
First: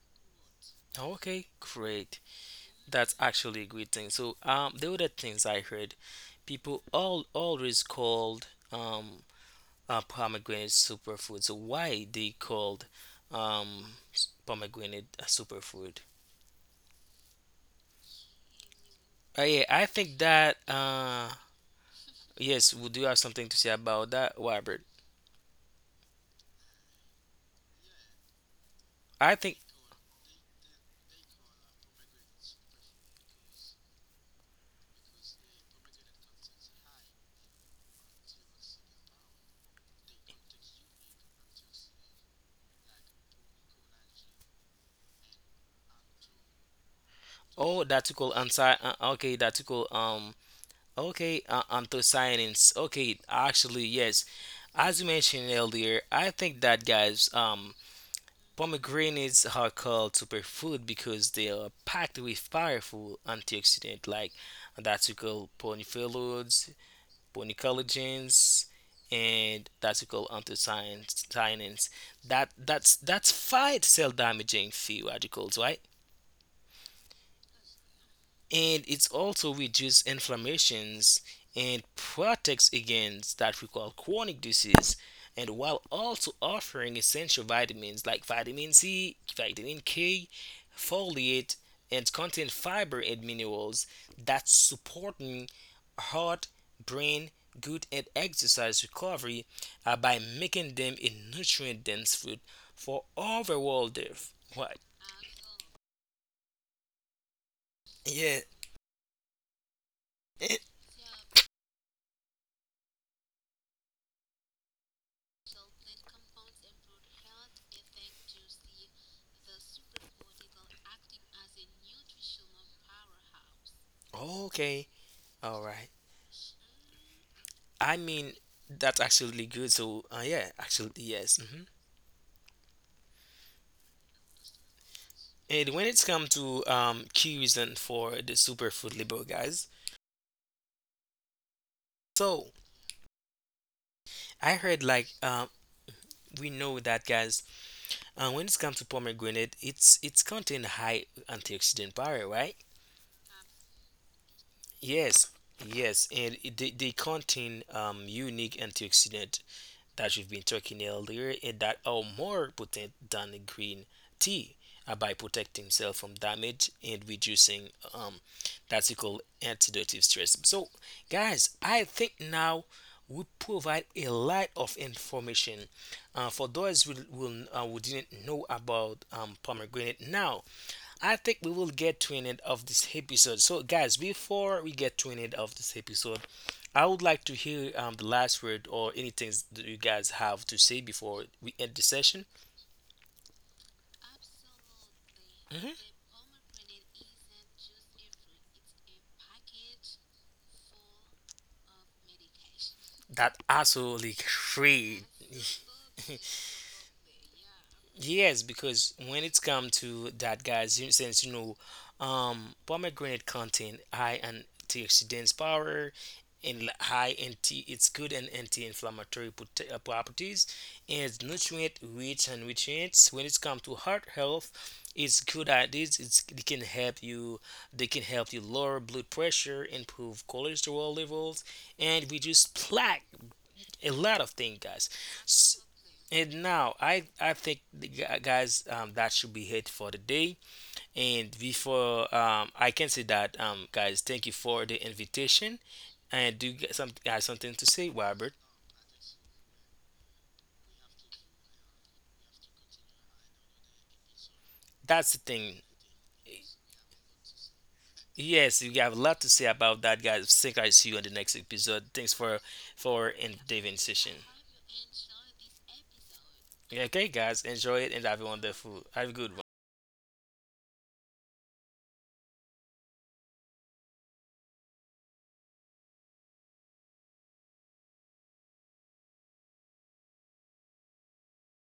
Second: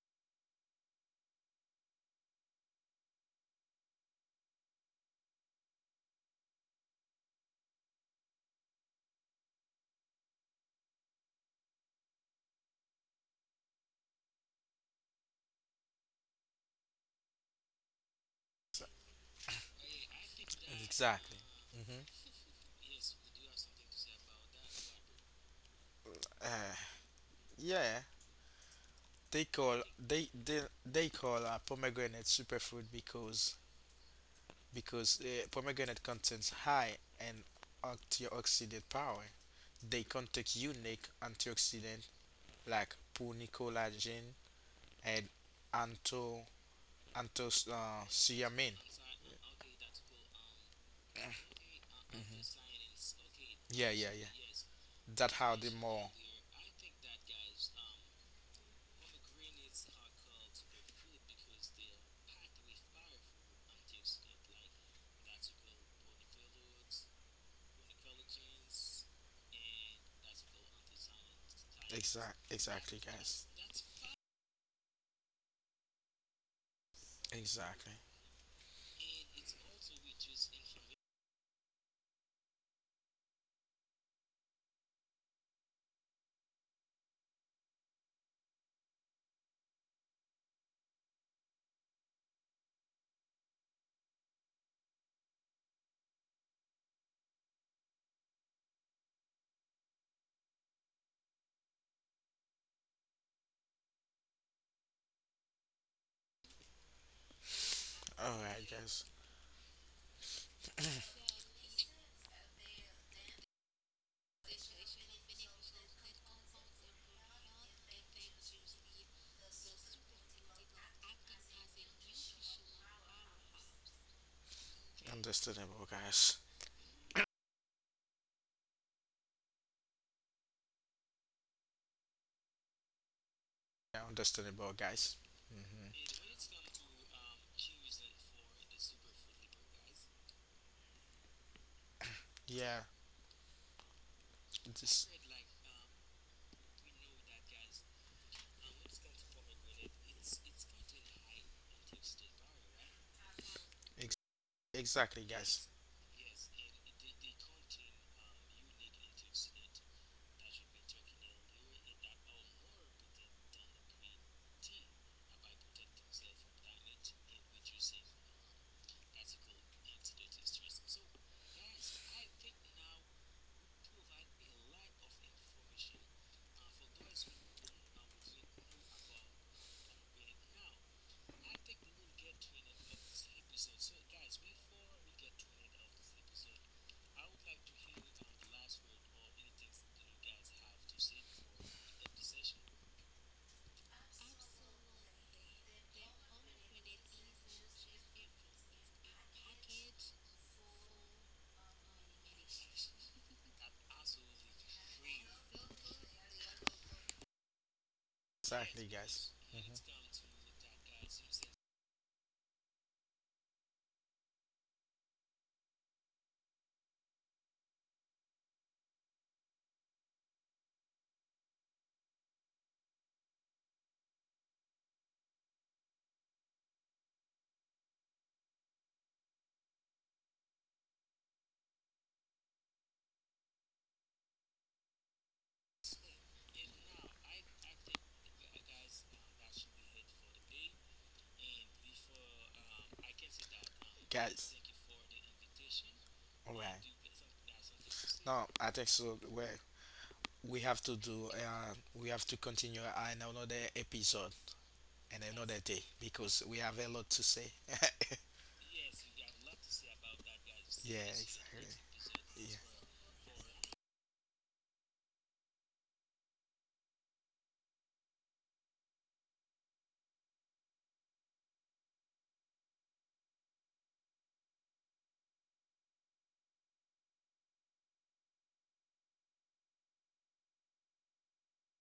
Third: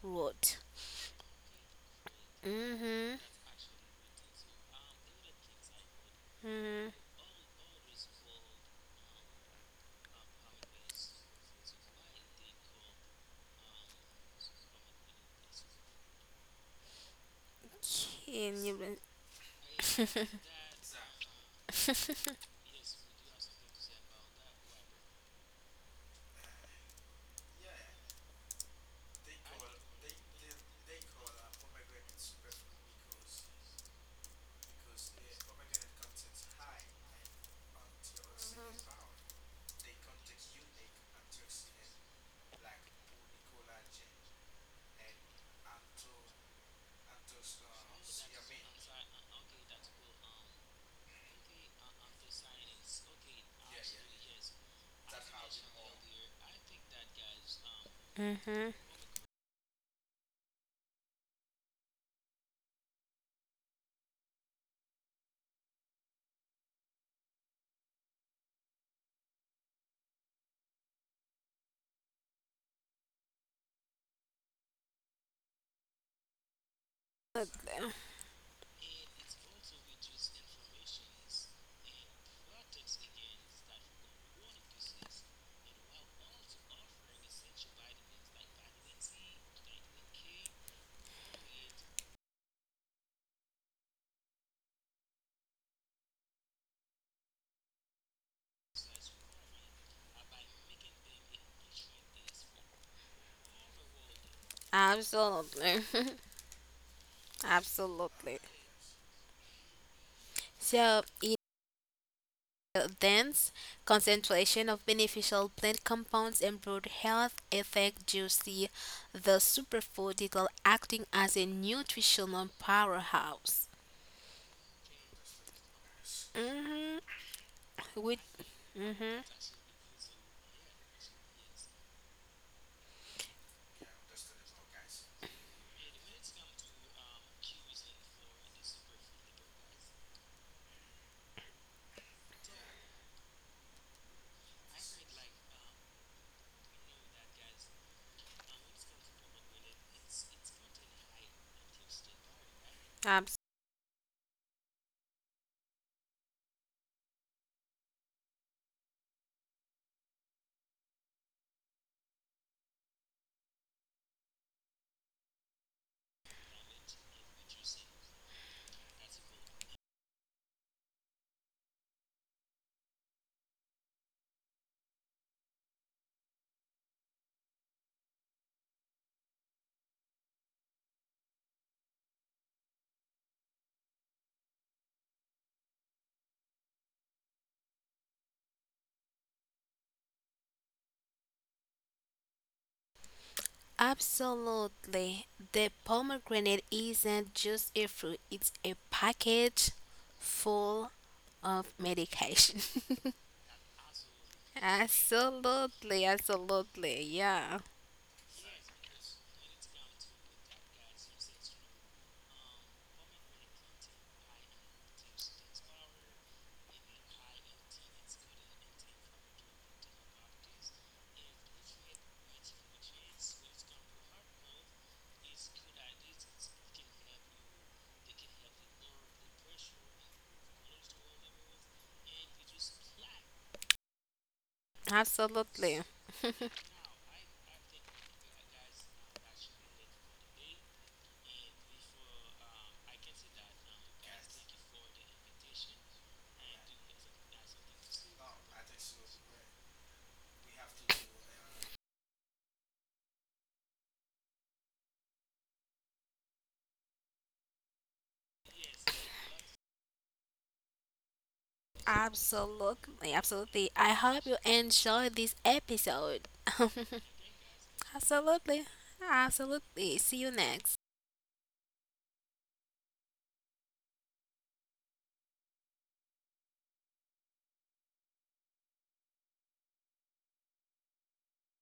[SPEAKER 2] rot.
[SPEAKER 3] Okay, great. That's
[SPEAKER 2] Mm-hmm.
[SPEAKER 3] actually a good thing. So the other things I heard, people
[SPEAKER 2] Mm-hmm.
[SPEAKER 3] all always called pomegranate superfood. So why they called um, pomegranate a superfood?
[SPEAKER 2] Can you?
[SPEAKER 3] Yeah, I think that
[SPEAKER 1] Exactly. Mm-hmm.
[SPEAKER 3] yes, we do have something to say about that, Robert.
[SPEAKER 1] Uh, yeah.
[SPEAKER 3] I
[SPEAKER 1] They
[SPEAKER 3] think
[SPEAKER 1] call they they, they call pomegranate superfood because pomegranate contains high in antioxidant power. They contain unique antioxidant like punicolagen and anto antos
[SPEAKER 3] oh that's called
[SPEAKER 1] cyamin.
[SPEAKER 3] anti okay that's called okay anthocyanins okay actually
[SPEAKER 1] Yeah, yeah,
[SPEAKER 3] yes
[SPEAKER 1] yeah.
[SPEAKER 3] as you
[SPEAKER 1] That
[SPEAKER 3] mentioned
[SPEAKER 1] how they
[SPEAKER 3] earlier
[SPEAKER 1] more
[SPEAKER 3] I think that guys
[SPEAKER 2] Mm-hmm.
[SPEAKER 3] pomegranates are called superfood because they are packed with powerful antioxidants like that we call polyphenols, polycollagens, and that we call anthocyanins.
[SPEAKER 1] exact
[SPEAKER 3] That that's
[SPEAKER 1] exactly
[SPEAKER 3] that's
[SPEAKER 1] guys.
[SPEAKER 3] fight cell damaging free radicals, right?
[SPEAKER 1] Exactly.
[SPEAKER 3] And it's also reduces inflammations and protects against that we call chronic disease and while also offering essential vitamins like vitamin C, vitamin K, folate and contain fiber and minerals that supporting heart, brain, good and exercise recovery by making them a nutrient dense food for overall health. What?
[SPEAKER 2] Absolutely.
[SPEAKER 1] All
[SPEAKER 3] Yeah.
[SPEAKER 2] Absolutely.
[SPEAKER 1] right, guys.
[SPEAKER 2] So, in the dense concentration of beneficial plant compounds and broad health effect, juicy, the superfood is acting as a nutritional powerhouse.
[SPEAKER 3] Okay. All
[SPEAKER 1] Understandable,
[SPEAKER 3] right.
[SPEAKER 1] guys.
[SPEAKER 2] Mm-hmm.
[SPEAKER 3] I
[SPEAKER 2] With,
[SPEAKER 3] mean, that's
[SPEAKER 2] mm-hmm.
[SPEAKER 3] absolutely good. So, yeah, absolutely, yes.
[SPEAKER 1] Yeah, understandable, guys. Hmm.
[SPEAKER 3] And when it's come to key reason for the superfood label, guys. So,
[SPEAKER 1] Yeah,
[SPEAKER 3] I heard
[SPEAKER 1] it's,
[SPEAKER 3] like we know that, guys. When it's come to pomegranate, it's contain high antioxidant power, right?
[SPEAKER 2] Abs-
[SPEAKER 1] ex- exactly,
[SPEAKER 3] Yes,
[SPEAKER 1] guys.
[SPEAKER 3] yes, and they contain unique antioxidant that we have been talking earlier and that are more potent than green tea by protecting cell from damage and reducing um, that's called oxidative stress. So, guys, I think now we provide a lot of information for those who, who didn't know about pomegranate. Now, I think we will get to an end of this episode. So, guys, before we get to an end of this episode, I would like to hear the last word or anything that you guys have to say before we end the session.
[SPEAKER 2] Absolutely. The
[SPEAKER 3] Mhm.
[SPEAKER 2] pomegranate isn't just a fruit, it's a package full of medication.
[SPEAKER 3] That absolutely great.
[SPEAKER 2] Absolutely, absolutely, yeah,
[SPEAKER 3] Yes,
[SPEAKER 1] Exactly,
[SPEAKER 3] because when
[SPEAKER 1] guys.
[SPEAKER 3] it's come
[SPEAKER 1] Hmm.
[SPEAKER 3] to that, guys, since you know, pomegranate contain high antioxidants power and high it's good and anti-inflammatory properties, and it's nutrient rich and nutrients. When it's come to heart health, it's good at this. It can help you. They can help you lower blood pressure, improve cholesterol levels, and reduce plaque. A lot of things, guys.
[SPEAKER 2] absolutely,
[SPEAKER 3] And now I think the guys that should be it for the day. And before I can say that guys, thank you
[SPEAKER 1] Guys,
[SPEAKER 3] for the invitation. And
[SPEAKER 1] all
[SPEAKER 3] do you
[SPEAKER 1] right.
[SPEAKER 3] get some guys something to say, Robert?
[SPEAKER 1] No, I think so. We have to do. We have to continue in another episode
[SPEAKER 3] That's
[SPEAKER 1] and
[SPEAKER 3] the
[SPEAKER 1] another
[SPEAKER 3] thing.
[SPEAKER 1] day because we have a lot to say.
[SPEAKER 3] Yes, you have a lot to say about that, guys. Think I
[SPEAKER 1] Yeah,
[SPEAKER 3] see you in the next
[SPEAKER 1] exactly.
[SPEAKER 3] episode. Thanks
[SPEAKER 1] Yeah.
[SPEAKER 3] for
[SPEAKER 2] absolutely,
[SPEAKER 3] in the
[SPEAKER 2] absolutely. I
[SPEAKER 3] invitation.
[SPEAKER 2] hope you enjoyed this episode.
[SPEAKER 3] Okay, guys, enjoy it and have a
[SPEAKER 2] Absolutely,
[SPEAKER 3] wonderful, have a good one.
[SPEAKER 2] absolutely. See you next.